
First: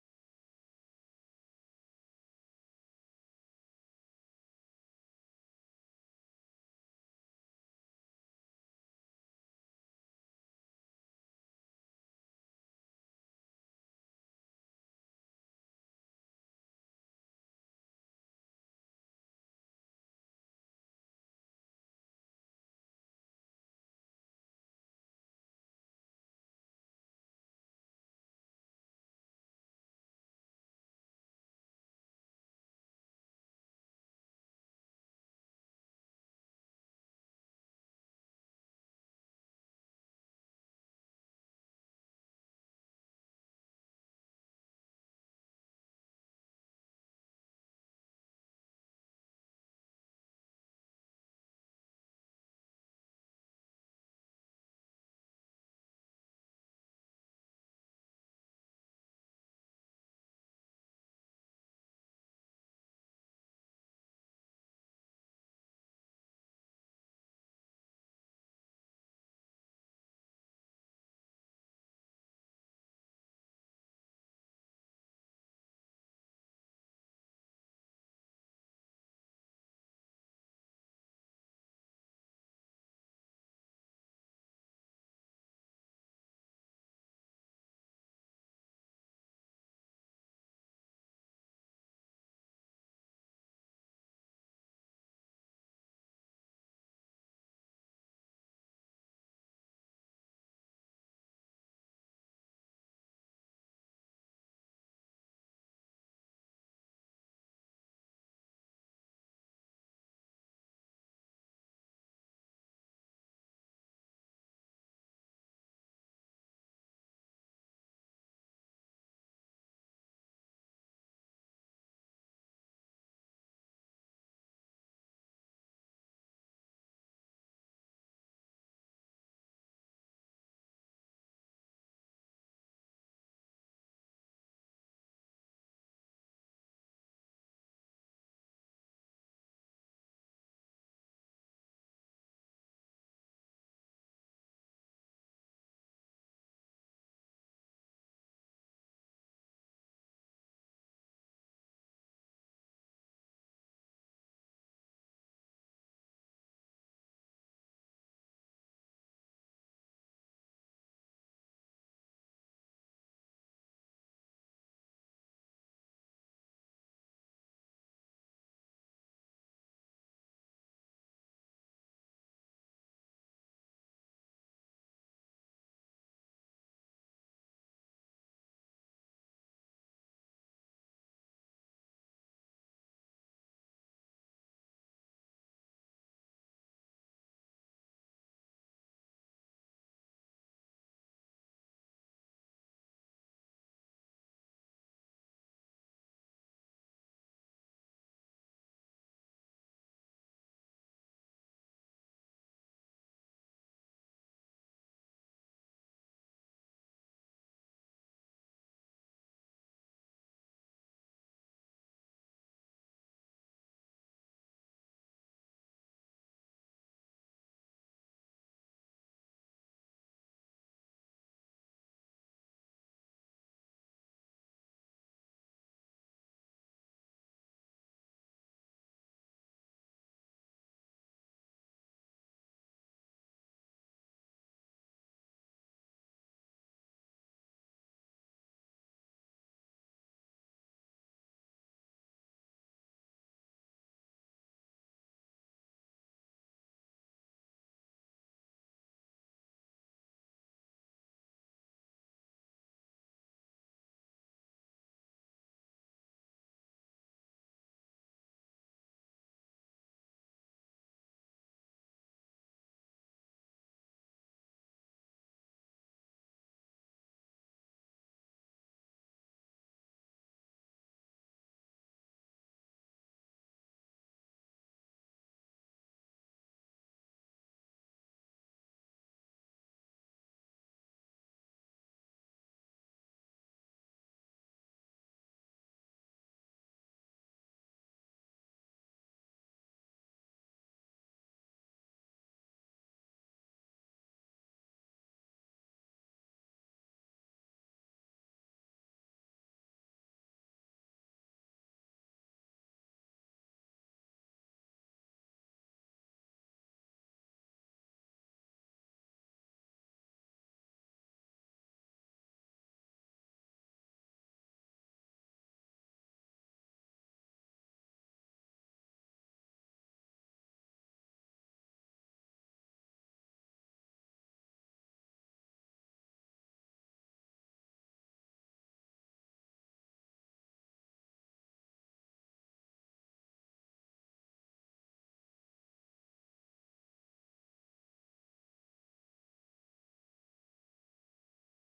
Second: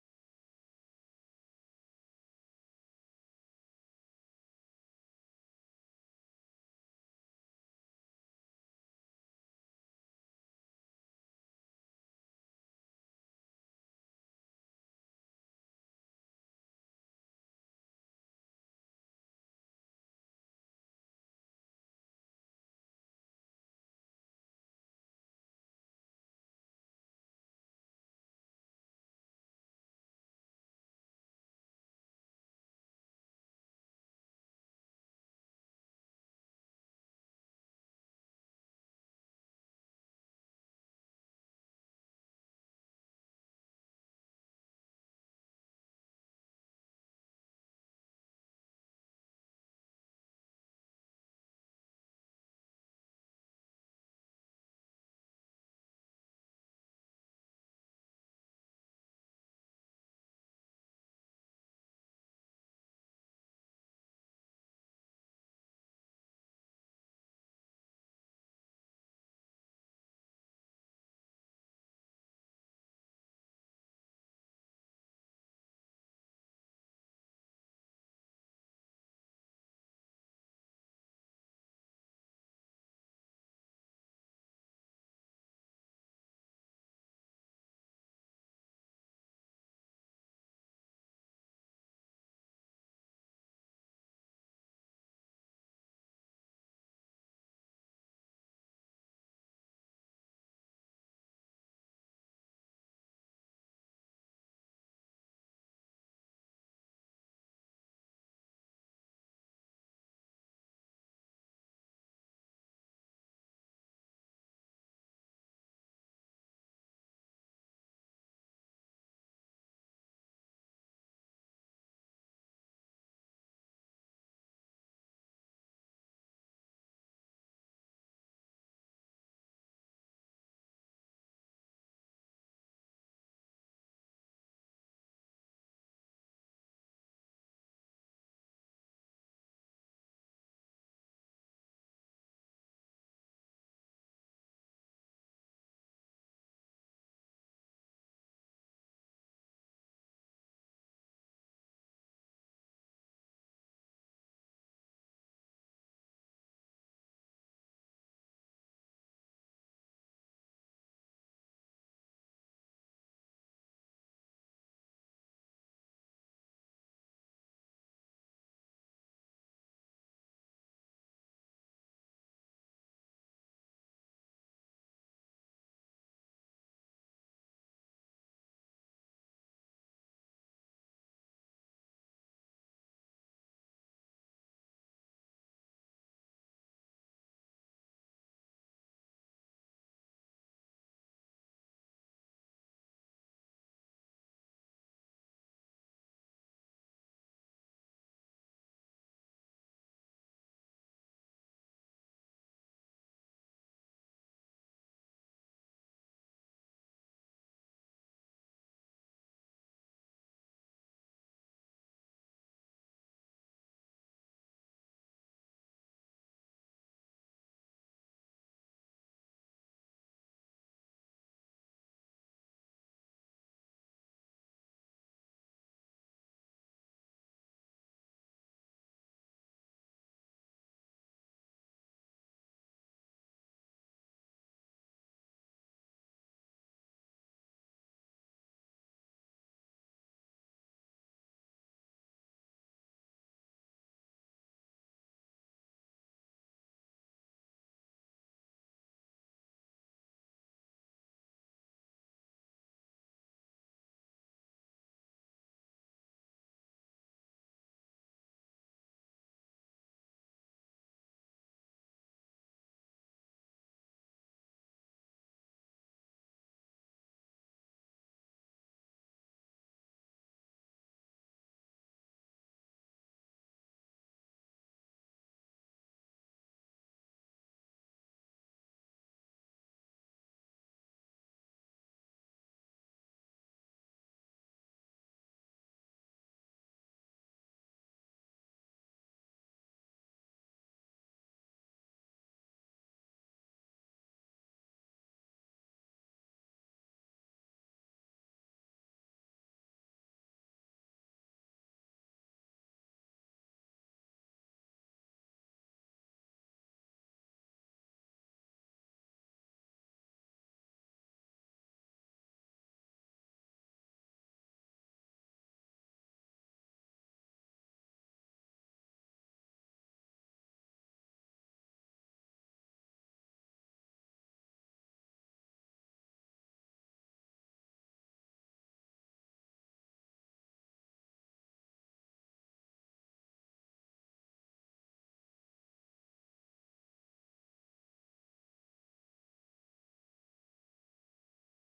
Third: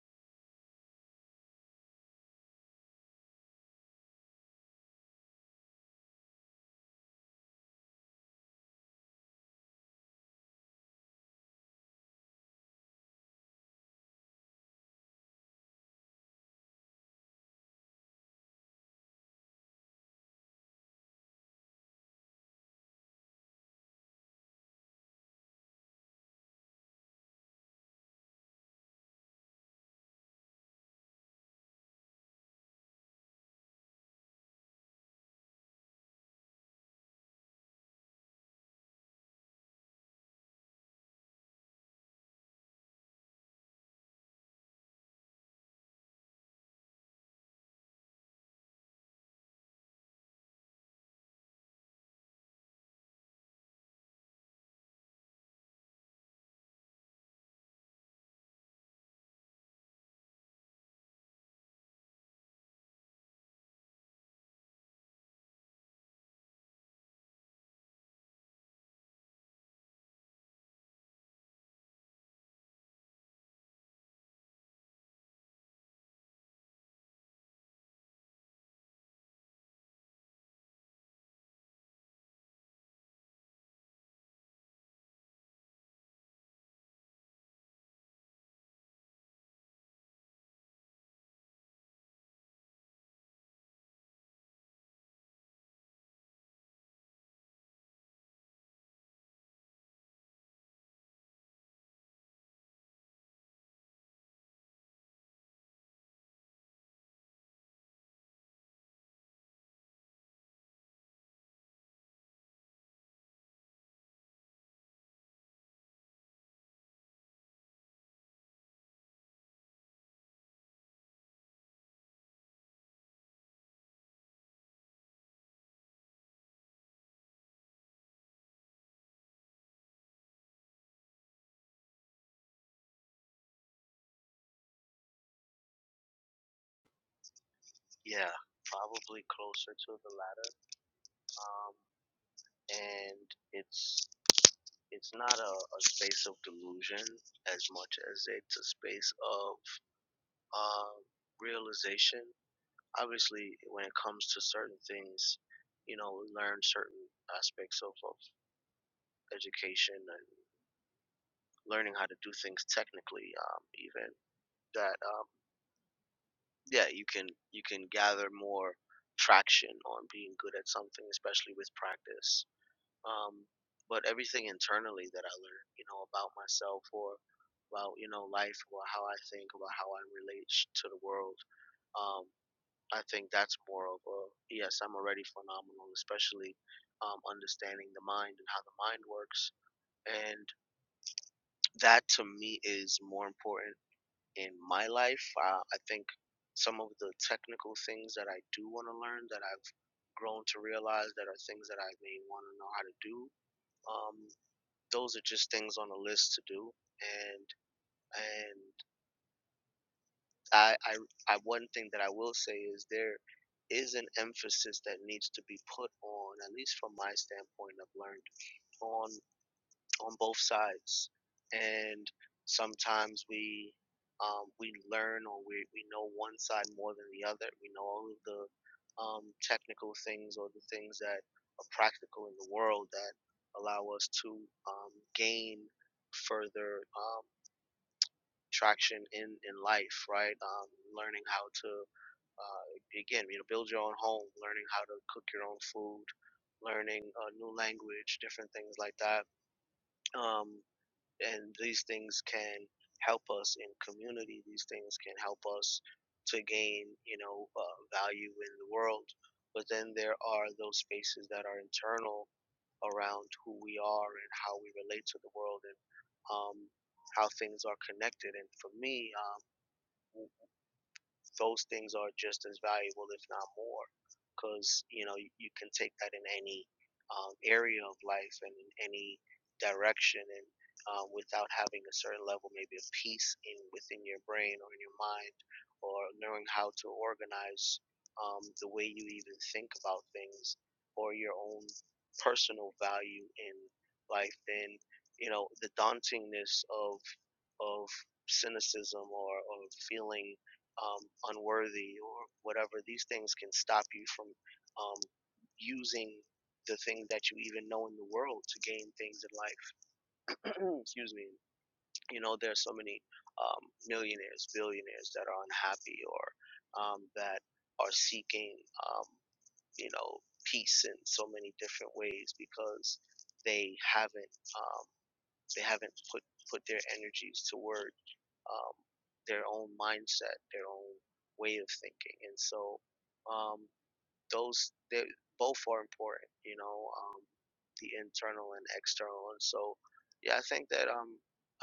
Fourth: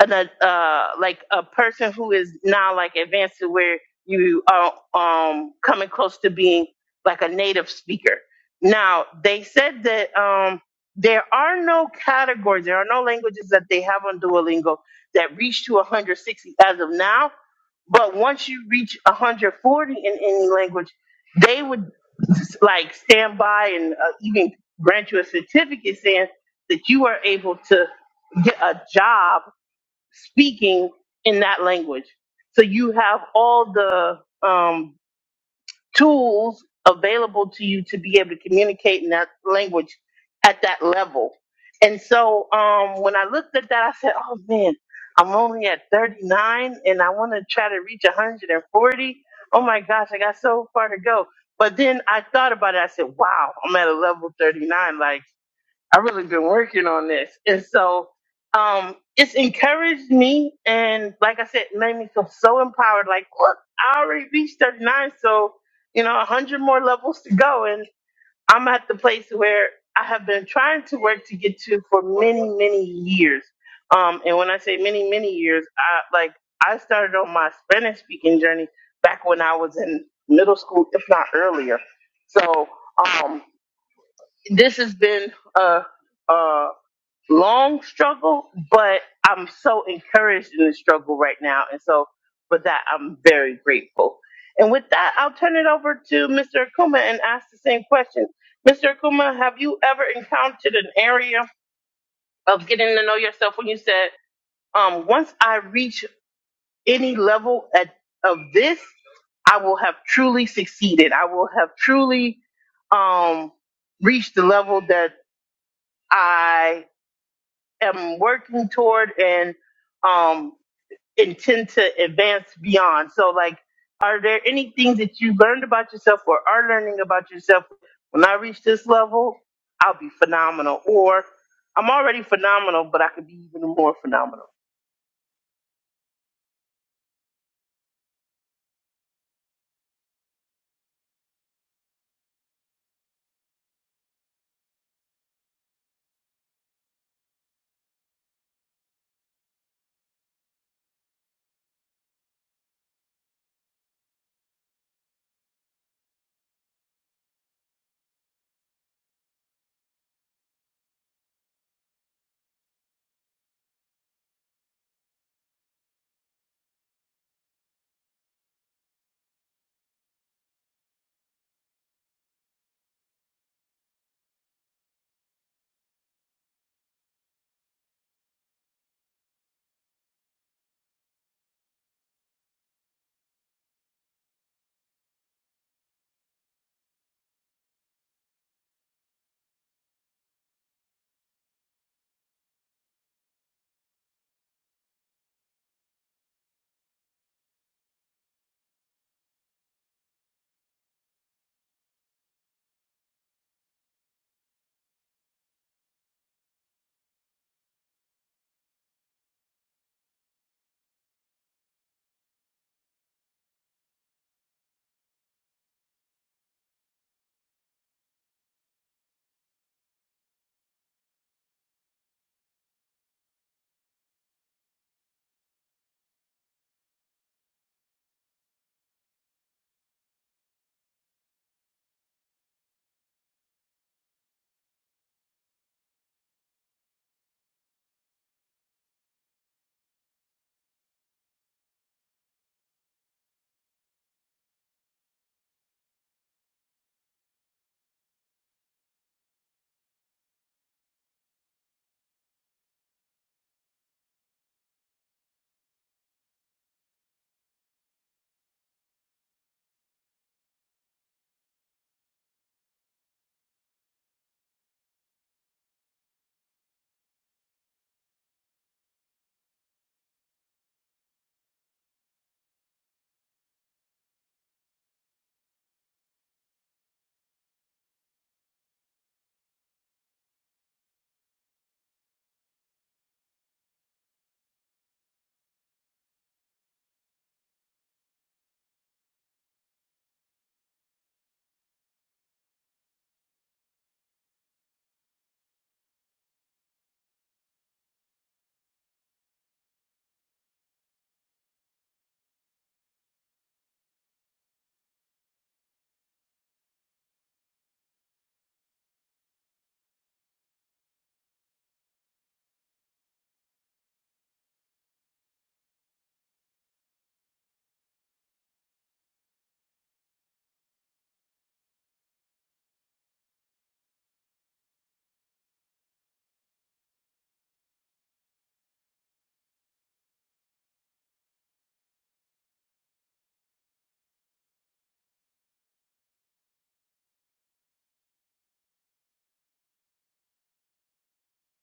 A: an uh uh, like a person who is now like advanced to where you are um coming close to being like a native speaker. Now they said that um there are no categories, there are no languages that they have on Duolingo that reach to 160 as of now. But once you reach 140 in any language, they would like stand by and uh, even grant you a certificate saying that you are able to get a job speaking in that language. So you have all the um, tools available to you to be able to communicate in that language at that level. And so um, when I looked at that, I said, oh man, I'm only at 39 and I want to try to reach 140. Oh my gosh, I got so far to go. But then I thought about it. I said, wow, I'm at a level 39. Like, I've really been working on this. And so um, it's encouraged me. And like I said, made me feel so empowered. Like, look, I already reached 39. So, you know, 100 more levels to go. And I'm at the place where I have been trying to work to get to for many, many years. Um, and when I say many, many years, I like I started on my Spanish speaking journey back when I was in middle school, if not earlier. So um, this has been a uh, long struggle, but I'm so encouraged in the struggle right now. And so for that, I'm very grateful. And with that, I'll turn it over to Mr. Akuma and ask the same question. Mr. Akuma, have you ever encountered an area of getting to know yourself when you said, um, once I reach any level at, of this, I will have truly succeeded. I will have truly um, reached the level that I." am working toward and um, intend to advance beyond. So, like, are there any things that you learned about yourself or are learning about yourself? When I reach this level, I'll be phenomenal. Or I'm already phenomenal, but I could be even more phenomenal.
C: Yeah, probably closer to the latter. Um, and it's it's not a, a space of delusion as much as it's a space of uh, realization. Obviously, when it comes to certain things, you know, we learn certain aspects of, of education and learning how to do things technically. Um, even that, um, yeah, you can you can gather more traction on being good at something, especially with practice um, but everything internally that I learned, you know, about myself or about you know life or how I think about how I relate sh- to the world. Um, I think that's more of a yes. I'm already phenomenal, especially um, understanding the mind and how the mind works, and that to me is more important in my life. Uh, I think some of the technical things that I do want to learn that I've grown to realize that are things that I may want to know how to do. Um, those are just things on a list to do and and I, I i one thing that i will say is there is an emphasis that needs to be put on at least from my standpoint i've learned on on both sides and sometimes we um, we learn or we, we know one side more than the other we know all of the um, technical things or the things that are practical in the world that allow us to um, gain further um, traction in in life, right? Um, learning how to uh, again, you know, build your own home, learning how to cook your own food, learning a new language, different things like that. Um, and these things can help us in community. These things can help us to gain, you know, uh, value in the world. But then there are those spaces that are internal around who we are and how we relate to the world and um, how things are connected. And for me, um, those things are just as valuable, if not more, because you know you, you can take that in any um, area of life and in any direction, and uh, without having a certain level maybe of peace in within your brain or in your mind, or knowing how to organize um, the way you even think about things, or your own personal value in life, then you know the dauntingness of of cynicism or, or feeling um, unworthy or whatever. These things can stop you from um, using the things that you even know in the world to gain things in life. Excuse me. You know, there's so many um, millionaires, billionaires that are unhappy or um, that are seeking, um, you know, peace in so many different ways because they haven't um, they haven't put put their energies toward um, their own mindset, their own way of thinking. And so um, those they both are important, you know, um, the internal and external. And so yeah, I think that um,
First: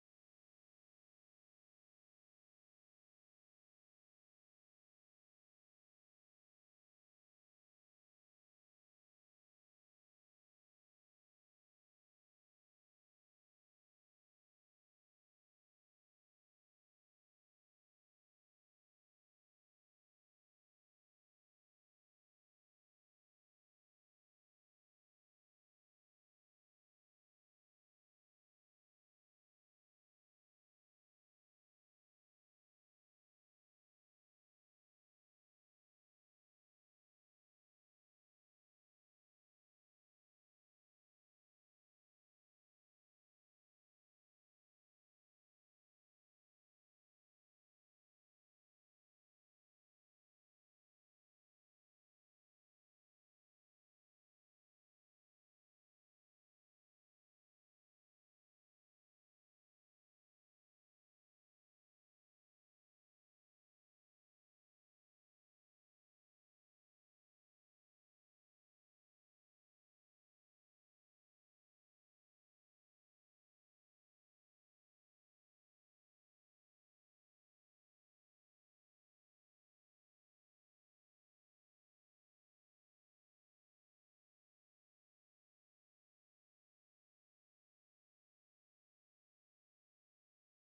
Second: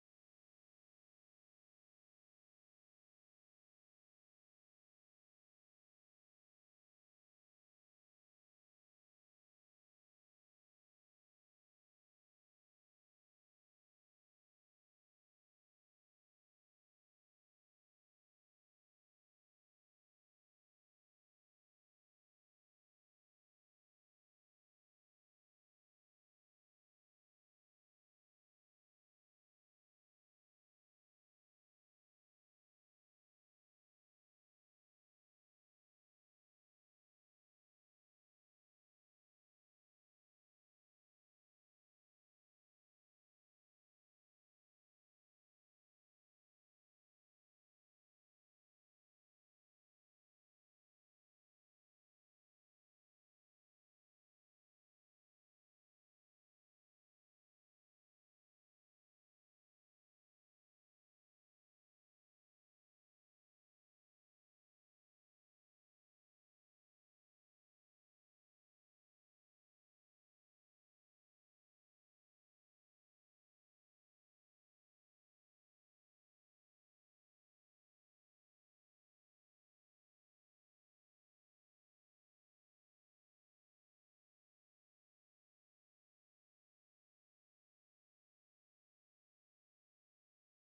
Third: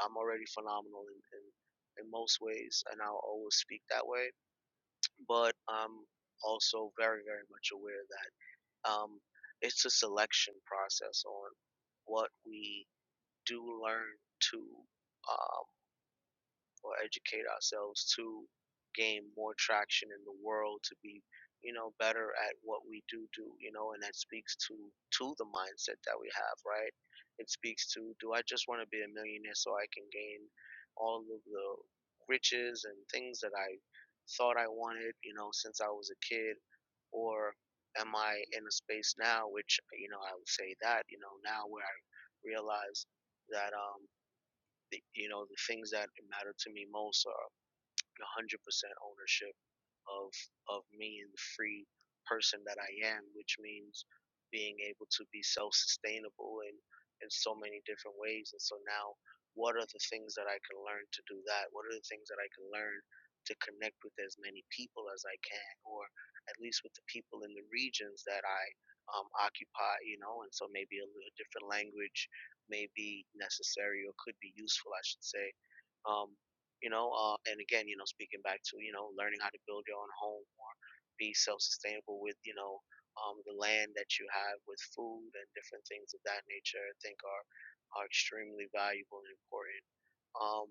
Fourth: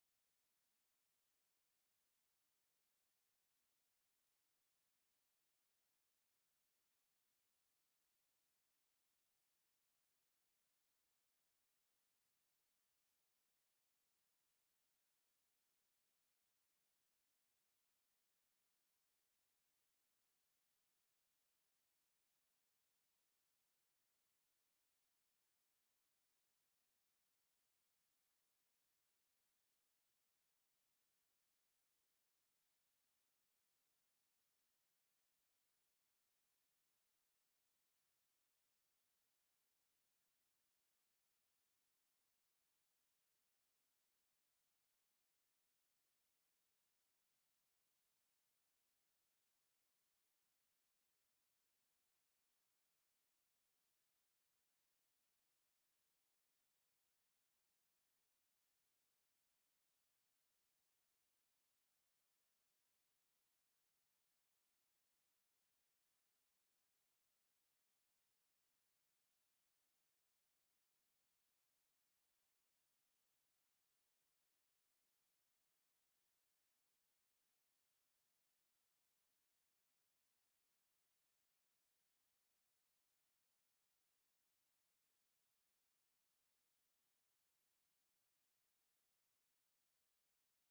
C: I'm already phenomenal in, in in most ways, and I'll always speak that way. But I'm also very very much aware that um, it's a selection process on what we do learn to. Um, or educate ourselves to gain more traction in the world to be you know better at what we do do you know and that speaks to to the mindset that we have right it speaks to do i just want to be a millionaire so i can gain all of the riches and things that i thought i wanted you know since i was a kid or am i in a space now which you know i would say that you know now where i realize that um the, you know the things that matter to me most are 100% ownership of of me and the free person that I am, which means being able to be self-sustainable in in so many different ways. And so now, what are the things that I can learn to do that? What are the things that I can learn to connect with as many people as I can, or at least with the people in the regions that I um, occupy, you know? And so maybe a little different language may be necessary or could be useful, I should say um, you know uh, and again you know speaking back to you know learning how to build your own home or be self-sustainable with you know um, the land that you have with food and different things of that nature i think are are extremely valuable and important um,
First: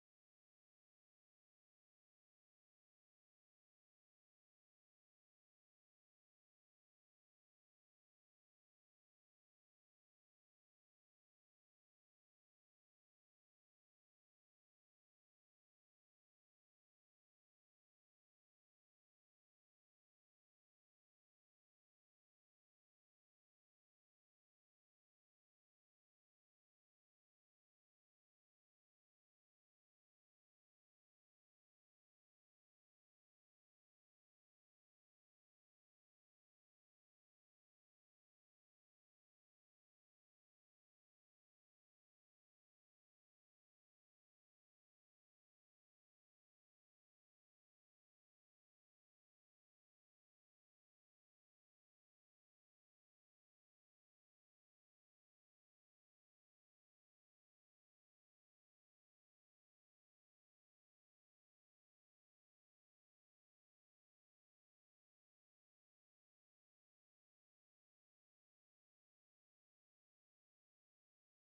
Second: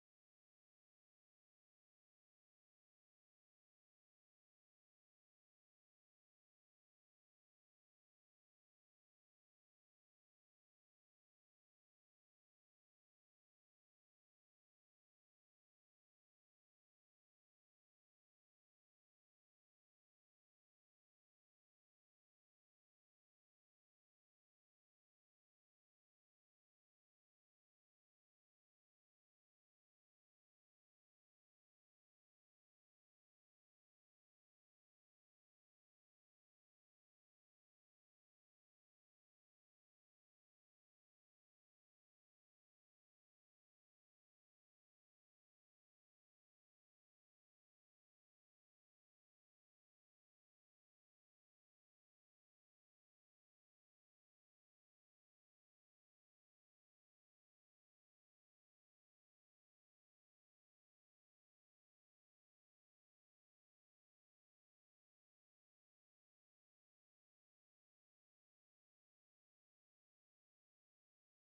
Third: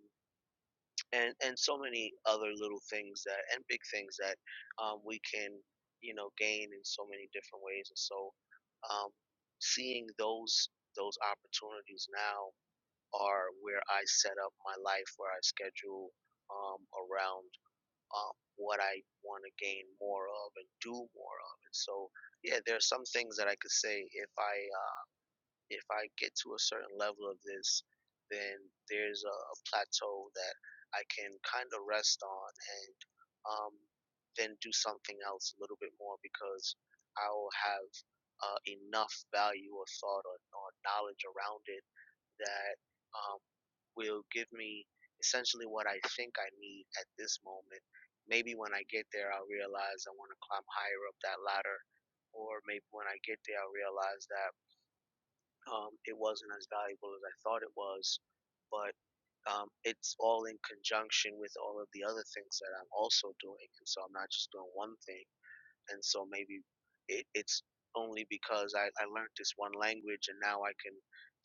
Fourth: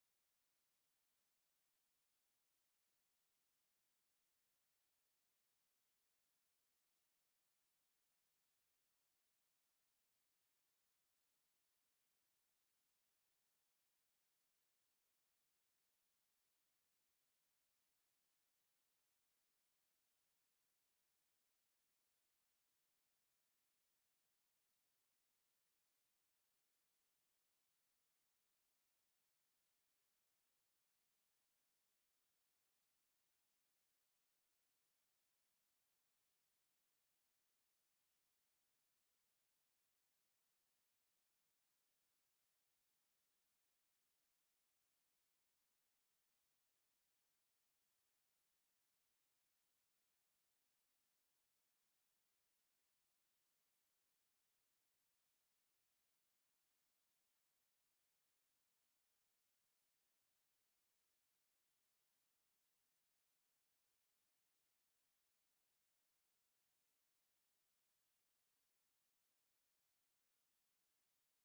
C: and and so many other little things that and big things that um, we can you know gain in so many different ways and so um, seeing those those opportunities now are where I set up my life, where I schedule um, around um, what I want to gain more of and do more of. And so, yeah, there are some things that I could say if I uh, if I get to a certain level of this, then there's a, a plateau that I can kind of rest on and um, then do something else a little bit more because I'll have uh, enough value or thought or, or knowledge around it that um, will give me essentially what I think I need at this moment. Maybe when I get there, I'll realize I want to climb higher up that ladder, or maybe when I get there, I'll realize that um, it wasn't as valuable as I thought it was. But um, it's all in conjunction with all of the other things that I'm also doing, and so I'm not just doing one thing and so maybe it, it's only because I, I learned this one language and now I can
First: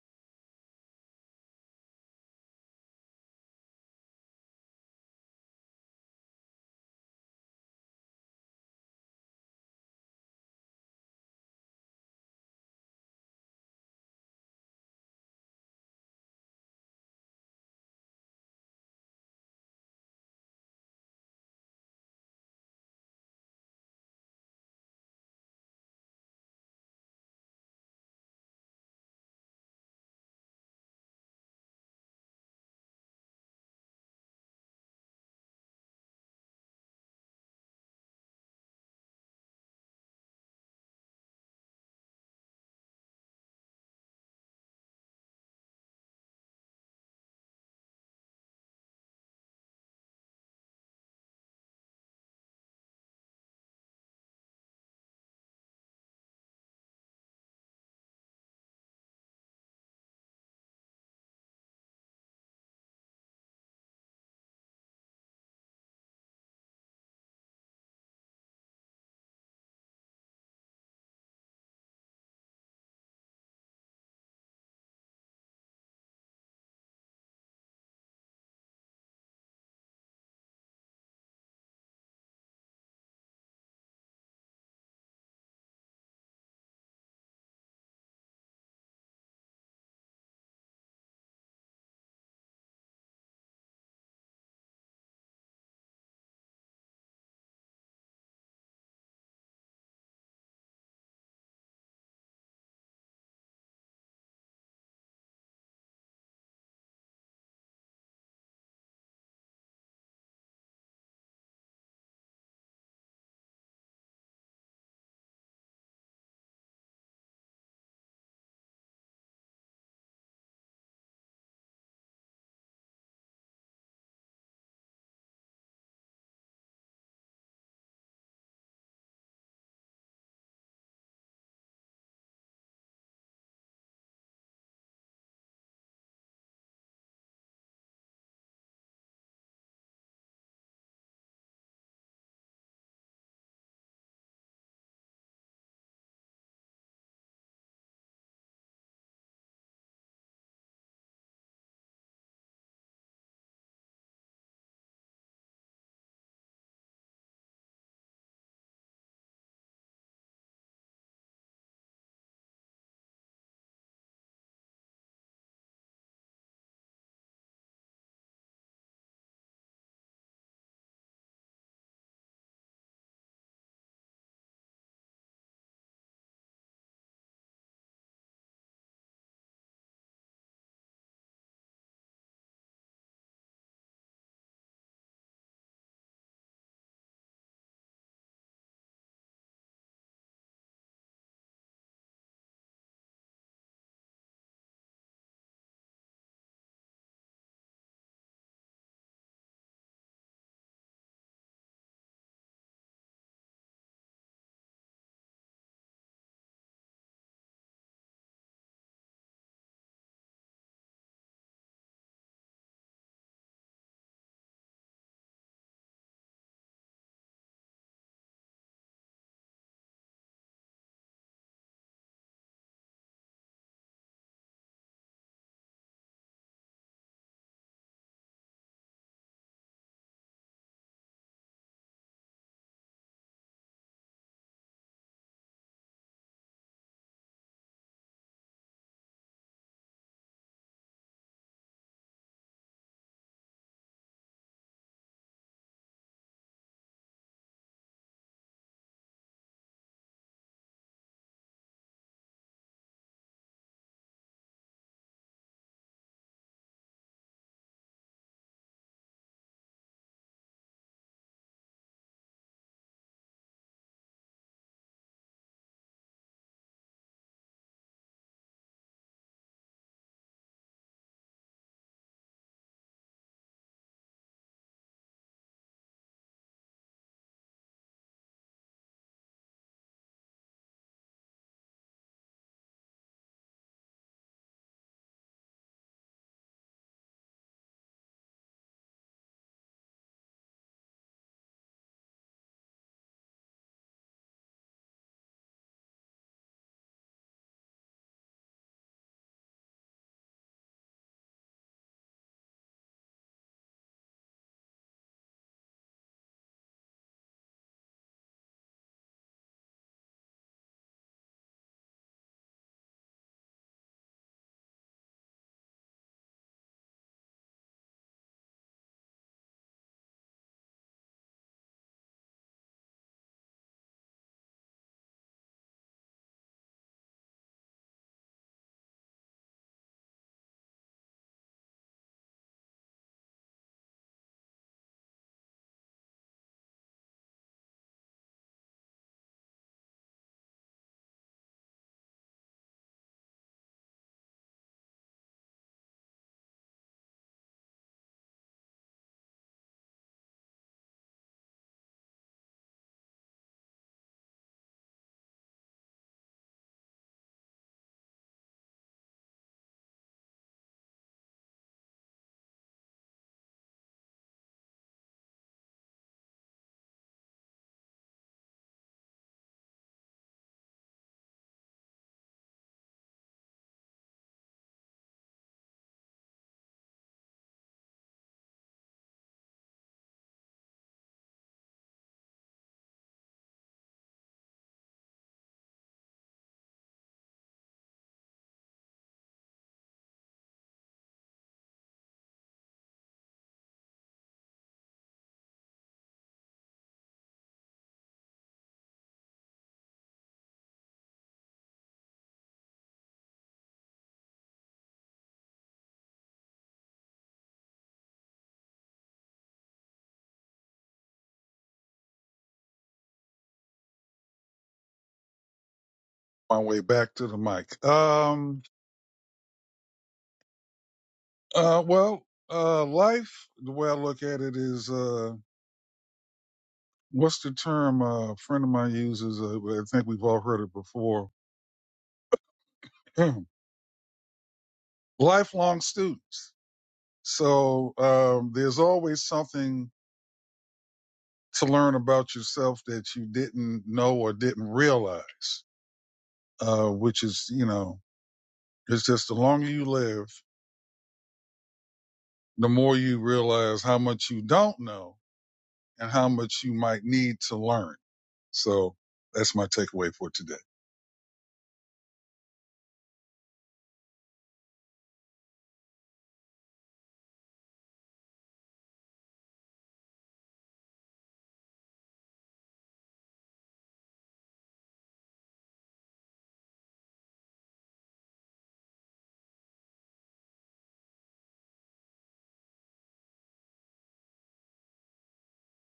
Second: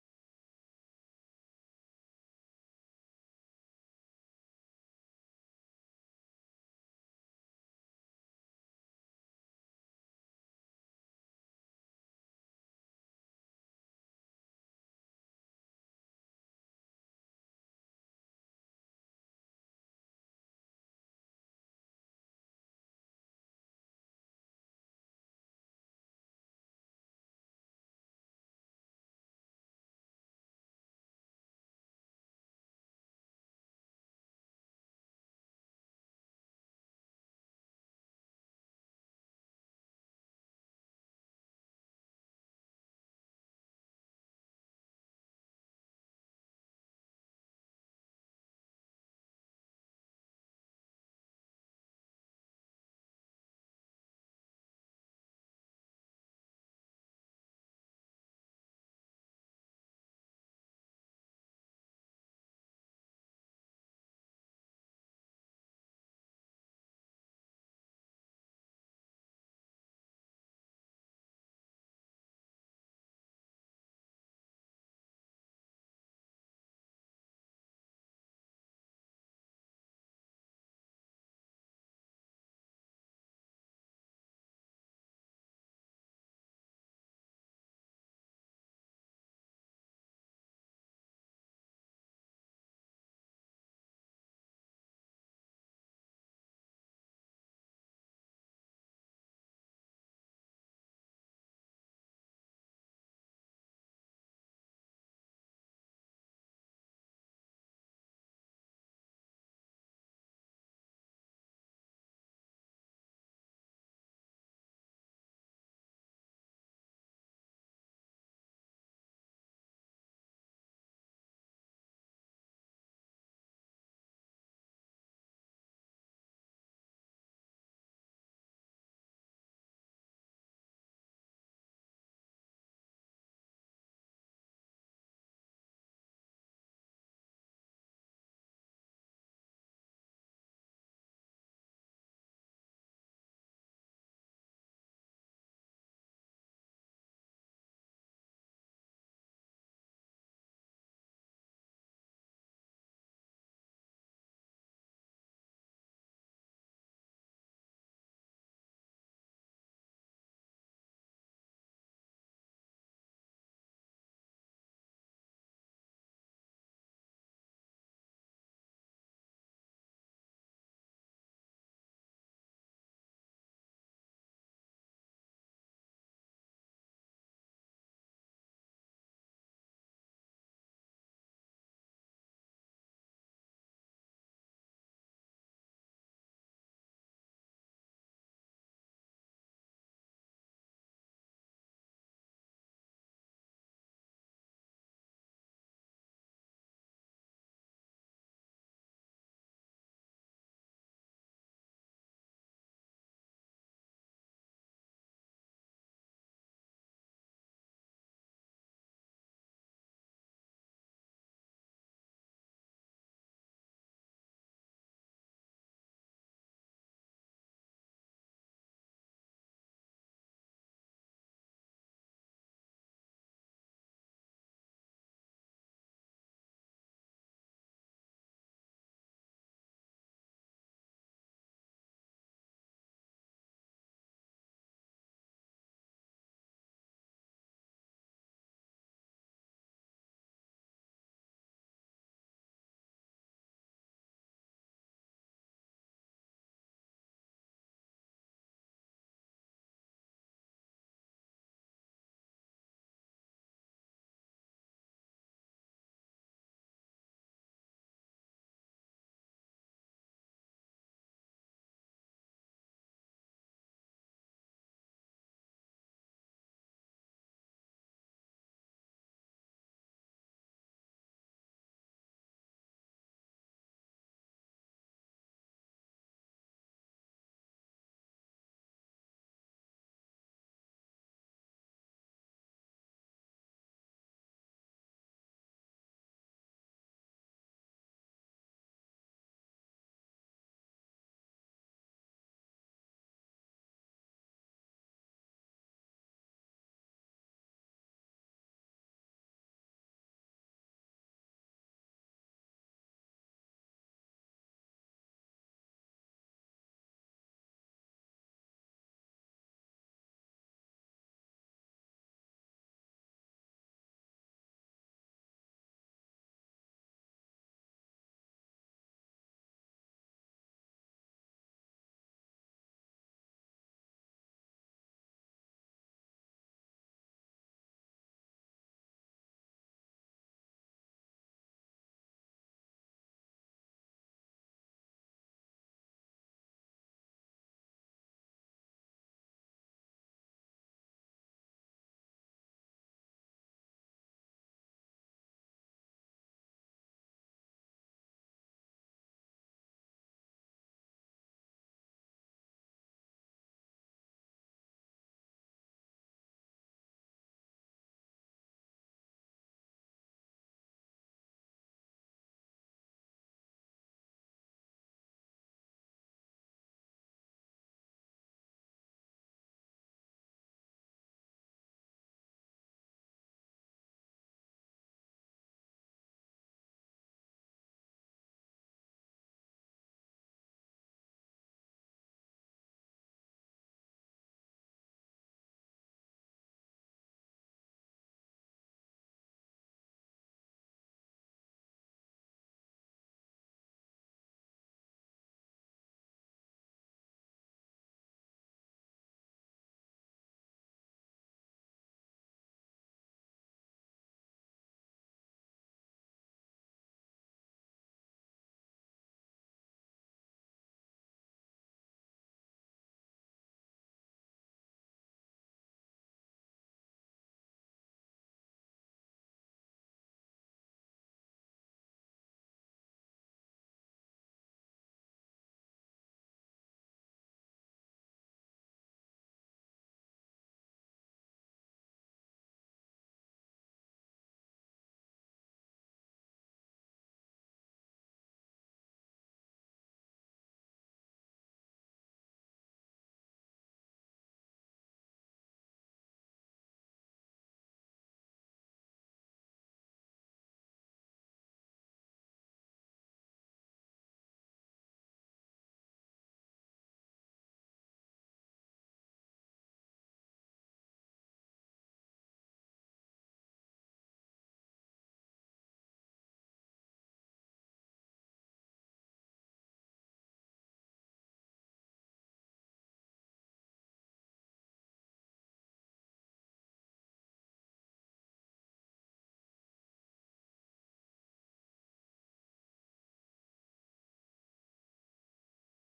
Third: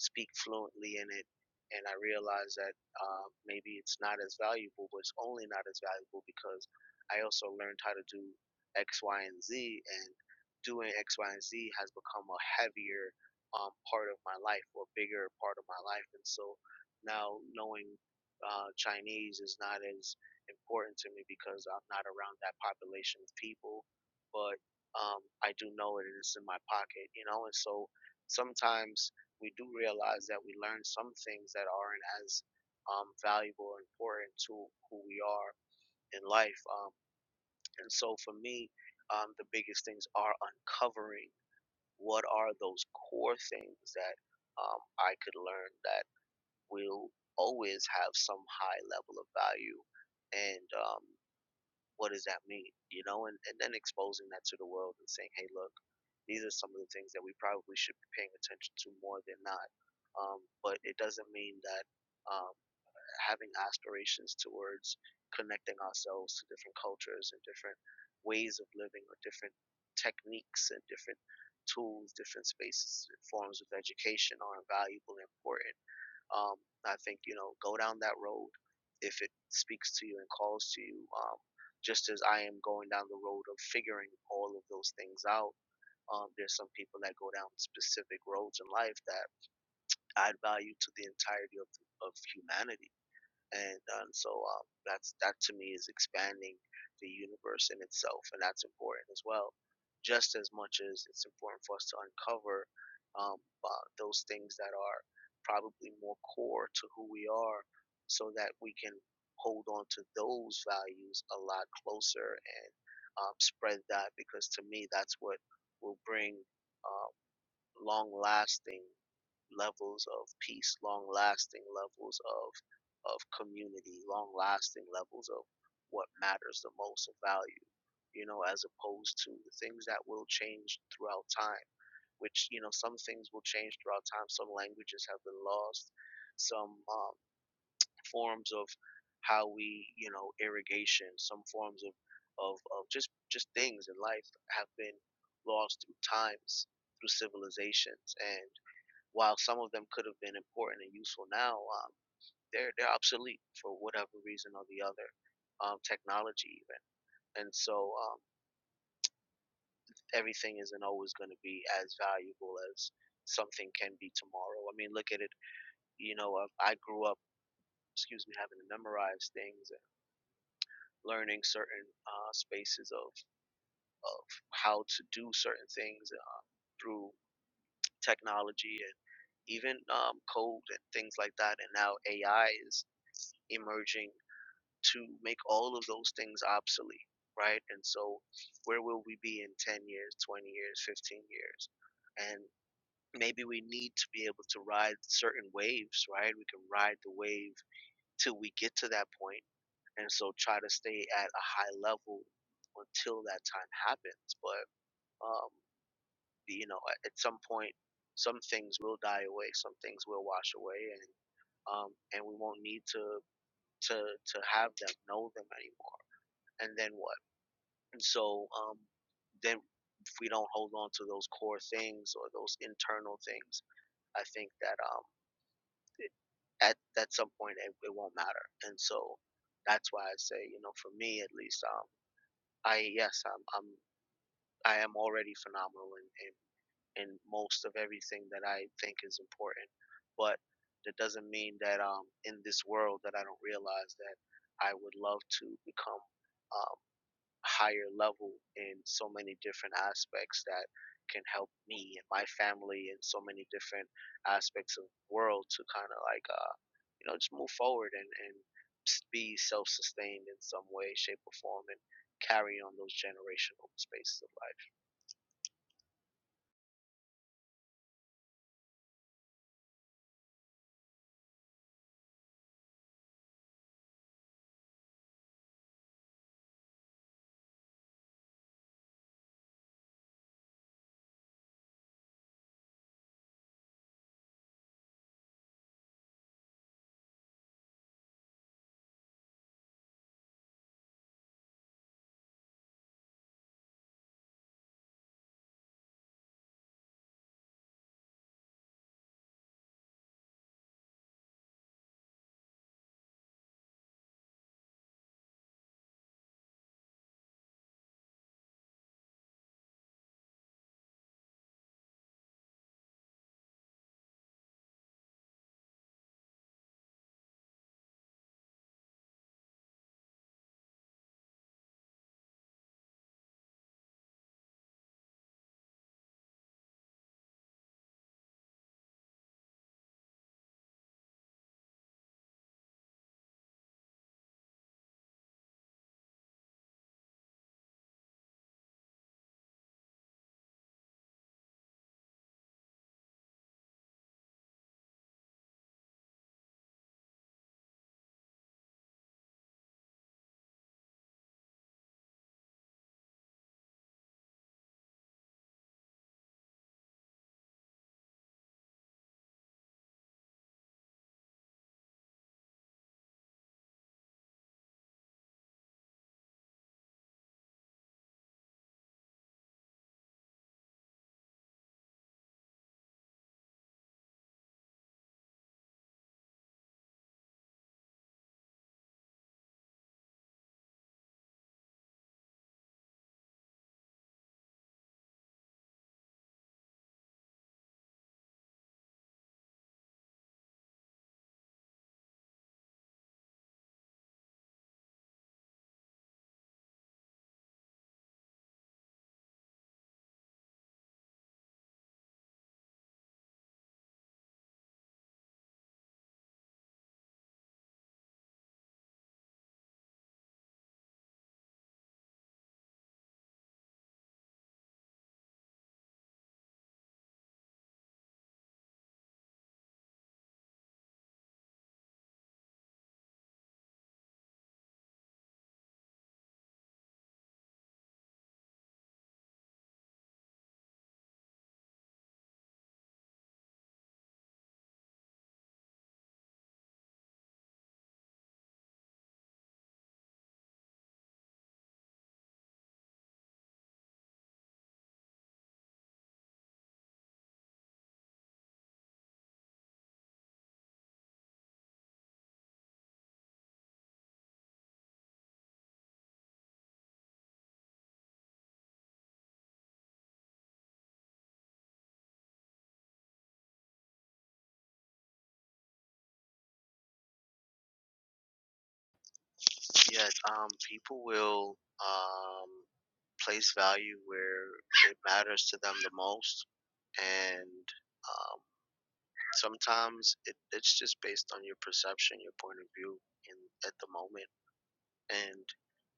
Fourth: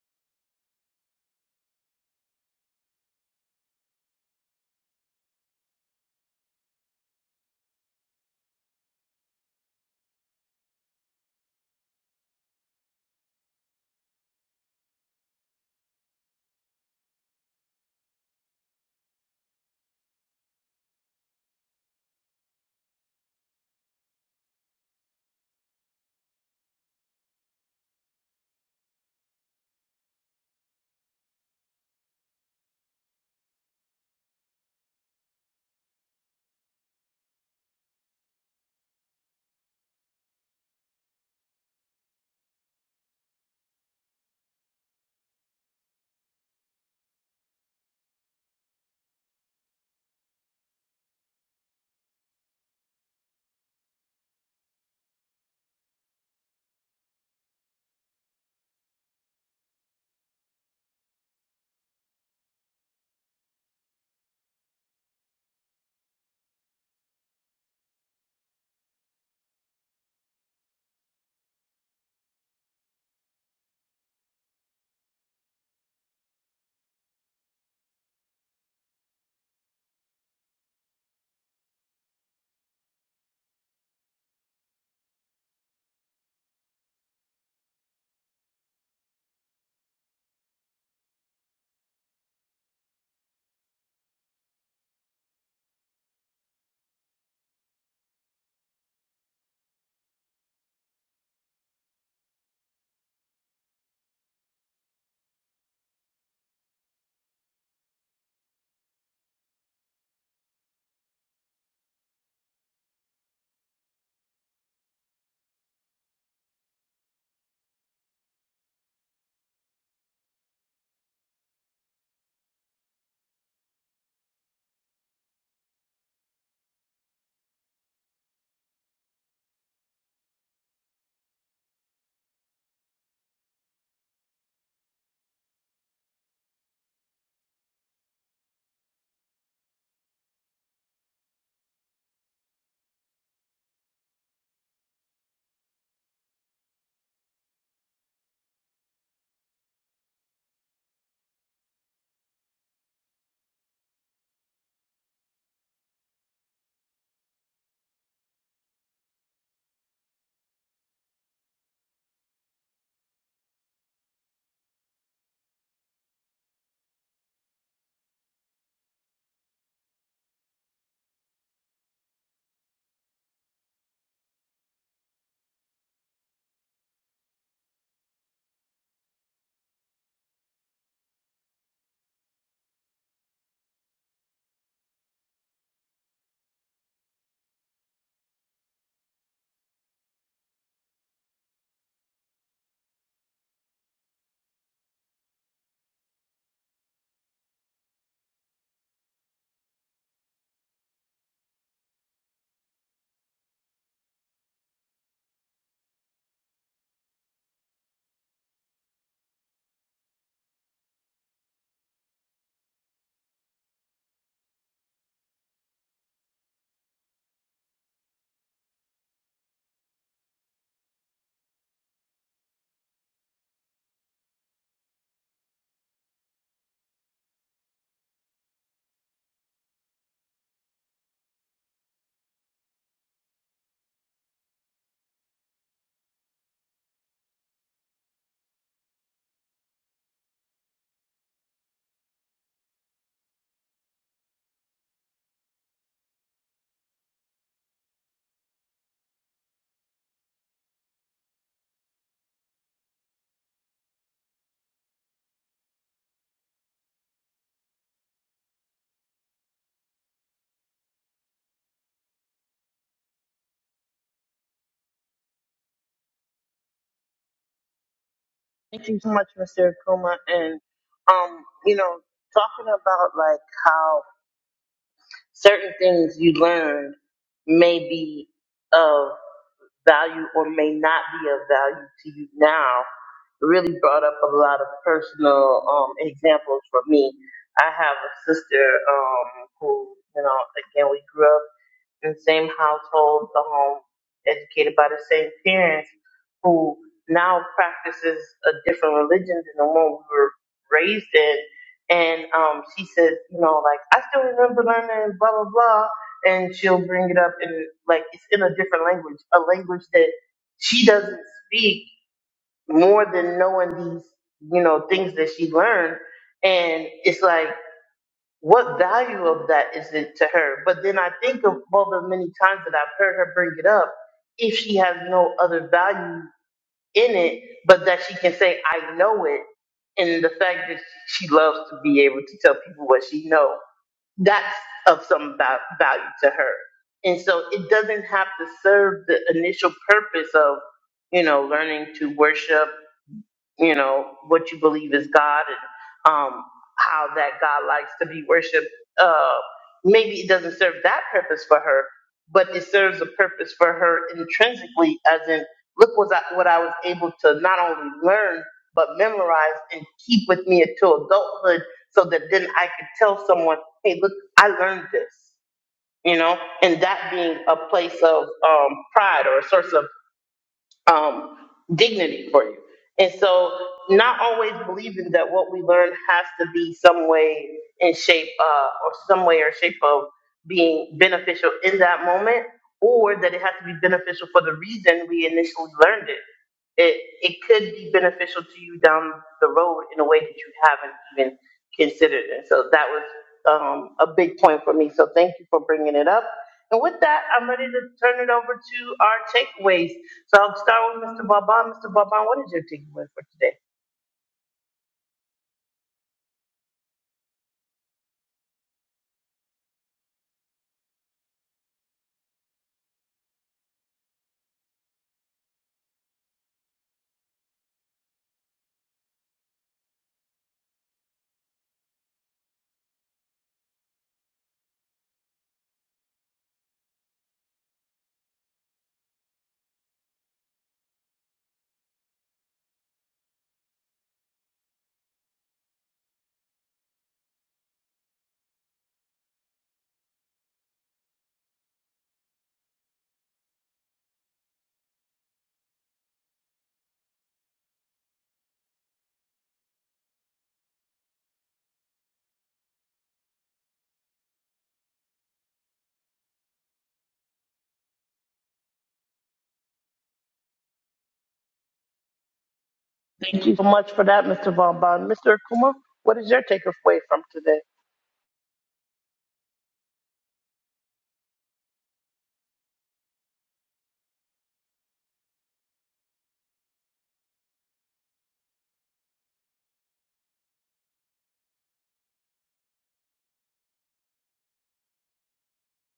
C: speak fluently in it and I realize that uh, maybe it's not as valuable but it's only not as valuable because I also learned how to do X Y and Z and doing X Y and Z has become a heavier um, part of my life or bigger part of my life and so now knowing uh, Chinese is not as important to me because I'm not around that population of people but um, I do know it is in my pocket, you know. And so sometimes we do realize that we learn some things that aren't as um, valuable or important to who we are in life. Um, and so for me, um, the biggest things are uncovering what are those core things that um, I could learn that will always have some high level of value and um, what does that mean you know and, and then exposing that to the world and saying hey look these are some of the things that we probably should be paying attention to more than not. Um, but it doesn't mean that um, having aspirations towards connecting ourselves to different cultures and different ways of living or different techniques and different tools, different spaces, forms of education are invaluable and important. Um, I think, you know, go down that road if it speaks to you and calls to you. Um, just as I am going down the road of figuring all of those things out um, there's some people that go down specific roads in life that add value to the entirety of, of humanity and and so um, that's that to me is expanding the universe in itself, and that's important as well. Just as much as it's important for us to uncover um, uh, those things that are probably more core to who we are, so that we can hold on to those values a lot closer and um, spread that. Because to me, that's what will bring uh, long-lasting levels of peace, long lasting levels of of community, long lasting levels of what matters the most of value, you know, as opposed to the things that will change throughout time, which, you know, some things will change throughout time. Some languages have been lost, some um, forms of how we, you know, irrigation, some forms of, of, of just, just things in life have been lost through times, through civilizations. And while some of them could have been important and useful now, um, they're they're obsolete for whatever reason or the other, um, technology even, and so um, everything isn't always going to be as valuable as something can be tomorrow. I mean, look at it. You know, uh, I grew up, excuse me, having to memorize things and learning certain uh, spaces of of how to do certain things uh, through technology and even um, code and things like that. And now AI is emerging to make all of those things obsolete, right? And so, where will we be in 10 years, 20 years, 15 years? And maybe we need to be able to ride certain waves, right? We can ride the wave till we get to that point, and so try to stay at a high level until that time happens. But um, you know, at at some point, some things will die away, some things will wash away, and um, and we won't need to to to have them know them anymore. And then what? And so um, then if we don't hold on to those core things or those internal things, I think that um, it- at at some point it, it won't matter. And so that's why I say, you know, for me at least, um, I yes, I'm I'm I am already phenomenal in, in in most of everything that I think is important, but that doesn't mean that um in this world that I don't realize that I would love to become. um, higher level in so many different aspects that can help me and my family in so many different aspects of the world to kind of like uh you know just move forward and and be self-sustained in some way shape or form and carry on those generational spaces of life
A: Thank you so much, Mr. Akuma. And, um, you know, talking about like how certain things you learned may be of value or may not be of value to you now really brought up a lot of personal um, examples for me. I have a sister um, who, you know, again, we grew up in the same household, the home, educated by the same parents, who now practices a different religion than the one we were raised in. And um, she says, you know, like I still remember learning blah blah blah, and she'll bring it up in like it's in a different language, a language that she doesn't speak more than knowing these, you know, things that she learned. And it's like what value of that is it to her? But then I think of all the many times that I've heard her bring it up, if she has no other value in it, but that she can say, I know it, and the fact that she loves to be able to tell people what she know, that's of some va- value to her. And so it doesn't have to serve the initial purpose of, you know, learning to worship you know, what you believe is God and um, how that God likes to be worshiped. Uh, maybe it doesn't serve that purpose for her, but it serves a purpose for her intrinsically, as in, look what I, what I was able to not only learn, but memorize and keep with me until adulthood so that then I could tell someone, hey, look, I learned this. You know, and that being a place of um, pride or a source of um, dignity for you. And so, not always believing that what we learn has to be some way in shape, uh, or some way or shape of being beneficial in that moment, or that it has to be beneficial for the reason we initially learned it. It it could be beneficial to you down the road in a way that you haven't even considered. And so, that was um, a big point for me. So, thank you for bringing it up. And with that, I'm ready to turn it over to our takeaways. So I'll start with Mr. Vauban. Mr. Vauban, what is your takeaway for today?
B: My way back to the mic. Um. Uh. Well. Uh. Life. The way I look at it is. Uh. What's the term? Uh, a friend of mine uses. Uh, I think we've all heard it before. Lifelong students So um, there's always something to learn about yourself that you didn't know or didn't realize, uh, which is, you know, it's just the longer you live, the more you realize how much you don't know and how much you might need to learn. So that's my takeaway for today.
A: Thank you so much for that, Mr. Vauban. Mr. Akuma, what is your takeaway from today?
C: yes um people will um place value where it matters to them the most and uh, sometimes it, it's just based on your perception, your point of view in at the moment, and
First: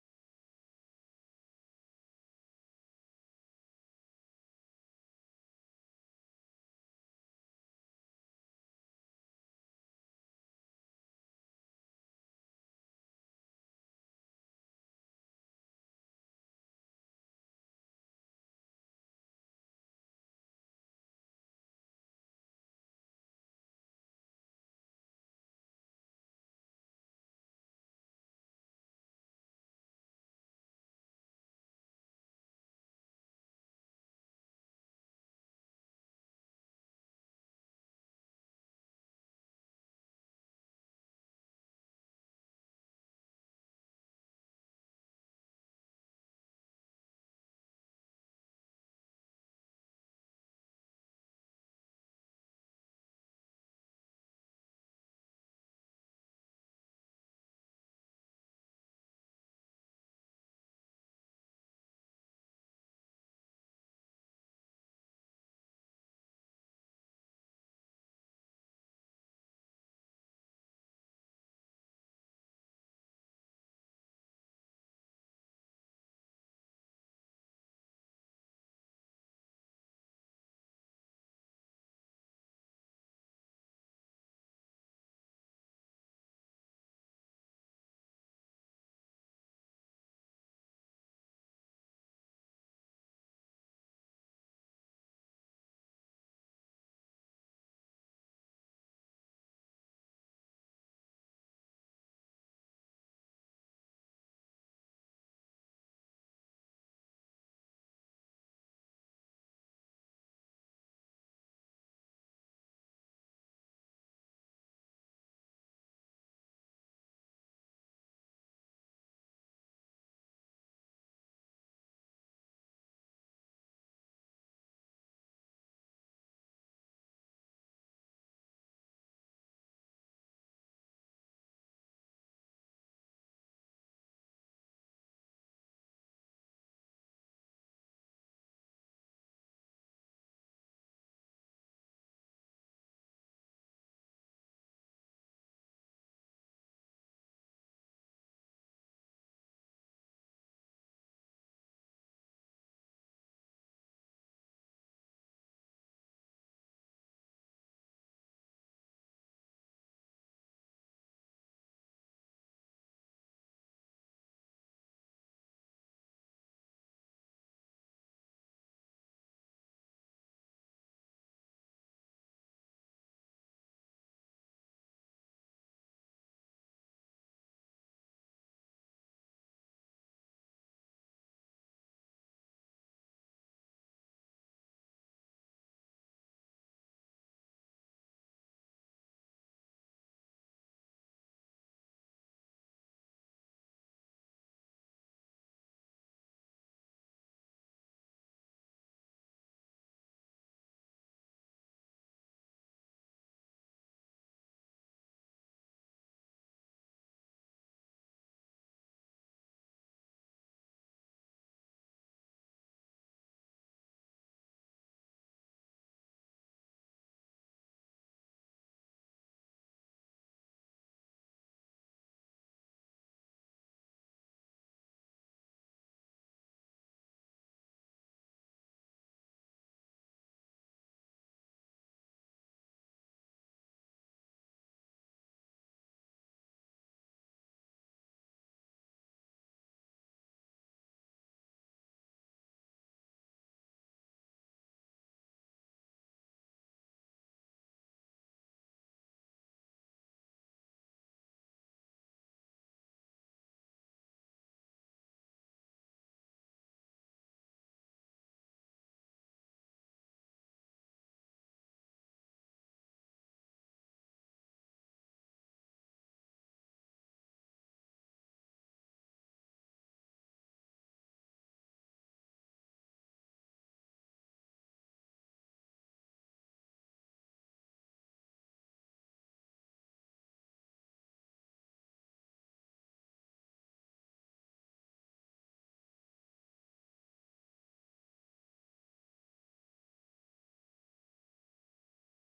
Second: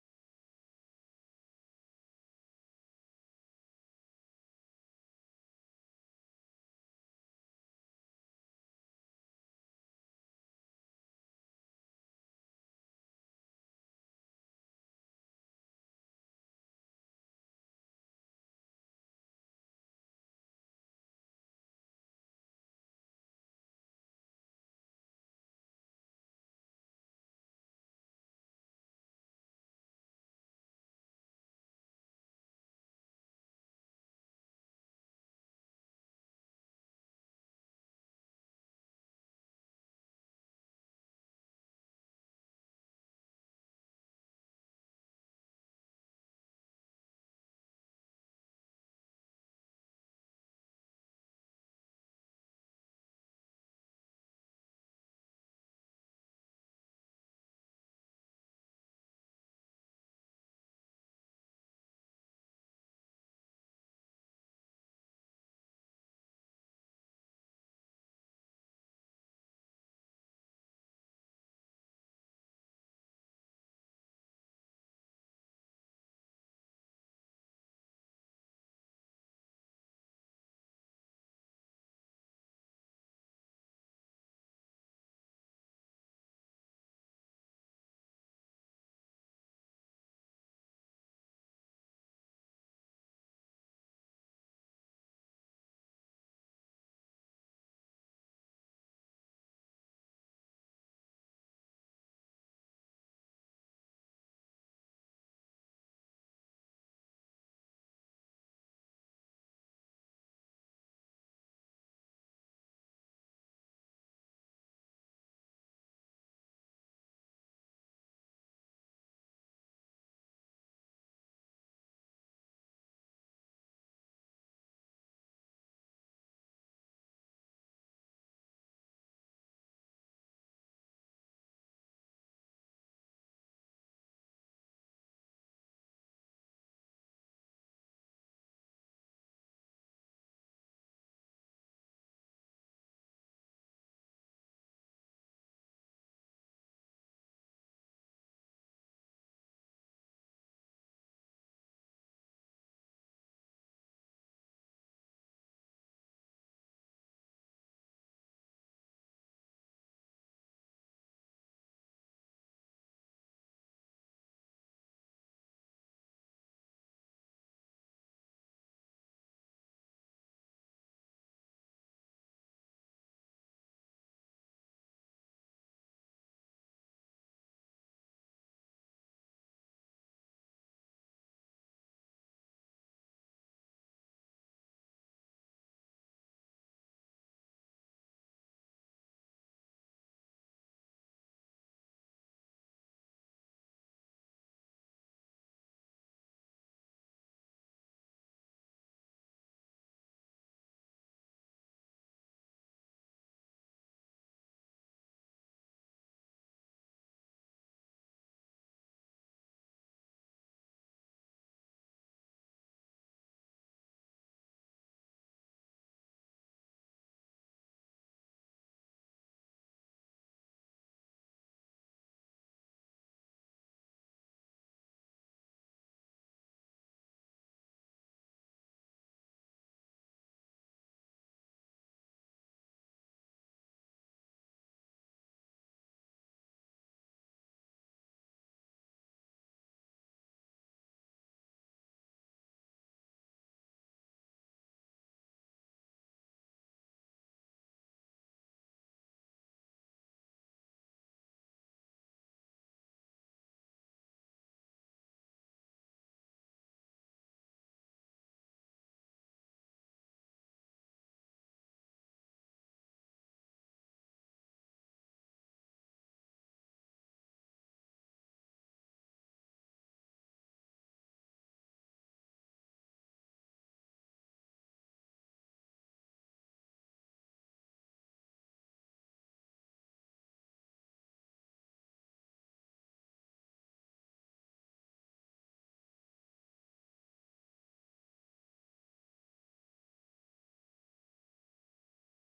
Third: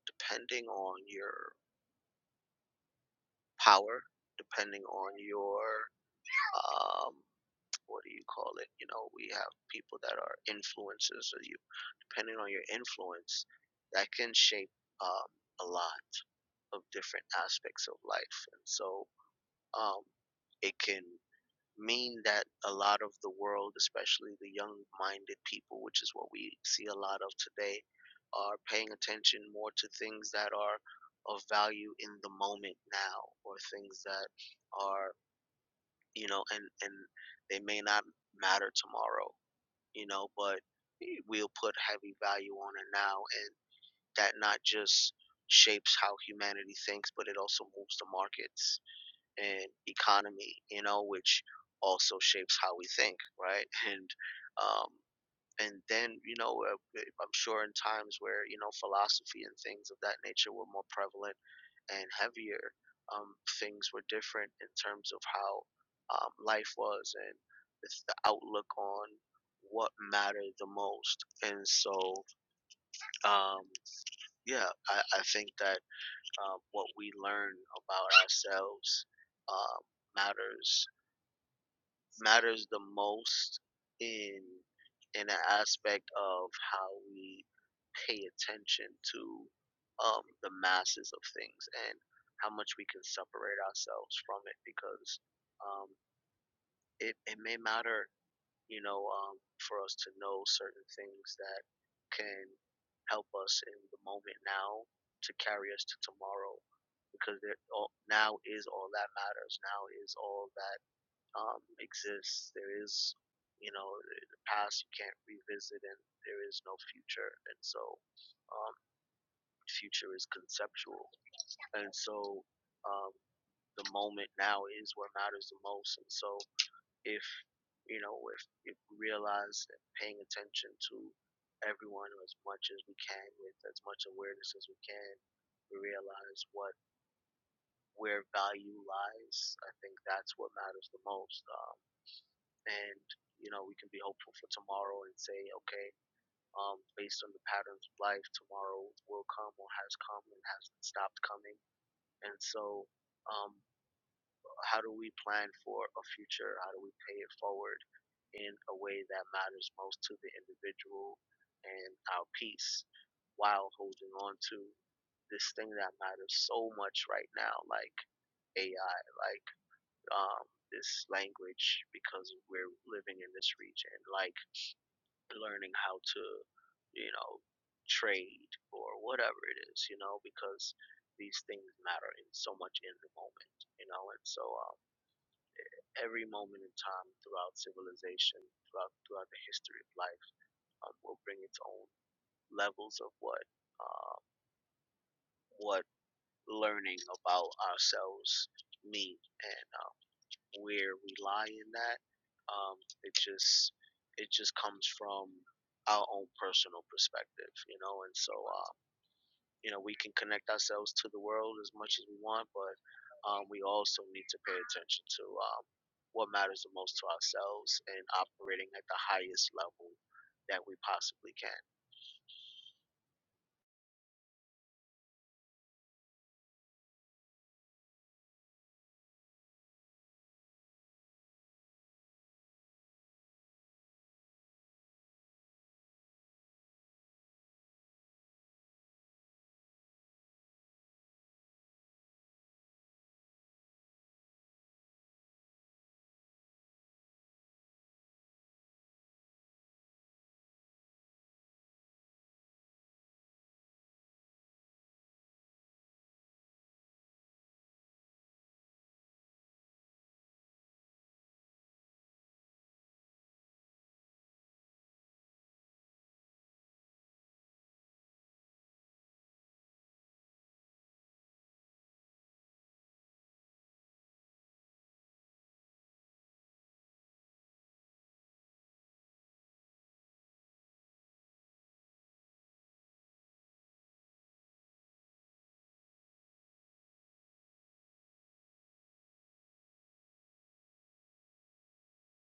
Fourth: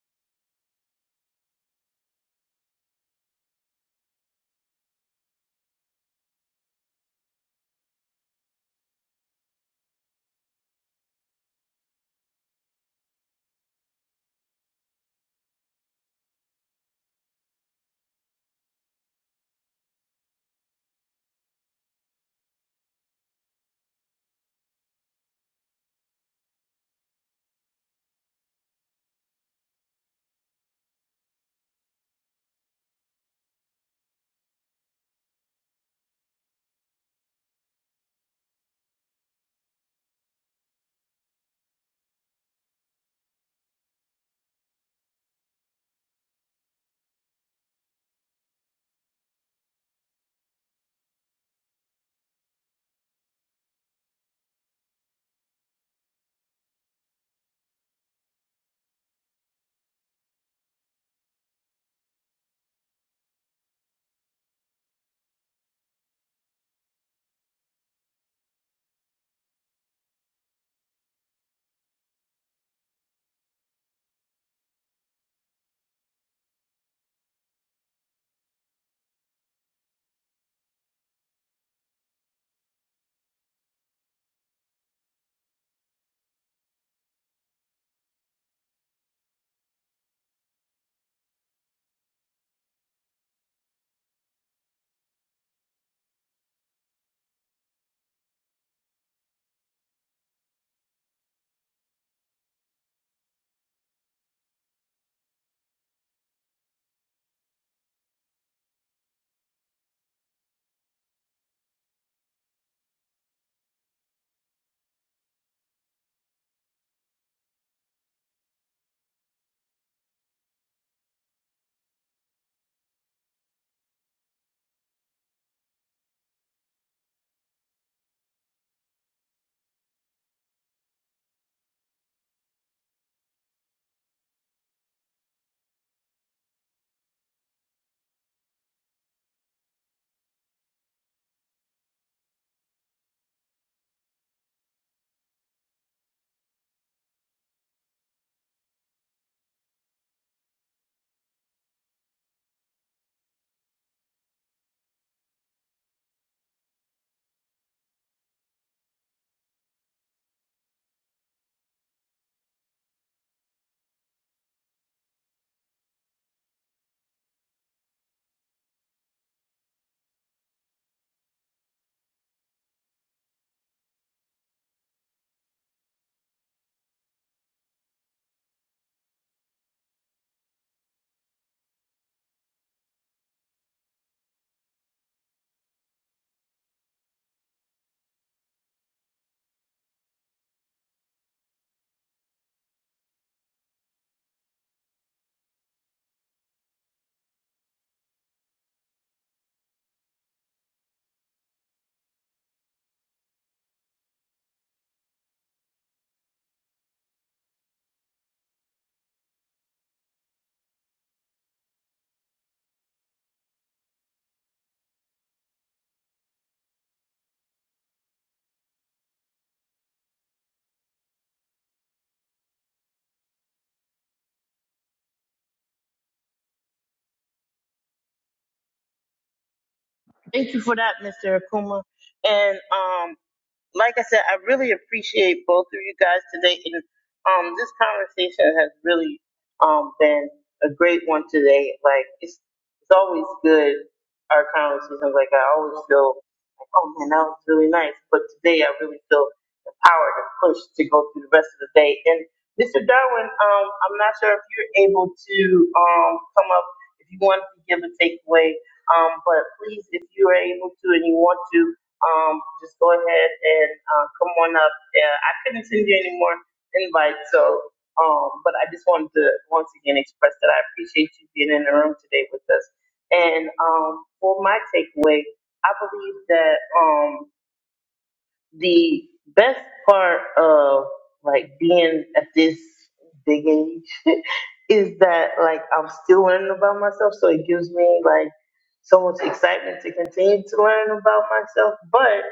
C: depending on your power, depending on your um, what do you call it? You know, we have people that are influencers, or you depending on your influence, that can shape um, a lot of different aspects of life, and so um, it can mean that a lot of the world, especially the young minded people, which is what we see a lot of today, are paying attention more to things that are of value in the moment now or things that are, you know, and, and they may not matter tomorrow, you know, but we'll put heavy value on it now. And that not just shapes how humanity thinks, but it also moves the markets and economy, you know, which also shapes how we think, right? And um, and then you know, uh, eh, I'm sure in times where you know philosophy and things of that nature were more prevalent and heavier, um, things were different in terms of how um, life was and it's the outlook on what mattered the most. And so, um, yeah, I, I think that um, what we learn about ourselves um, matters matters the most in in an aspect of how we pay attention to um, the masses of things and how much we can separate ourselves from it because um, it, it may matter you know um, for us to know certain things that can help us in the moment now to carry us to tomorrow because there, all, now is all that matters now is all that um, exists. There is, you know, the past you can't revisit, and there is no future. And so, um, future is conceptual. And so, um, the moment now is what matters the most. And so, if you know, if, if we realize that paying attention to everyone as much as we can, with as much awareness as we can, we realize what where value lies. I think that's what matters the most. Um, and you know we can be hopeful for tomorrow and say okay um, based on the patterns of life tomorrow will come or has come and has stopped coming and so um, how do we plan for a future how do we pay it forward in a way that matters most to the individual and our peace while holding on to this thing that matters so much right now like ai like um, this language because we're living in this region like learning how to, you know, trade or whatever it is, you know, because these things matter in so much in the moment, you know, and so um, every moment in time throughout civilization, throughout throughout the history of life, um, will bring its own levels of what um, what learning about ourselves mean and um, where we lie in that. Um, it just it just comes from our own personal perspective, you know, and so Um, you know, we can connect ourselves to the world as much as we want, but um, we also need to pay attention to um, what matters the most to ourselves and operating at the highest level that we possibly can.
A: Thank you for that, Mr. Akuma. And um, like I said, I really appreciate both of you guys today. And um, this conversation has really um, been a great one today. Like it's it's always good our conversations. Like I always feel like, oh man, that was really nice. But today I really feel empowered and pushed to go through the rest of the day. And Mr. Darwin, um, I'm not sure if you're able to um, come up if you want to give a takeaway. Um, but please, if you are able to and you want to um, just go ahead and uh, come on up. Uh, I couldn't send you any more invites, so um, but I just wanted to once again express that I appreciate you being in the room today with us. And um, for my takeaway, I believe that. Um, the best part of like being at this big age is that like I'm still learning about myself, so it gives me like so much excitement to continue to learn about myself. But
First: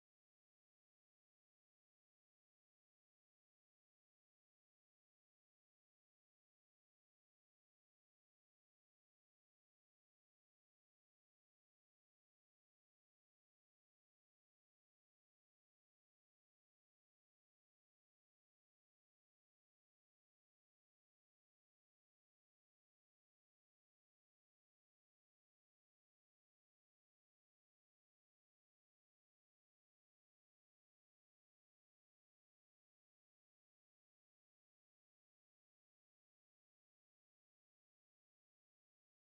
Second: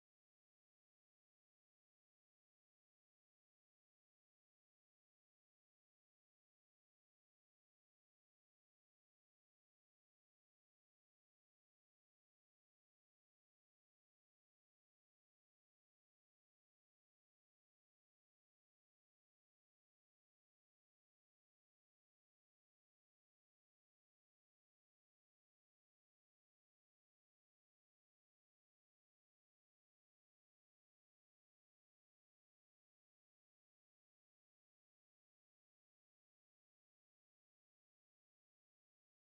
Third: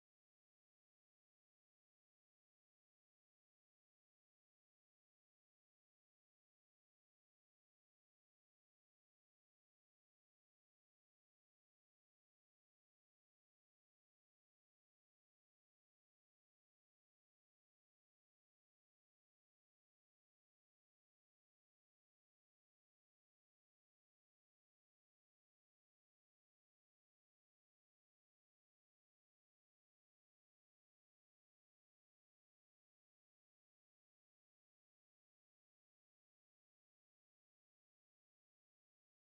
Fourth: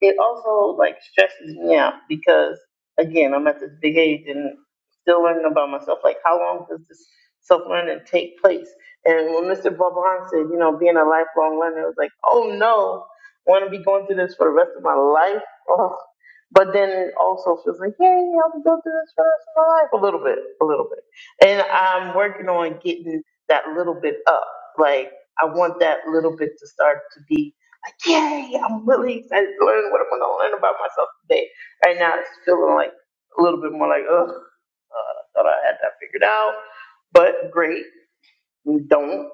A: it also like stresses me out because again, I'm at this big age and still learning about myself. Like how long does this self learning take place? And when Mr. Bob Hahn said, you know, being a lifelong learner, it was like, oh no, want to be going through this for the rest of my life Ugh. But then also feels like, yay, I'm gonna go through this for the rest of my life a little bit, a little bit. And I'm working on getting that little bit up. Like I want that little bit to start to be like, yay, I'm really excited to learn what I'm gonna learn about myself today. Right now it's feeling like a little bit more like, ugh, uh, I thought I had that figured out. But great we don't.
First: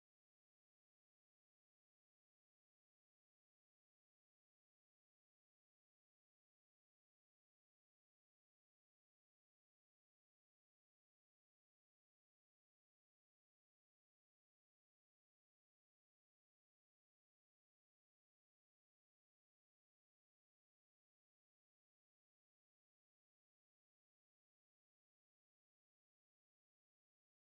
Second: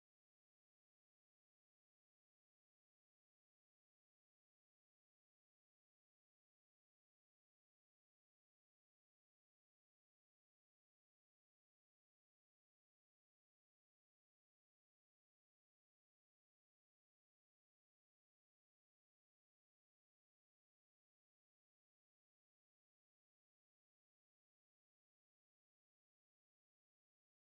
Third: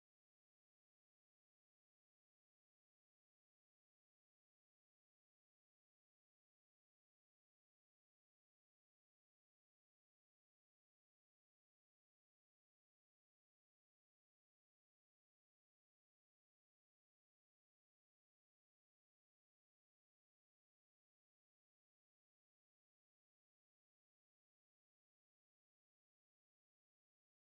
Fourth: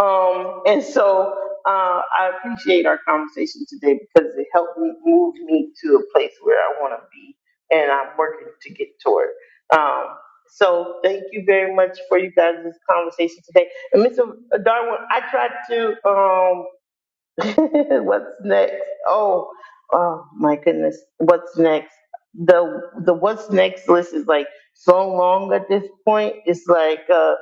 A: Um, and so uh, I appreciate our conversation today because it helped me move me to a place where I want to be and I'm working to get toward. Um, so thank you very much for you guys' conversation today. And Mr. Darwin, I tried to. um, what's next? Oh, oh my goodness, what's next? The the what's next list is like so long at this point. It's like uh,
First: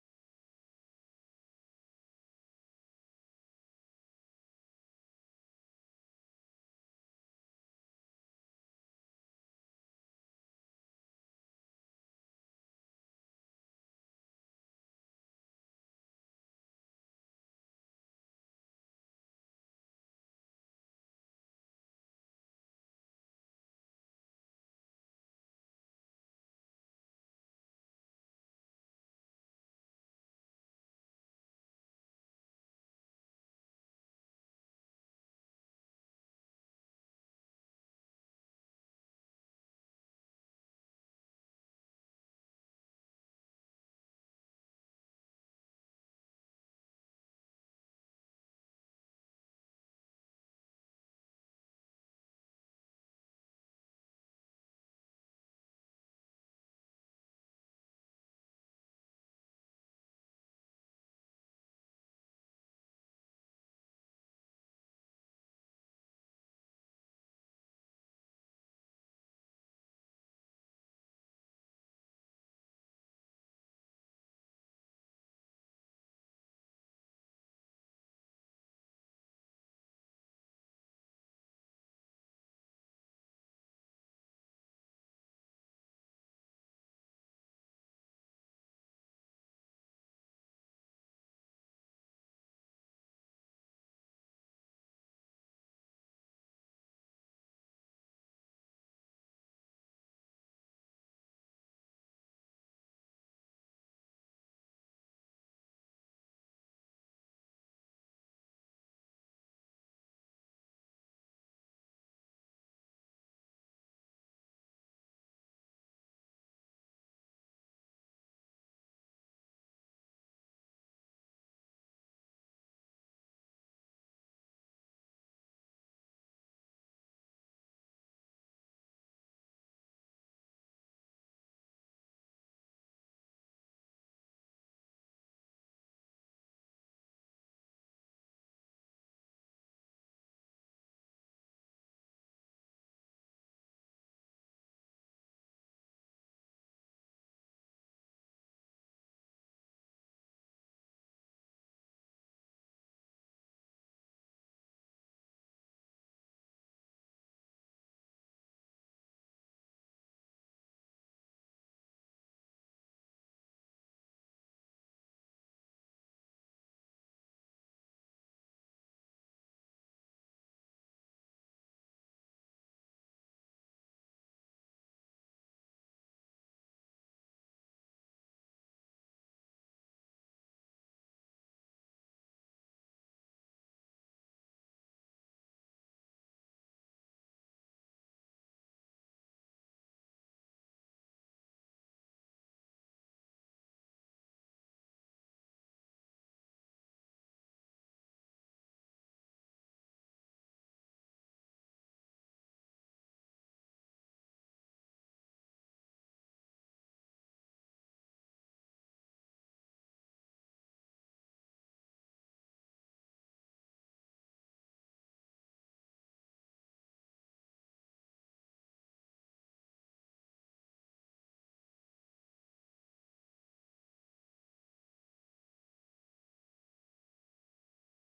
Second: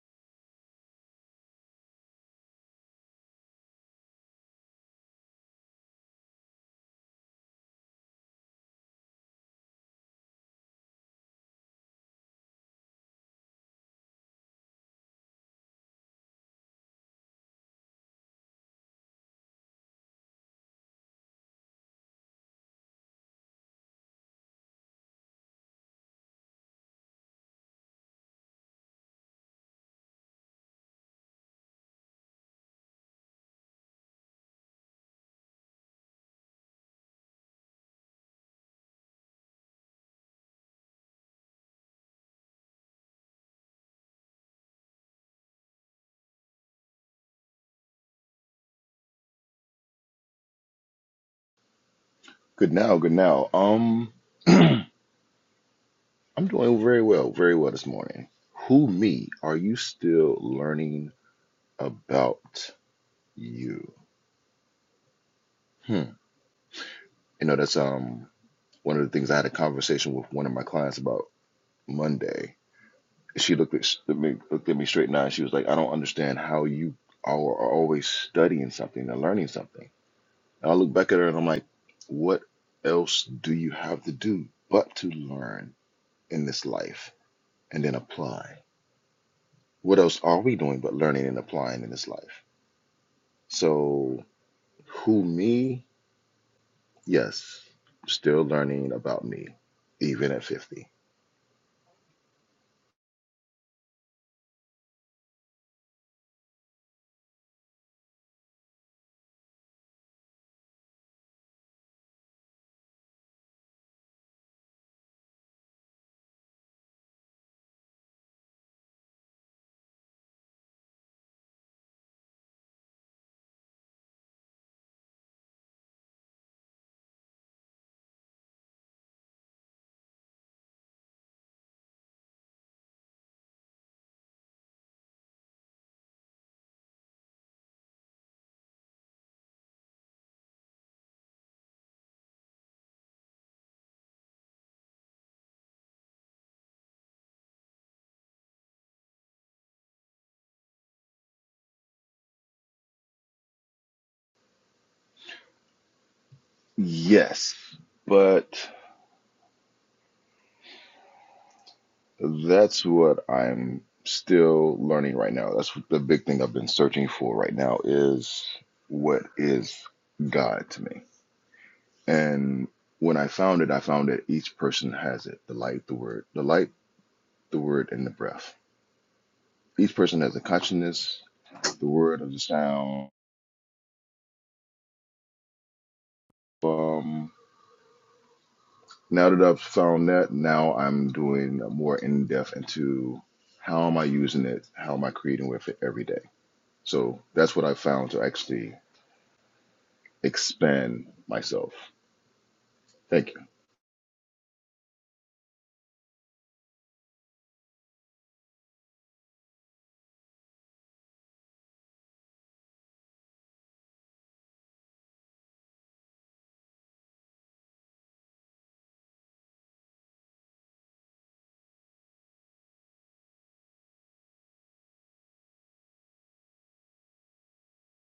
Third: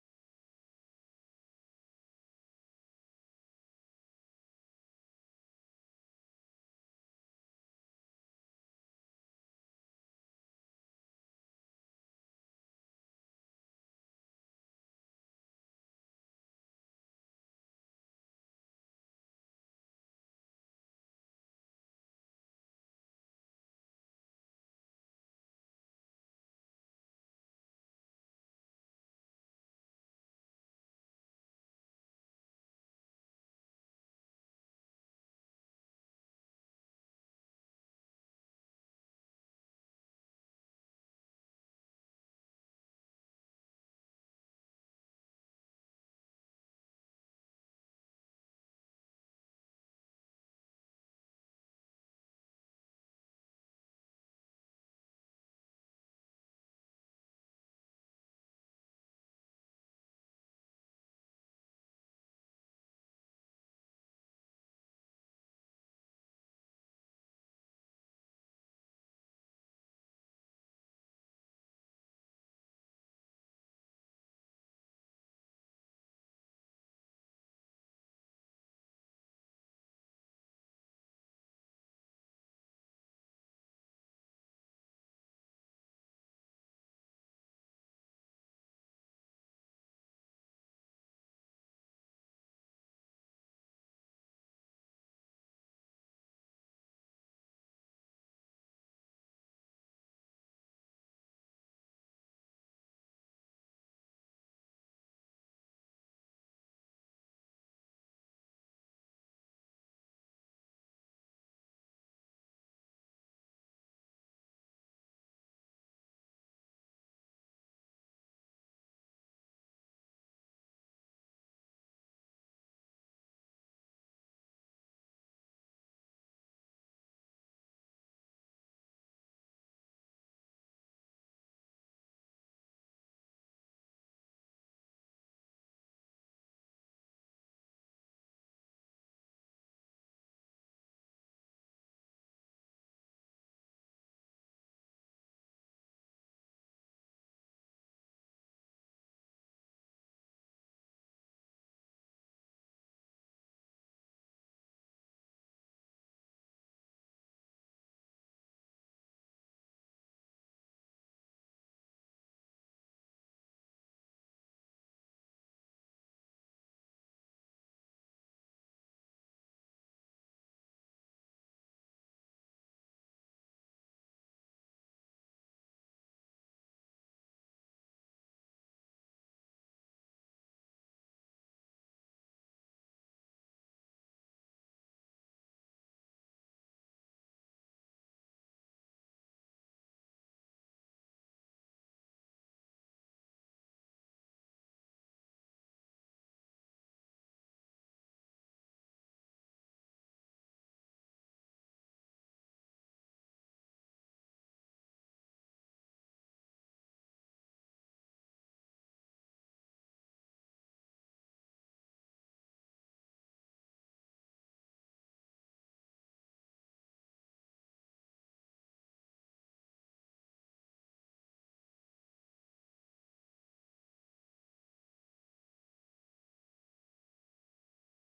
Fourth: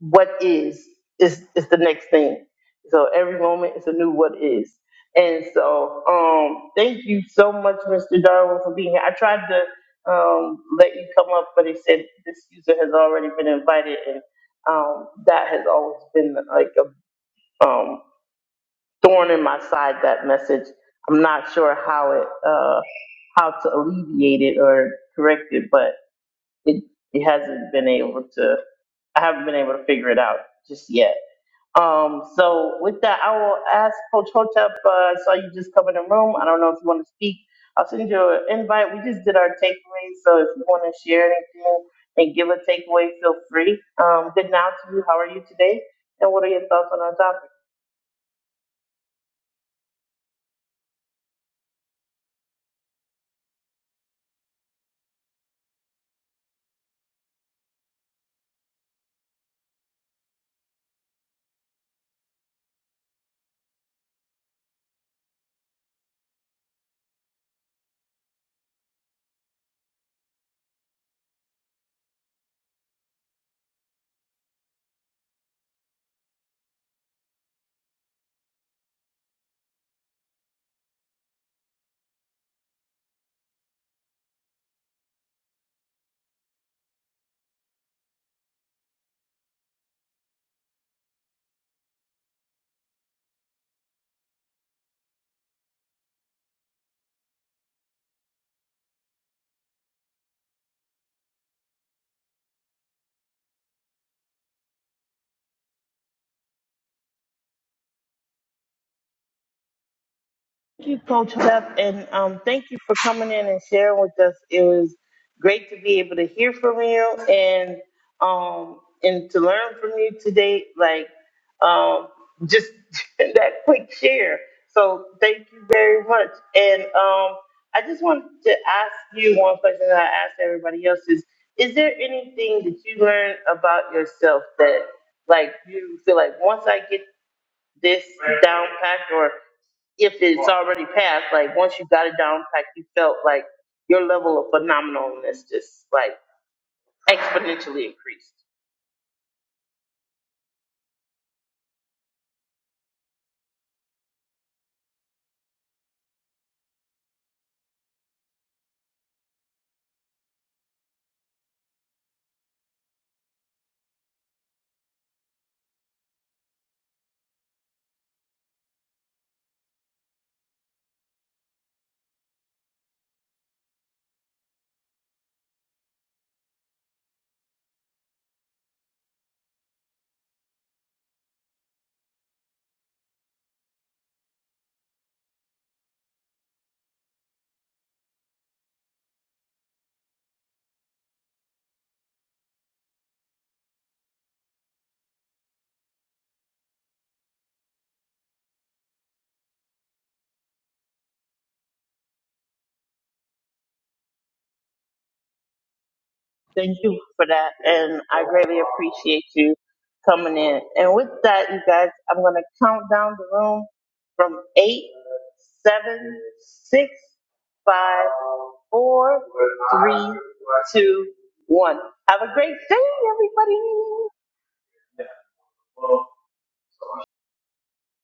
A: what is is is the next thing. So every moment is a new what is. And so, um, thank you so much, Mr. Darwin, for being here. I tried to um, let you come up, but they said this user has already been invited, and um, that has always been like a um, thorn in my side that message i'm not sure how it uh how to alleviate it or correct it but it it hasn't been able to i haven't been able to figure it out just yet um so with that i will ask coach hotep uh, i saw you just come in the room i don't know if you want to speak i'll send you an invite we just did our takeaways so if you want to share anything and give a takeaway feel free um good now to you how are you today and what are your thoughts on our topic
D: Good now, good now. Um, I'm doing very well, very well this morning. Who me? Are you still learning about you? Hmm. You know, that's um one of the things I had a conversation with one of my clients about Monday. She looked at, s- at me, looked at me straight in the eye. and She was like, "I don't understand how you are, are always studying something and learning something." And I look back at her and I'm like, "What else do you have to do but to learn in this life and then apply?" what else are we doing but learning and applying in this life? So, who me? Yes, still learning about me, even at 50.
A: Thank you, Coach Beth, and um, thank you for coming in and sharing with us. It was great to be able to hear from you and um, and to learn from you today. Like um, just that quick share. So thank you very much. And um, I just wanted to ask you one question that I asked everybody else is: Is there anything that you learned about yourself that like you feel like once I get this down packed or if it's already passed, like once you got it down, like you felt like your level of phenomenalness just like exponentially increased.
D: Yes, but that's what I'm still learning right now. That's the big thing I've been searching for right now is what is God to me? And when I found it, I found that each person has it the light, the word, the light, the word, and the breath. Each person has a consciousness, the word of the sound Um, now that I've found that, now I'm doing more in depth into how am I using it, how am I creating with it every day. So that's what I found to actually expand myself. Thank you.
A: Thank you for that, and I greatly appreciate you coming in. And with that, you guys, I'm gonna count down the room from eight, seven, six, five, four, three, two, one. Have a great day, everybody.